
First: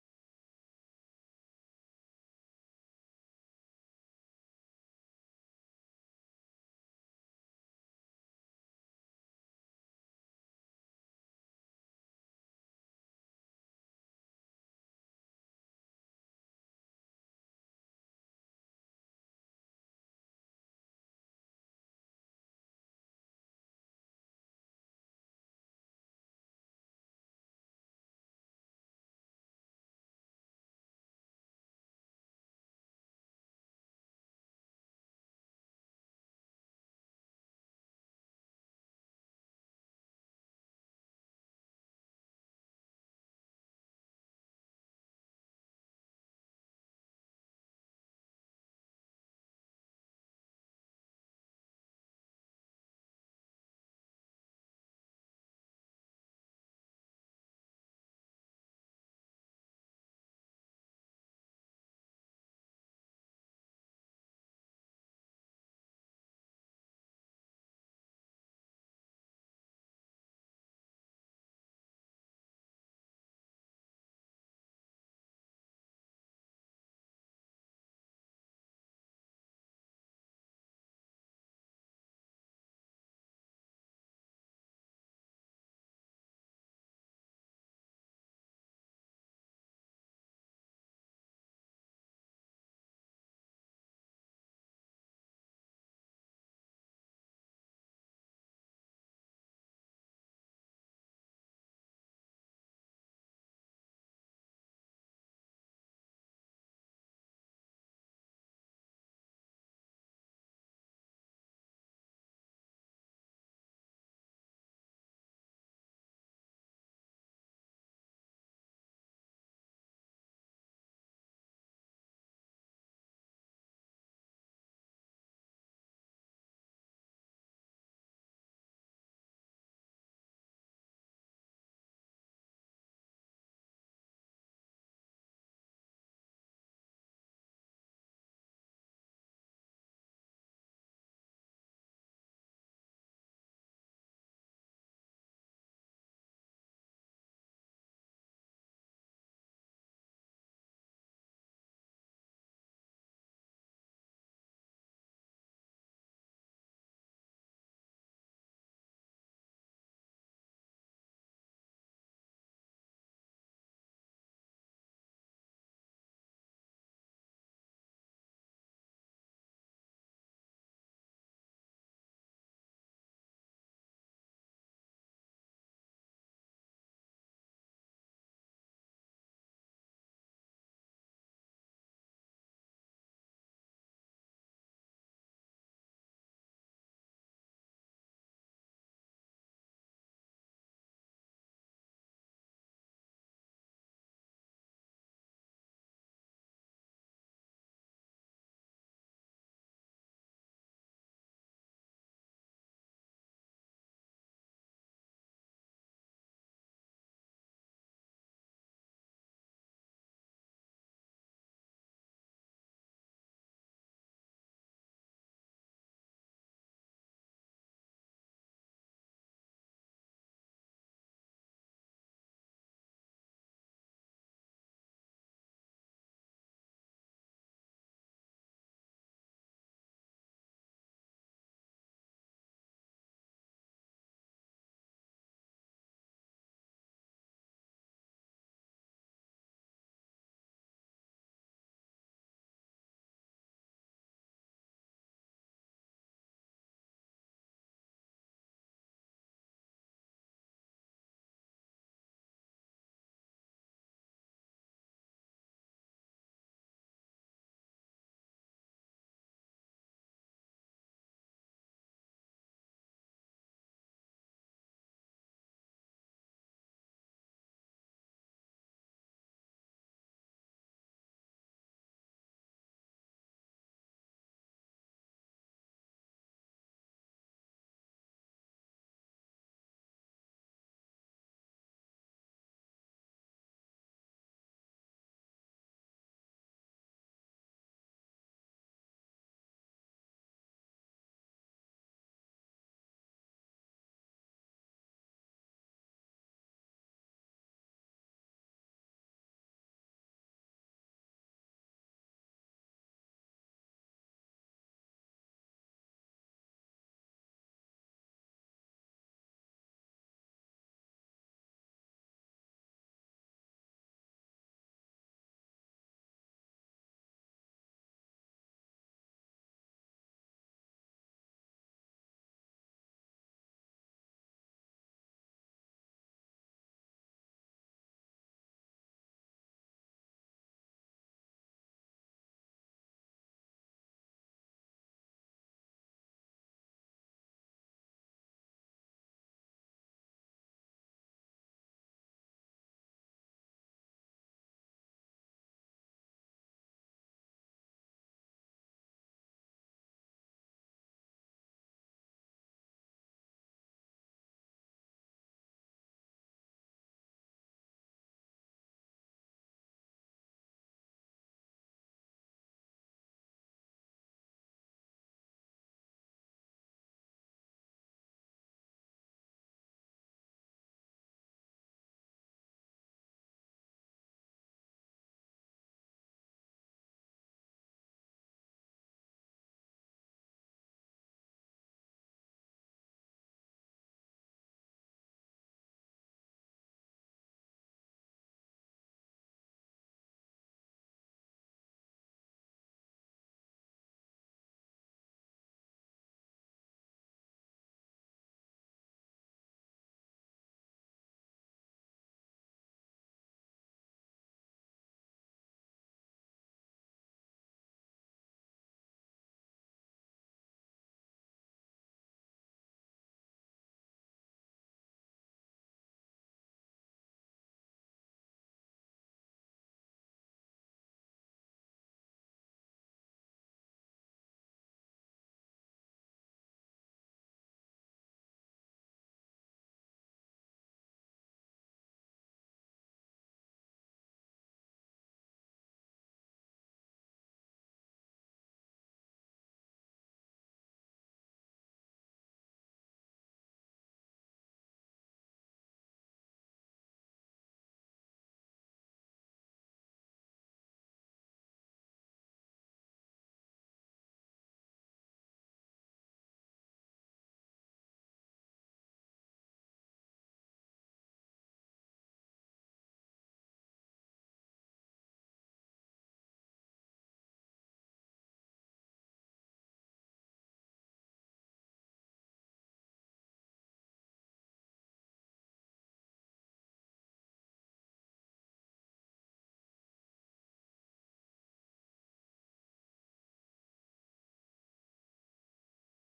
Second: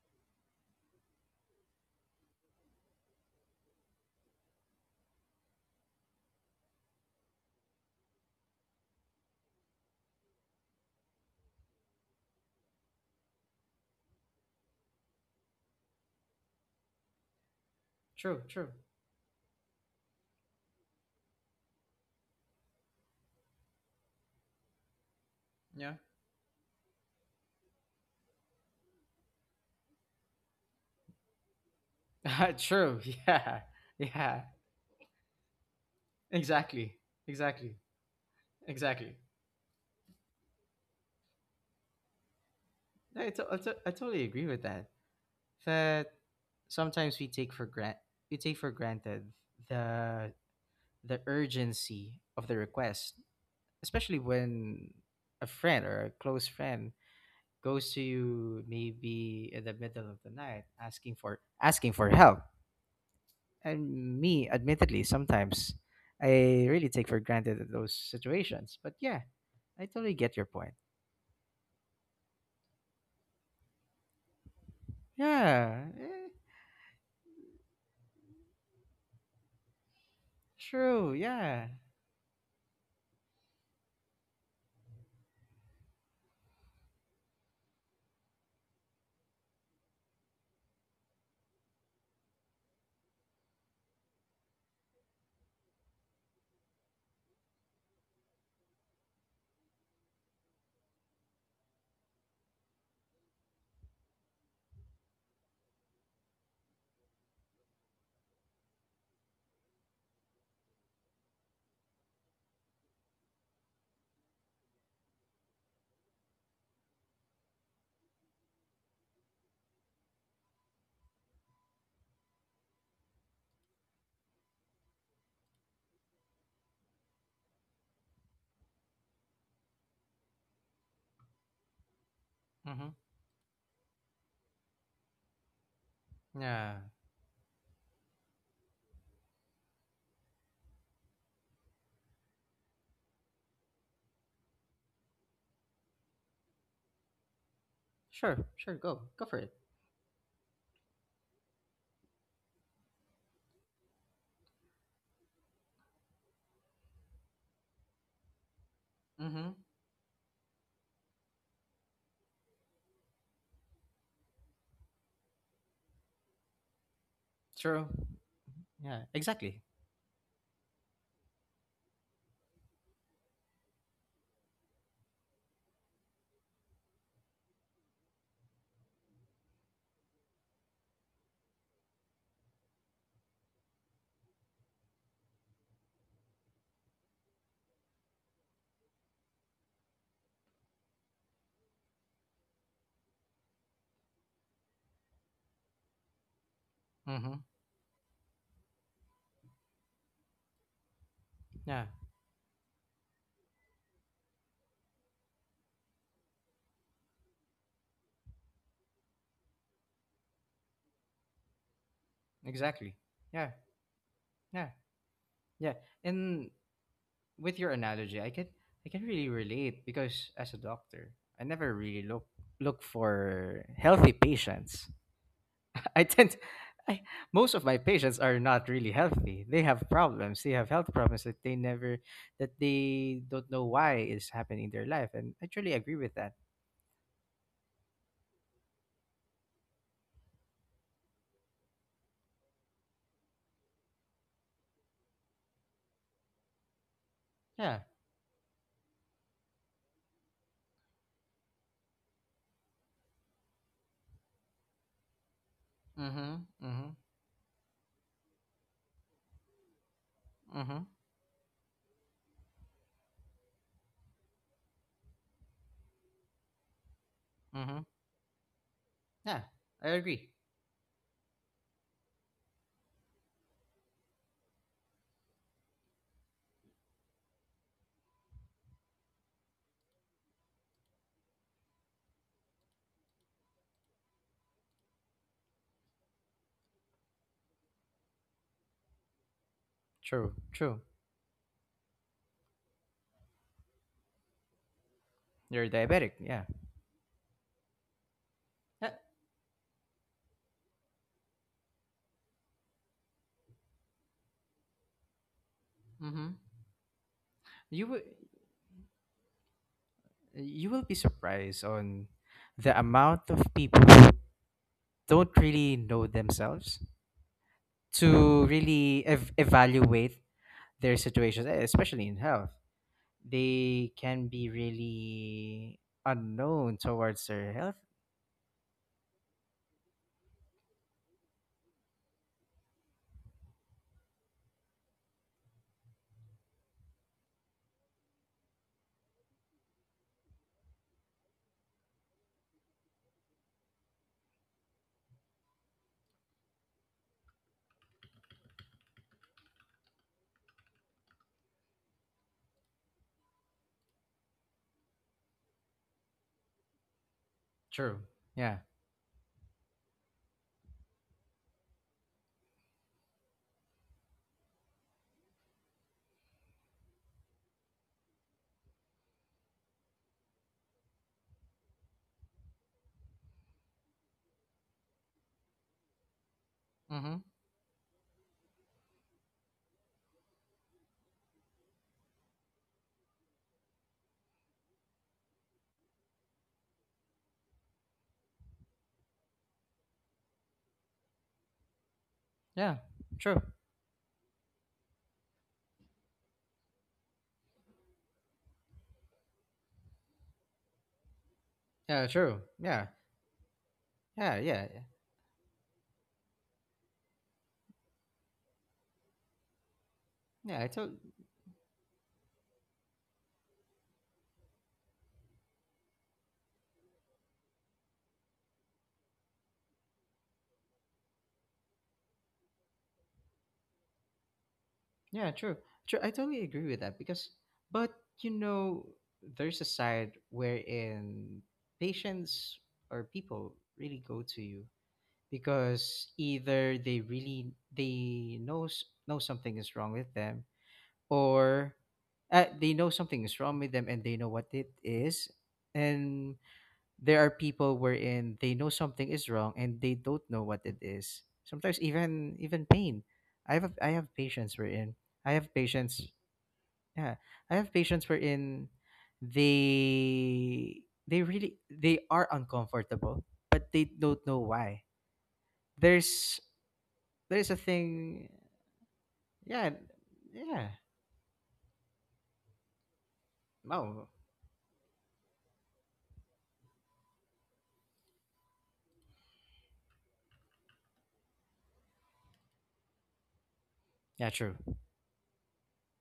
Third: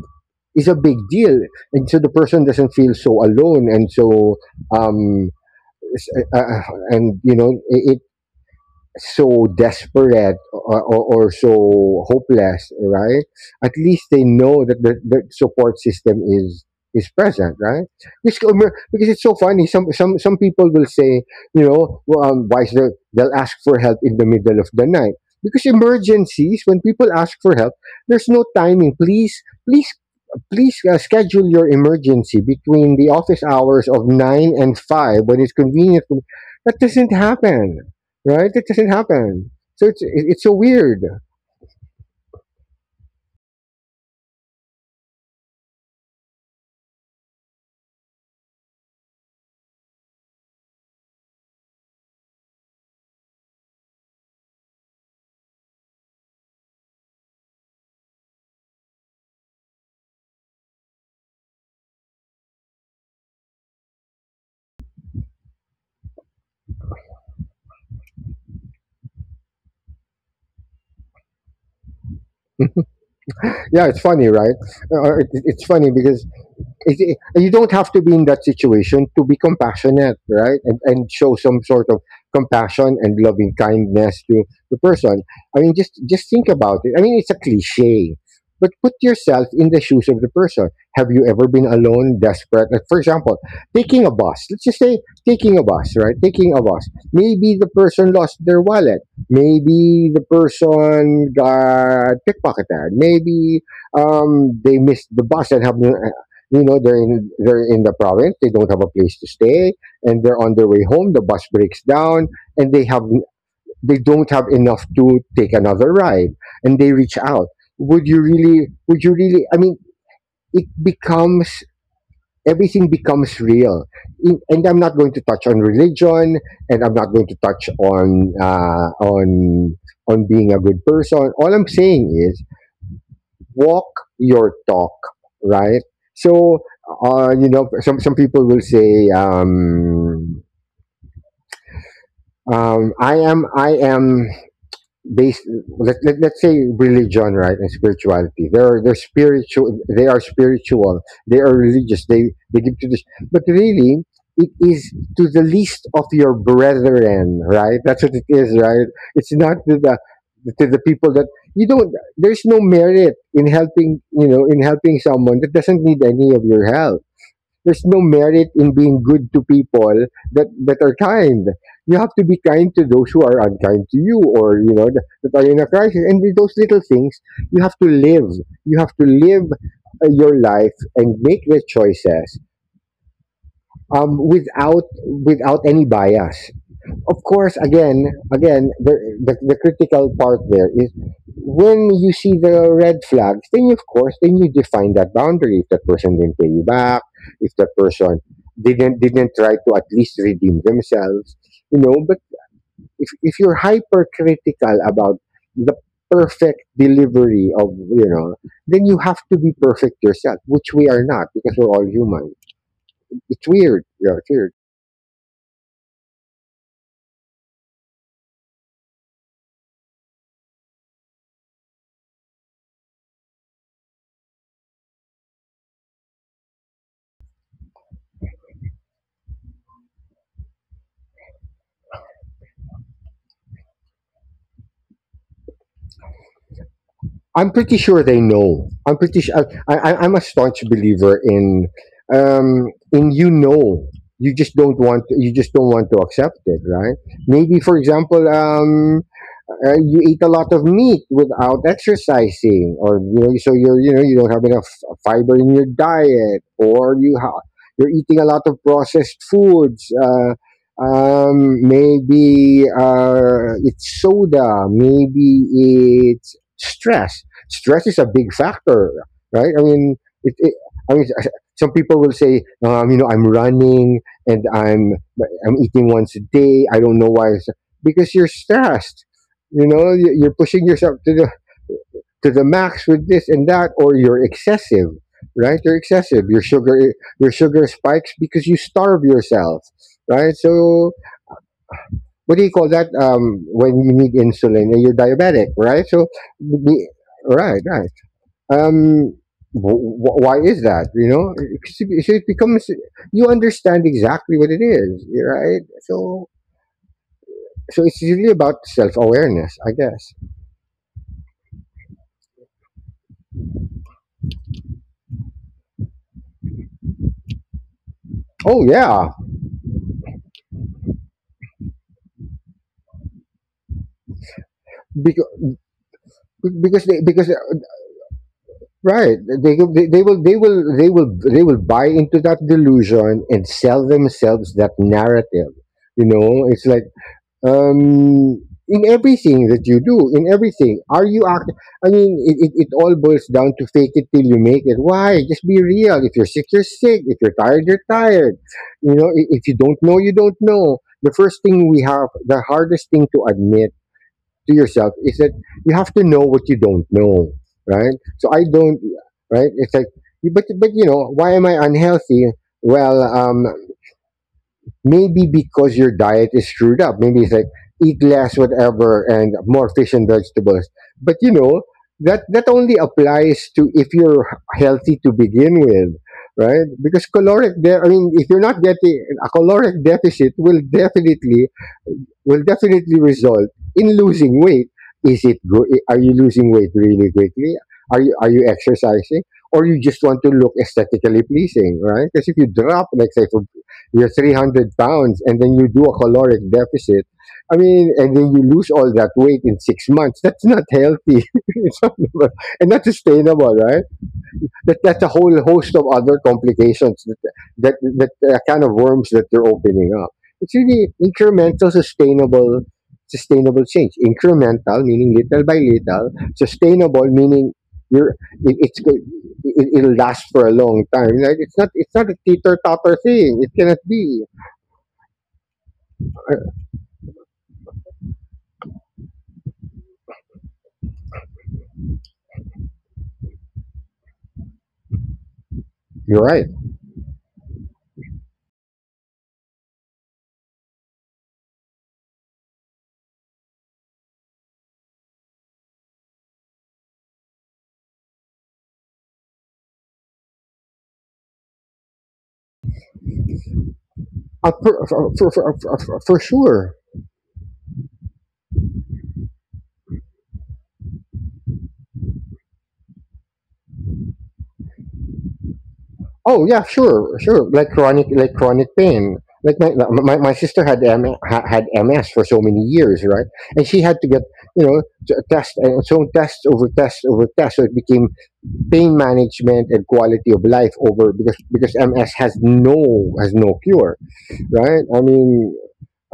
[SPEAKER 3] Is a big deal, and so the person doesn't feel so alone and so, um, s- uh, uh, and you know it, so desperate or so hopeless, right? At least they know that the support system is present, right? Because,
[SPEAKER 1] True.
[SPEAKER 3] um,
[SPEAKER 1] True.
[SPEAKER 3] because it's so funny. Some people will say, you know, well, why is there, they'll ask for help in the middle of the night because
[SPEAKER 1] Yeah.
[SPEAKER 3] emergencies. When people ask for help, there's no timing. Please, please. Please schedule your emergency between the
[SPEAKER 1] True.
[SPEAKER 3] office
[SPEAKER 1] Yeah.
[SPEAKER 3] hours of 9
[SPEAKER 1] Yeah.
[SPEAKER 3] and 5 when it's convenient. That
[SPEAKER 1] Exactly.
[SPEAKER 3] doesn't happen,
[SPEAKER 1] Exactly.
[SPEAKER 3] right? It doesn't
[SPEAKER 1] Exactly.
[SPEAKER 3] happen. So it's so weird.
[SPEAKER 1] Yeah, I totally agree with that. That sometimes we take for granted the the urgency of the request, especially when a friend or a close friend goes to you maybe in the middle of the night asking for help. And me, admittedly, sometimes I really take for granted those situations, but yeah, I totally get your point.
[SPEAKER 3] Yeah, it's funny, right? It, it's funny
[SPEAKER 1] Yeah,
[SPEAKER 3] because you don't have to be in that situation to be compassionate, right? And
[SPEAKER 1] true.
[SPEAKER 3] show some
[SPEAKER 1] Yeah.
[SPEAKER 3] sort of compassion and loving kindness to the person. I mean, just think about it. I mean, it's a cliche, but put yourself in the shoes of the person. Have you ever been alone, desperate? Like, for example, taking a bus. Let's just say taking a bus, right? Taking a bus. Maybe the person lost their wallet. Maybe the person got pickpocketed. Maybe, they missed the bus and have no, you know, they're in the province. They don't have a place to stay, and they're on their way home. The bus breaks down, and they have, they don't have enough to take another ride, and they reach out. Would you really? Would you really? I mean, it becomes, everything becomes real. In, and I'm not going to touch on religion, and I'm not going to touch on, on being a good person. All I'm saying,
[SPEAKER 1] Mm-hmm.
[SPEAKER 3] walk your talk, right? So,
[SPEAKER 1] Yeah.
[SPEAKER 3] you know, some people will say, "I am, I am." Based, let, let's say religion, right, and spirituality, they
[SPEAKER 1] Sure,
[SPEAKER 3] are, they're
[SPEAKER 1] sure, go for it.
[SPEAKER 3] spiritual, they are spiritual, they are religious, they give to this, but really, it is to the least of your brethren, right? That's what it is, right? It's not to
[SPEAKER 1] Mm-hmm.
[SPEAKER 3] the, to the people that you don't, there's no merit in helping, you know, in helping someone that doesn't need any of your help. There's no
[SPEAKER 1] True.
[SPEAKER 3] merit in being
[SPEAKER 1] Yeah,
[SPEAKER 3] good to
[SPEAKER 1] exactly.
[SPEAKER 3] people that, that are kind. You have to be kind to those who are unkind to you, or you know, that, that are in a crisis. And with those little things, you have to live. You have to live, your life and make the choices, without, without any bias. Of course, again, again, the critical part there is when you see the red flags, then you, of course, then you define that boundary. If that person didn't pay you back, if
[SPEAKER 1] Mm-hmm.
[SPEAKER 3] that person didn't try to at least redeem themselves, you know.
[SPEAKER 1] Yeah,
[SPEAKER 3] But If you're hypercritical about the perfect delivery of then you have to be perfect yourself, which we are not because we're all human.
[SPEAKER 1] exactly.
[SPEAKER 3] It's
[SPEAKER 1] Yeah,
[SPEAKER 3] weird. Yeah, it's weird.
[SPEAKER 1] yeah, yeah. And with your analogy, I can, I can really relate, because as a doctor, I never really look for healthy patients. I tend I Most of my patients are not really healthy. They have problems. They have health problems that they never that they don't know why is happening in their life. And I truly agree with that.
[SPEAKER 3] I'm pretty sure they know. I'm pretty sure. I'm a staunch believer um, in you just don't want to accept it, right? Maybe, for
[SPEAKER 1] Yeah.
[SPEAKER 3] example, you eat a lot of meat without exercising, or so you're you know you don't have enough fiber in your diet,
[SPEAKER 1] Mhm. Mhm.
[SPEAKER 3] you're eating a lot of processed foods.
[SPEAKER 1] Mhm.
[SPEAKER 3] Maybe it's soda. Maybe it's stress. Stress
[SPEAKER 1] Mhm.
[SPEAKER 3] is a big factor, right?
[SPEAKER 1] Yeah,
[SPEAKER 3] I mean,
[SPEAKER 1] I
[SPEAKER 3] it,
[SPEAKER 1] agree.
[SPEAKER 3] it, I mean, uh, some people will say, you know, I'm running and I'm eating once a day. I don't know why. Because you're stressed. You know, you- are pushing yourself to the max with this and that, or you're excessive, right? You're excessive. Your sugar spikes because you starve yourself, right?
[SPEAKER 1] True,
[SPEAKER 3] So
[SPEAKER 1] true.
[SPEAKER 3] what do you call that? When you need insulin and you're diabetic,
[SPEAKER 1] You're
[SPEAKER 3] right? So,
[SPEAKER 1] diabetic, yeah.
[SPEAKER 3] the- right, right.
[SPEAKER 1] Yeah.
[SPEAKER 3] Um, why is that? You know, so it becomes you understand exactly what it is, right? So,
[SPEAKER 1] Mhm.
[SPEAKER 3] so
[SPEAKER 1] You
[SPEAKER 3] it's
[SPEAKER 1] would.
[SPEAKER 3] really about self awareness, I guess.
[SPEAKER 1] You will be surprised on the amount of people who don't really know themselves to
[SPEAKER 3] Oh
[SPEAKER 1] really
[SPEAKER 3] yeah.
[SPEAKER 1] evaluate their situations, eh, especially in health. They can be really
[SPEAKER 3] Be-
[SPEAKER 1] unknown
[SPEAKER 3] because they
[SPEAKER 1] towards
[SPEAKER 3] because
[SPEAKER 1] their health.
[SPEAKER 3] Right, they, go- they will they will they will they will buy into that delusion and sell themselves that narrative. You know, it's like, um in everything that you do, in everything are you act, I mean, it all boils down to fake it till you make it. Why? Just be real. If you're sick, you're sick. If you're tired, you're tired. You know, if you don't know, you don't know. The first thing we have, the hardest thing to admit to yourself, is that you have to know what you don't know, right?
[SPEAKER 1] True.
[SPEAKER 3] So I
[SPEAKER 1] Yeah.
[SPEAKER 3] don't, right? It's like, but you know, why am I unhealthy? Well, maybe because your diet is screwed up. Maybe it's like eat less, whatever, and more fish and vegetables. But you know, that only applies to if you're healthy to begin with, right? Because
[SPEAKER 1] Mm-hmm.
[SPEAKER 3] I mean, if you're not getting a caloric deficit, will definitely result in losing weight. Is it good? Are you losing weight really quickly? Are you exercising, or you just want to look aesthetically pleasing, right? Because if you
[SPEAKER 1] Yeah.
[SPEAKER 3] drop, like say,
[SPEAKER 1] True.
[SPEAKER 3] from you're 300 pounds, and then you do a caloric deficit, I mean, and then you lose all that weight in 6 months. That's not healthy. It's not,
[SPEAKER 1] Yeah. True.
[SPEAKER 3] and not
[SPEAKER 1] Yeah.
[SPEAKER 3] sustainable, right?
[SPEAKER 1] Yeah. Yeah.
[SPEAKER 3] that
[SPEAKER 1] Yeah.
[SPEAKER 3] that's a whole host of other complications that kind of worms that they're opening up. It's
[SPEAKER 1] Yeah, I
[SPEAKER 3] really
[SPEAKER 1] to-
[SPEAKER 3] incremental, sustainable, sustainable change. Incremental meaning little by little. Sustainable meaning you're it, it's go- it, it'll last for a long time. Like, it's not, it's not a teeter totter thing. It cannot be.
[SPEAKER 1] Yeah, true. True, I totally agree with that. But you know, there's a side wherein patients or people really go to you because
[SPEAKER 3] You're right.
[SPEAKER 1] either they really they knows know something is wrong with them, or they know something is wrong with them and they know what it is. And there are people wherein they know something is wrong and they don't know what it is. Sometimes even pain. I have
[SPEAKER 3] Uh,
[SPEAKER 1] patients
[SPEAKER 3] for,
[SPEAKER 1] wherein
[SPEAKER 3] for, for,
[SPEAKER 1] I have
[SPEAKER 3] for, for,
[SPEAKER 1] patients
[SPEAKER 3] for sure.
[SPEAKER 1] yeah, I have patients wherein they they are uncomfortable but they don't know why.
[SPEAKER 3] Oh
[SPEAKER 1] There's
[SPEAKER 3] yeah, sure, sure.
[SPEAKER 1] there's a
[SPEAKER 3] Like
[SPEAKER 1] thing.
[SPEAKER 3] chronic pain. Like
[SPEAKER 1] Yeah.
[SPEAKER 3] my sister
[SPEAKER 1] Yeah.
[SPEAKER 3] had had MS for so many years, right? And she had to
[SPEAKER 1] Oh,
[SPEAKER 3] get, you know, test and so test over test over test. So it became pain management and quality of life over because because MS has no cure,
[SPEAKER 1] yeah, true.
[SPEAKER 3] right? I mean,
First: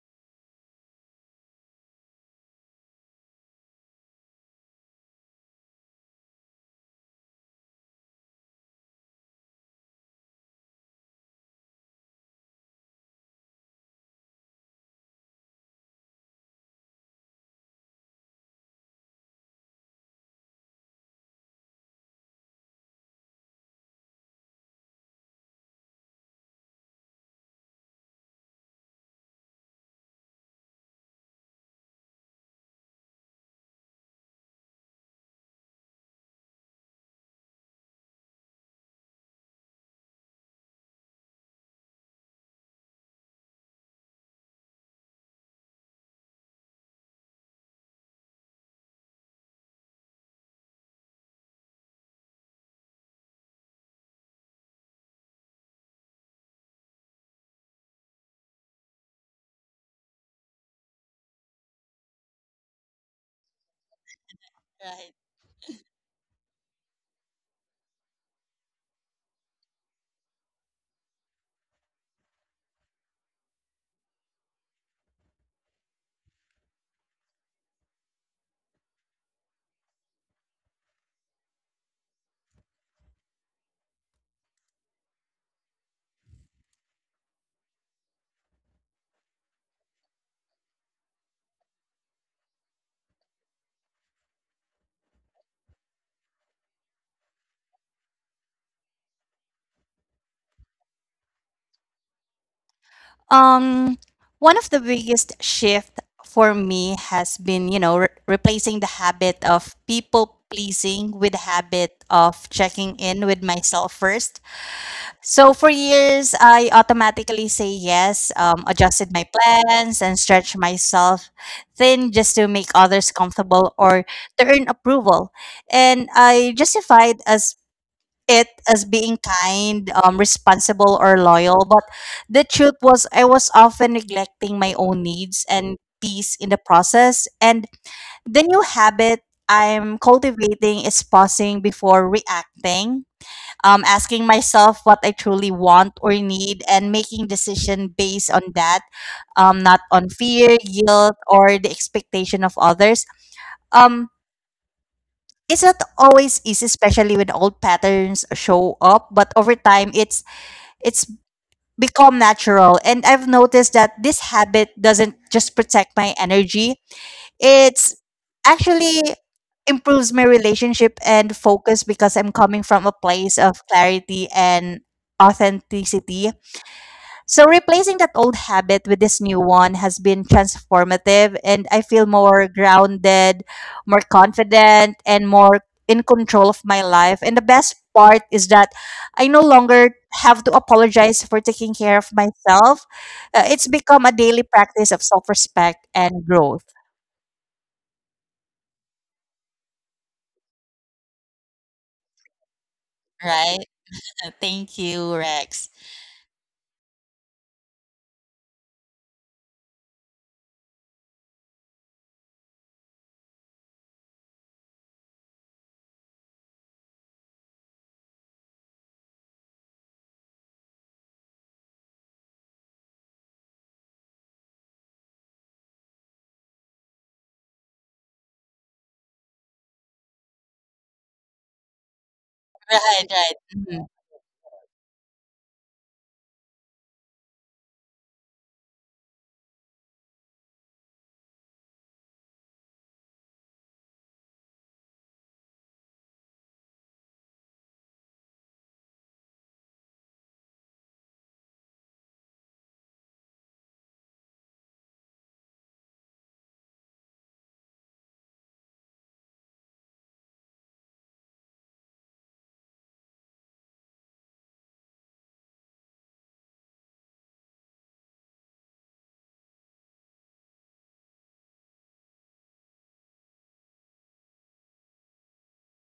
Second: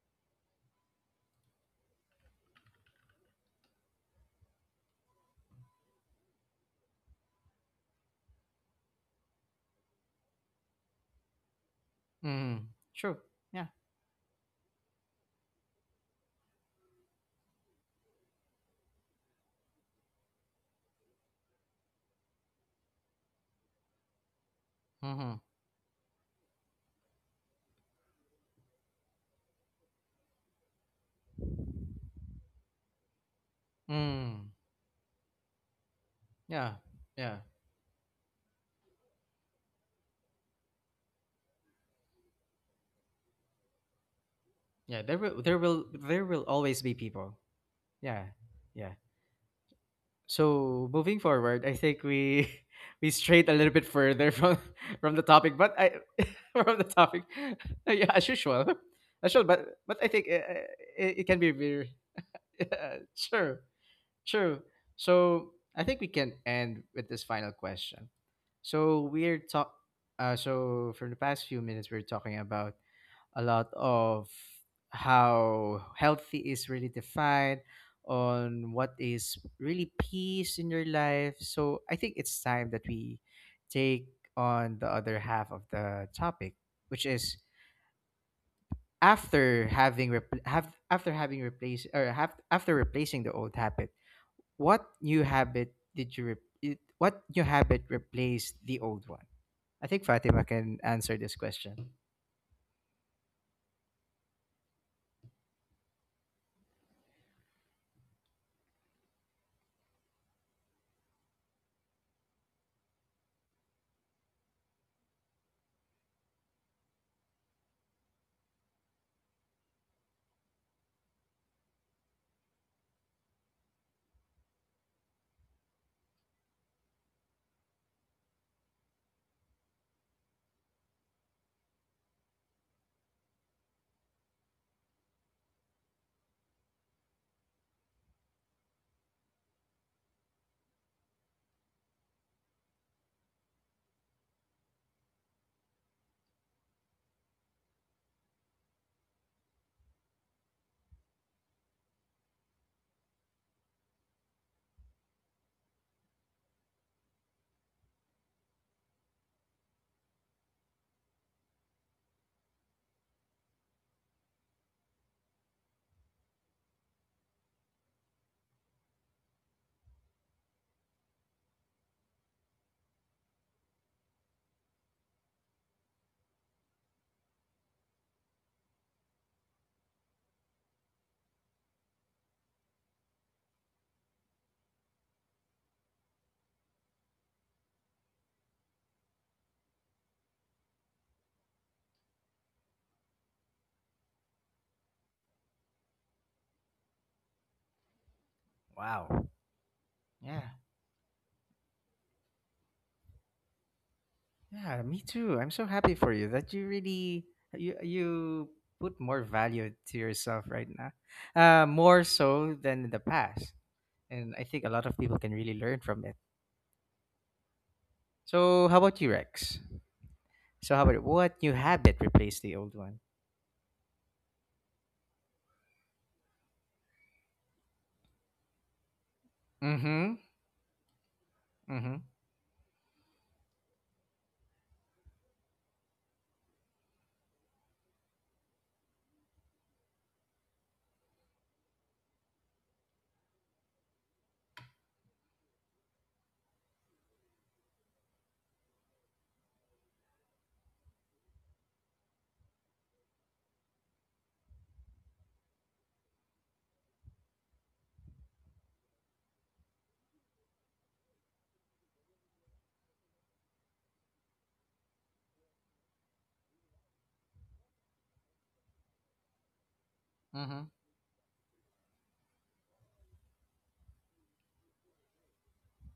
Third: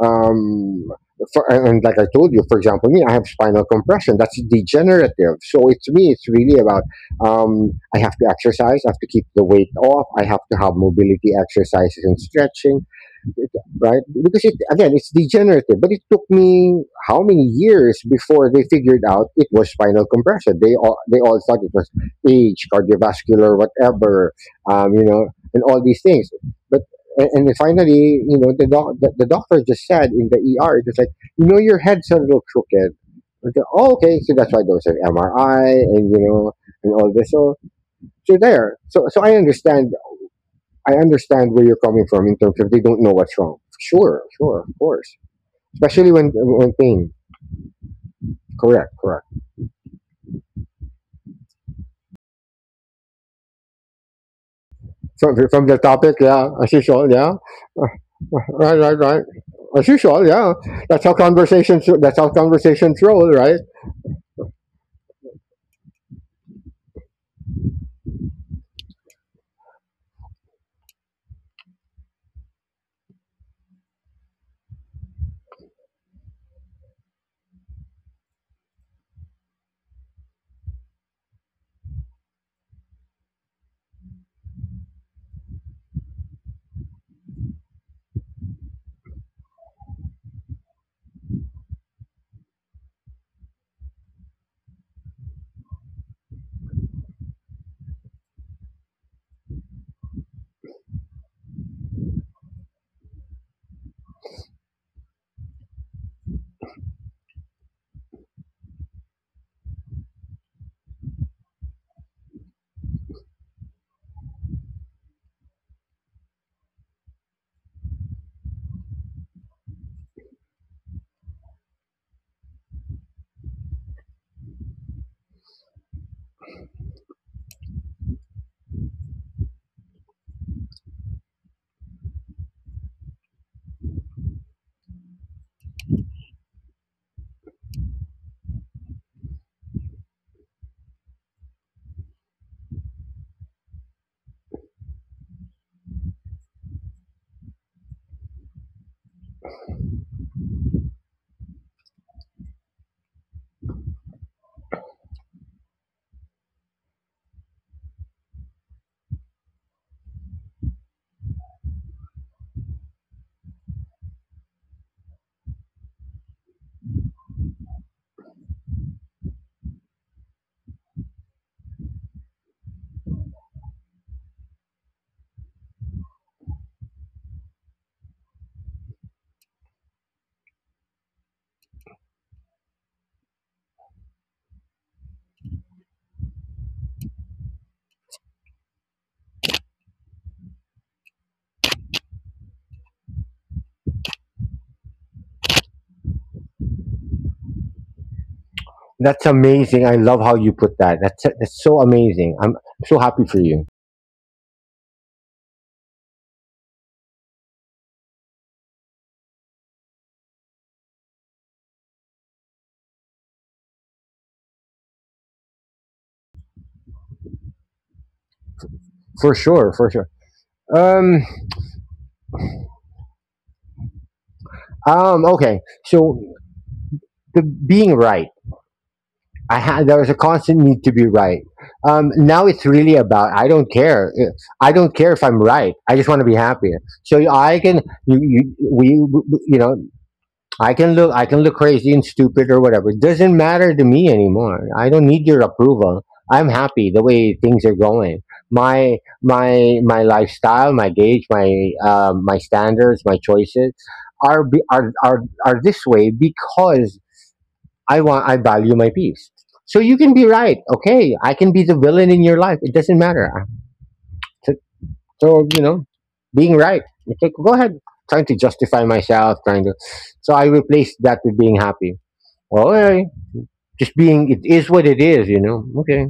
[SPEAKER 3] um, for, and like I told you, for example, me, I have spinal compression. That's degenerative. So it's me. It's really about, I have to exercise. I have to keep the weight off. I have to have mobility exercises and
[SPEAKER 1] Mm,
[SPEAKER 3] stretching,
[SPEAKER 1] true.
[SPEAKER 3] it-
[SPEAKER 1] Yeah.
[SPEAKER 3] right? Because it, again, it's degenerative. But it took me how many years before they figured out it was spinal compression. They all thought it was age, cardiovascular, whatever, you know,
[SPEAKER 1] Mm-hmm.
[SPEAKER 3] and all these things. But, and then finally, you know, the doctor just said in the ER, it like, you know, your head's a little crooked. Okay, oh, okay, so
[SPEAKER 1] Mm.
[SPEAKER 3] that's why those are MRI and you know
[SPEAKER 1] Yeah.
[SPEAKER 3] and all
[SPEAKER 1] Yeah.
[SPEAKER 3] this. So so there. So I understand where you're coming from in terms of they don't know what's wrong. Sure, sure, of
[SPEAKER 1] Yeah, there
[SPEAKER 3] course.
[SPEAKER 1] will
[SPEAKER 3] Especially when
[SPEAKER 1] always
[SPEAKER 3] when
[SPEAKER 1] be
[SPEAKER 3] pain.
[SPEAKER 1] people. Yeah. Yeah.
[SPEAKER 3] Correct, correct.
[SPEAKER 1] So moving forward, I think we we strayed a little bit further from from the topic,
[SPEAKER 3] From
[SPEAKER 1] but
[SPEAKER 3] from the
[SPEAKER 1] I
[SPEAKER 3] topic, yeah,
[SPEAKER 1] from the
[SPEAKER 3] as
[SPEAKER 1] topic.
[SPEAKER 3] usual, yeah.
[SPEAKER 1] Yeah, as usual.
[SPEAKER 3] Right, right,
[SPEAKER 1] As
[SPEAKER 3] right.
[SPEAKER 1] usual, but I
[SPEAKER 3] As
[SPEAKER 1] think
[SPEAKER 3] usual, yeah. That's
[SPEAKER 1] it
[SPEAKER 3] how
[SPEAKER 1] can be very
[SPEAKER 3] conversations. That's how
[SPEAKER 1] yeah,
[SPEAKER 3] conversations roll,
[SPEAKER 1] true.
[SPEAKER 3] right?
[SPEAKER 1] True.
[SPEAKER 2] right.
[SPEAKER 1] So I think we can end with this final question. So we're talk so for the past few minutes we're talking about a lot of how healthy is really defined, on what is really peace in your life. So I think it's time that we take on the other half of the topic, which is, after having repl- have after having replaced or have after replacing the old habit, what new habit did you re- it- what new habit replaced the old one. I think Fatima can answer this question.
[SPEAKER 2] Um, One of the biggest shift for me has been, you know, replacing the habit of people pleasing with the habit of checking in with myself first. So for years, I automatically say yes, adjusted my plans, and stretch myself thin just to make others comfortable or to earn approval. And I justified as it as being kind, responsible, or loyal. But the truth was, I was often neglecting my own needs and peace in the process. And the new habit I'm cultivating is pausing before reacting, asking myself what I truly want or need, and making decision based on that, not on fear, guilt, or the expectation of others. Um, it's not always easy, especially when old patterns show up, but over time, it's become natural. And I've noticed that this habit doesn't just protect my energy, it's actually improves my relationship and focus because I'm coming from a place of clarity and authenticity. So replacing that old habit with this new one has been transformative, and I feel more grounded, more confident, and more in control of my life. And the best part is that I no longer have to apologize for taking care of myself. It's become a daily practice of self-respect and growth,
[SPEAKER 3] That's
[SPEAKER 1] Wow.
[SPEAKER 3] amazing. I love how
[SPEAKER 1] Yeah.
[SPEAKER 3] you put that. That's so amazing. I'm so happy for
[SPEAKER 2] right?
[SPEAKER 3] you.
[SPEAKER 2] Thank
[SPEAKER 1] Yeah, me
[SPEAKER 2] you,
[SPEAKER 1] too. I'm so
[SPEAKER 2] Rex.
[SPEAKER 1] happy for you that you really, you put more value to yourself right now, more so than in the past. And I think a lot of people can really learn from it. So, how about you,
[SPEAKER 3] For
[SPEAKER 1] Rex?
[SPEAKER 3] sure, for sure.
[SPEAKER 1] So, how about,
[SPEAKER 3] Um,
[SPEAKER 1] what new habit replaced the old one?
[SPEAKER 3] Okay. So the being right. I had there was a
[SPEAKER 1] Mm-hmm.
[SPEAKER 3] constant need to be right.
[SPEAKER 1] Mm-hmm.
[SPEAKER 3] Now it's really
[SPEAKER 2] Right,
[SPEAKER 3] about
[SPEAKER 2] right.
[SPEAKER 3] I don't
[SPEAKER 2] Hmm.
[SPEAKER 3] care. I don't care if I'm right. I just want to be happy. So I can you, you we you know I can look crazy and stupid or whatever. It doesn't matter to me anymore. I don't need your approval. I'm happy the way things are going. My lifestyle, my gauge, my my standards, my choices are are this way because I value my peace. So you can be right. Okay, I can be the villain in your life. It doesn't matter. So, so you know, being right. It's like go ahead, trying to justify myself, trying to. So I
[SPEAKER 1] Mm-hmm.
[SPEAKER 3] replaced that with being happy. All right, just being. It is what it is. You know. Okay.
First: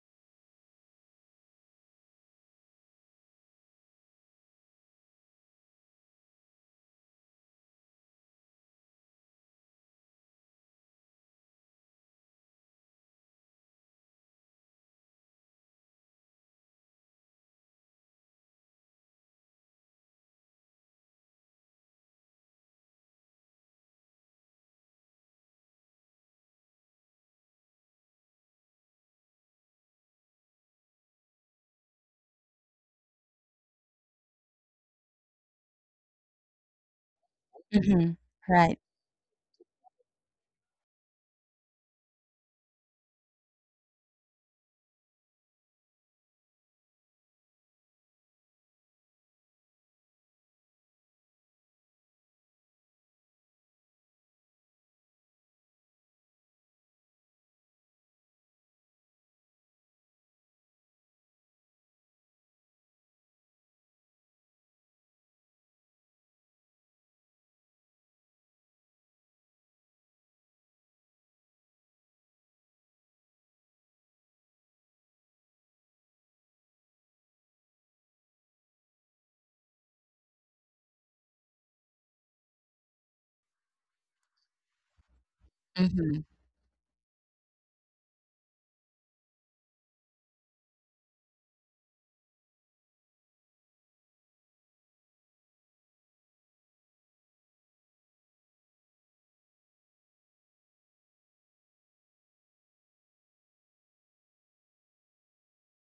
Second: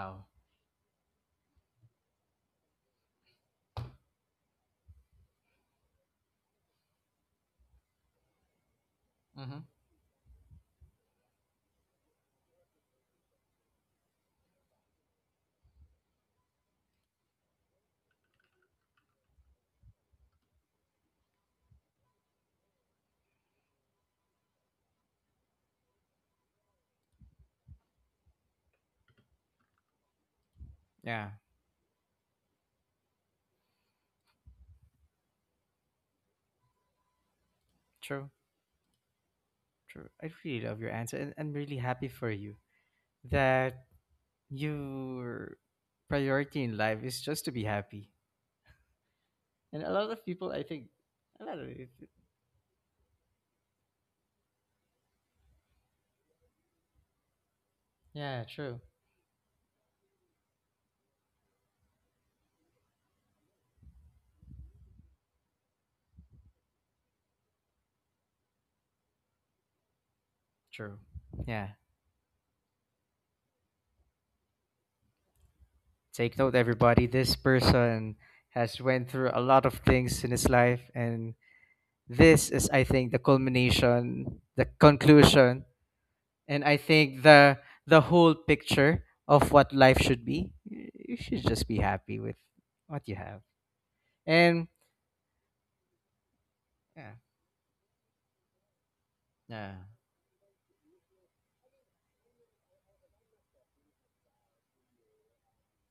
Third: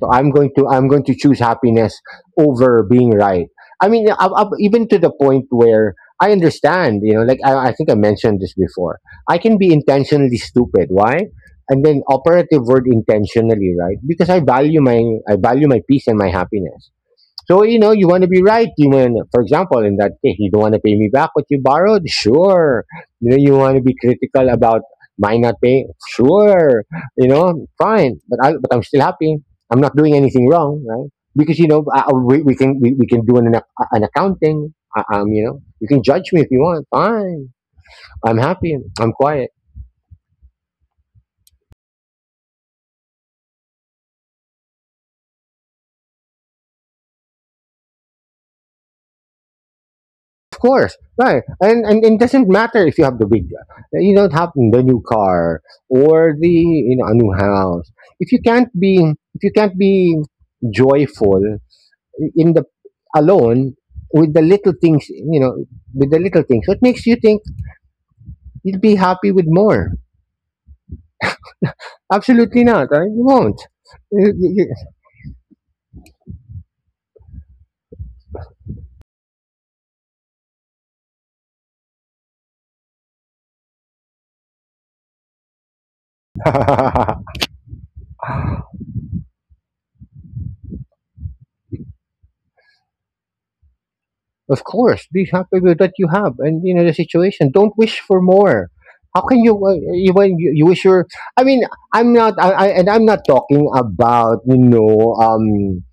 [SPEAKER 3] So I'm going to choose happiness over being right. I mean, even to the point where I understand, you know, like I think I mentioned this before. I can
[SPEAKER 1] Mm-hmm.
[SPEAKER 3] be intentionally stupid. Why? And then operative word intentionally, right? Because I value my peace and my happiness. So, you know, you want to be right. You want, for example, in that case, you don't want to pay me back what you borrowed. Sure. You know, you want to be critical about my not paying. Sure. You know, fine. But I'm still happy. I'm not doing anything wrong, right?
[SPEAKER 1] Yeah.
[SPEAKER 3] Because you know, we can we can do an an accounting. You know, you can judge me if you want. Fine.
[SPEAKER 2] Hmm.
[SPEAKER 3] I'm
[SPEAKER 1] True.
[SPEAKER 3] happy.
[SPEAKER 2] Right.
[SPEAKER 3] I'm quiet.
[SPEAKER 1] True. I really love your answer, and I'm really happy for you that your priority in life is just to be happy. And a lot of
[SPEAKER 3] Of
[SPEAKER 1] people, I think,
[SPEAKER 3] course, right,
[SPEAKER 1] a lot of it,
[SPEAKER 3] and it doesn't matter if you have the big, you don't have the new car or the, you know, a new house. If you
[SPEAKER 1] yeah,
[SPEAKER 3] can't
[SPEAKER 1] true,
[SPEAKER 3] be if you can't be joyful in the alone with the little things, you know, with the little things, what makes you think you'll be happy with more?
[SPEAKER 1] true. Yeah.
[SPEAKER 3] Absolutely not. Right? You won't.
[SPEAKER 1] Take note, everybody. This person has went through a lot of things in his life, and this is, I think, the culmination, the conclusion,
[SPEAKER 2] Hmm.
[SPEAKER 1] and I think the whole picture of what life should be. You should just be happy with what you have,
[SPEAKER 3] Of
[SPEAKER 1] and
[SPEAKER 3] course, be happy with what you have and you know the
[SPEAKER 1] yeah,
[SPEAKER 3] situation. Don't wish for more. How can you
[SPEAKER 1] yeah.
[SPEAKER 3] you when you wish your? I mean, I'm not. I And I'm not talking about you know.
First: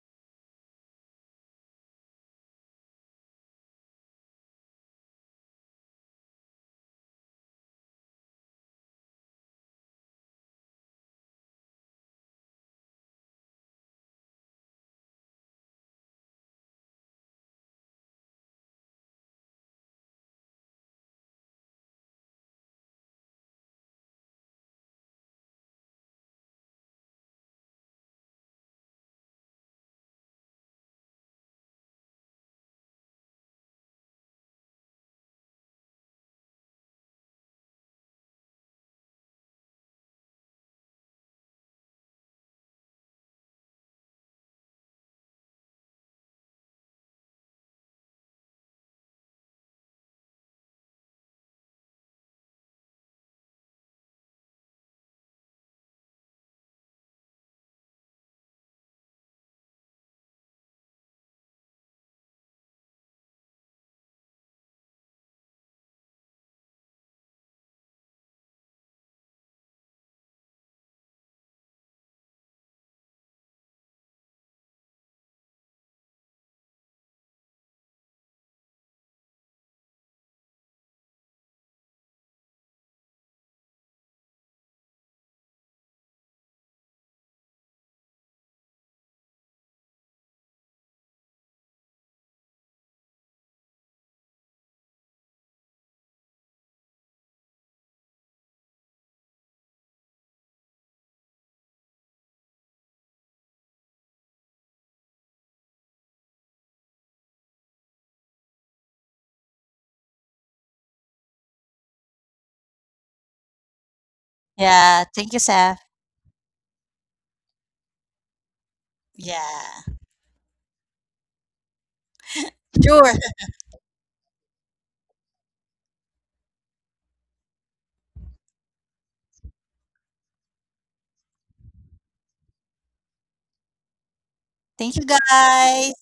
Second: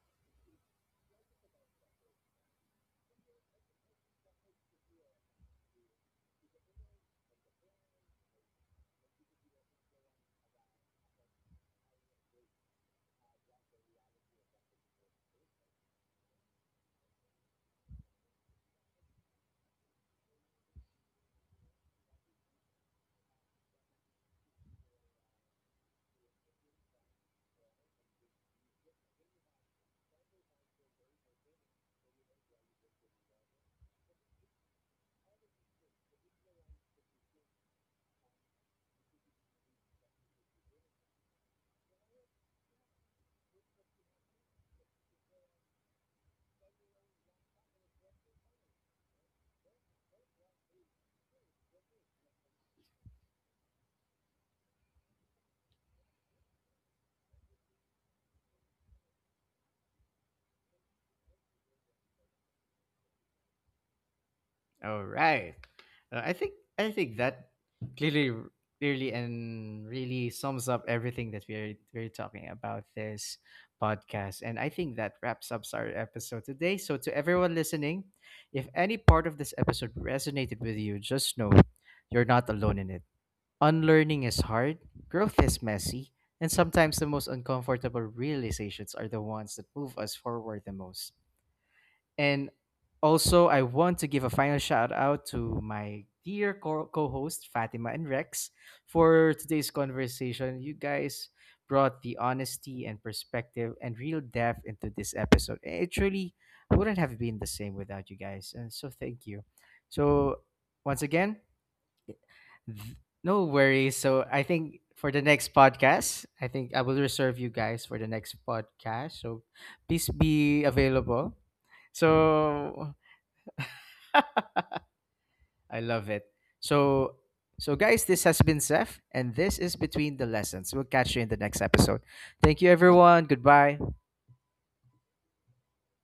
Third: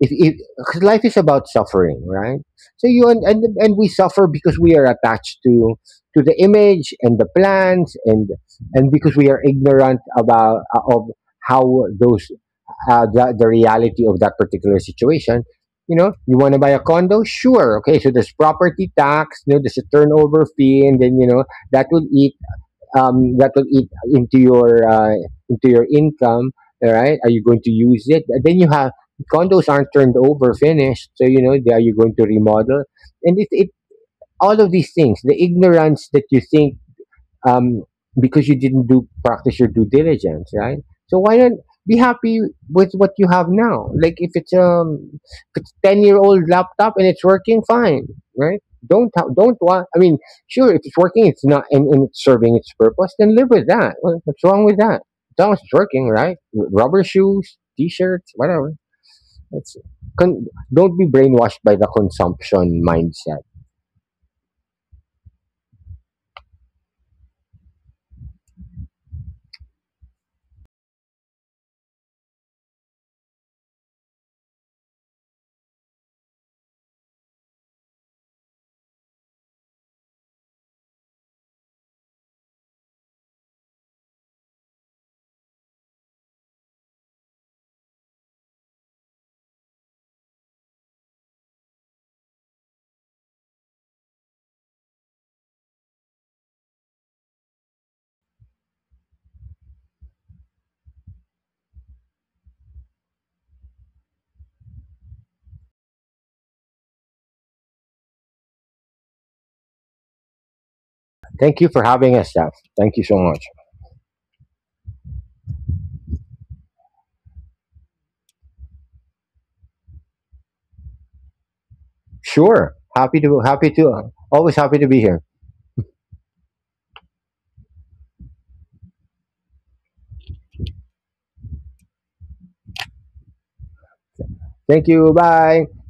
[SPEAKER 3] If 'cause life is about suffering, right? So you, and we suffer because we are attached to the image and the plans and because we are ignorant about of how those the reality of that particular situation. You know, you want to buy a condo, sure, okay, so there's property tax, you know, there's a turnover fee and then you know that will that will eat into your income. All right, are you going to use it? Then you have condos aren't turned over, finished. So you know, they- are you going to remodel? And it all of these things, the ignorance that you think, um, because you didn't do practice your due diligence, right? So why not be happy with what you have now? Like if it's 10 year old laptop and it's working fine, right? Don't want. I mean, sure, if it's working, it's not and, and it's serving its purpose. Then live with that. What- What's wrong with that? As long as it's working, right? Rubber shoes, t-shirts, whatever. It's con- don't be brainwashed by the consumption mindset.
[SPEAKER 1] All right. I think that clearly, and really sums up everything that we're talking about this podcast. And I think that wraps up our episode today. So to everyone listening, if any part of this episode resonated with you, just know you're not alone in it. Unlearning is hard, growth is messy, and sometimes the most uncomfortable realizations are the ones that move us forward the most. And also, I want to give a final shout out to my dear co host, Fatima and Rex, for today's conversation. You guys brought the honesty and perspective and real depth into this episode. It truly wouldn't have been the same without you guys. And so, thank you. So, once again,
[SPEAKER 3] Thank you for having us, Jeff.
[SPEAKER 1] th-
[SPEAKER 3] Thank you so
[SPEAKER 1] no
[SPEAKER 3] much.
[SPEAKER 1] worries. So, I think
[SPEAKER 2] Yeah,
[SPEAKER 1] for the
[SPEAKER 2] thank you,
[SPEAKER 1] next
[SPEAKER 2] Seth.
[SPEAKER 1] podcast, I think I will reserve you guys for the next podcast. So,
[SPEAKER 2] Yeah.
[SPEAKER 1] please be available.
[SPEAKER 3] Sure.
[SPEAKER 1] So
[SPEAKER 2] Sure.
[SPEAKER 3] Happy to happy to always happy to be here.
[SPEAKER 1] I love it. So, so guys, this has been Zeph, and this is Between the Lessons. We'll catch you in the next episode. Thank you, everyone. Goodbye.
[SPEAKER 2] Thank
[SPEAKER 3] Thank
[SPEAKER 2] you,
[SPEAKER 3] you. Bye.
[SPEAKER 2] guys.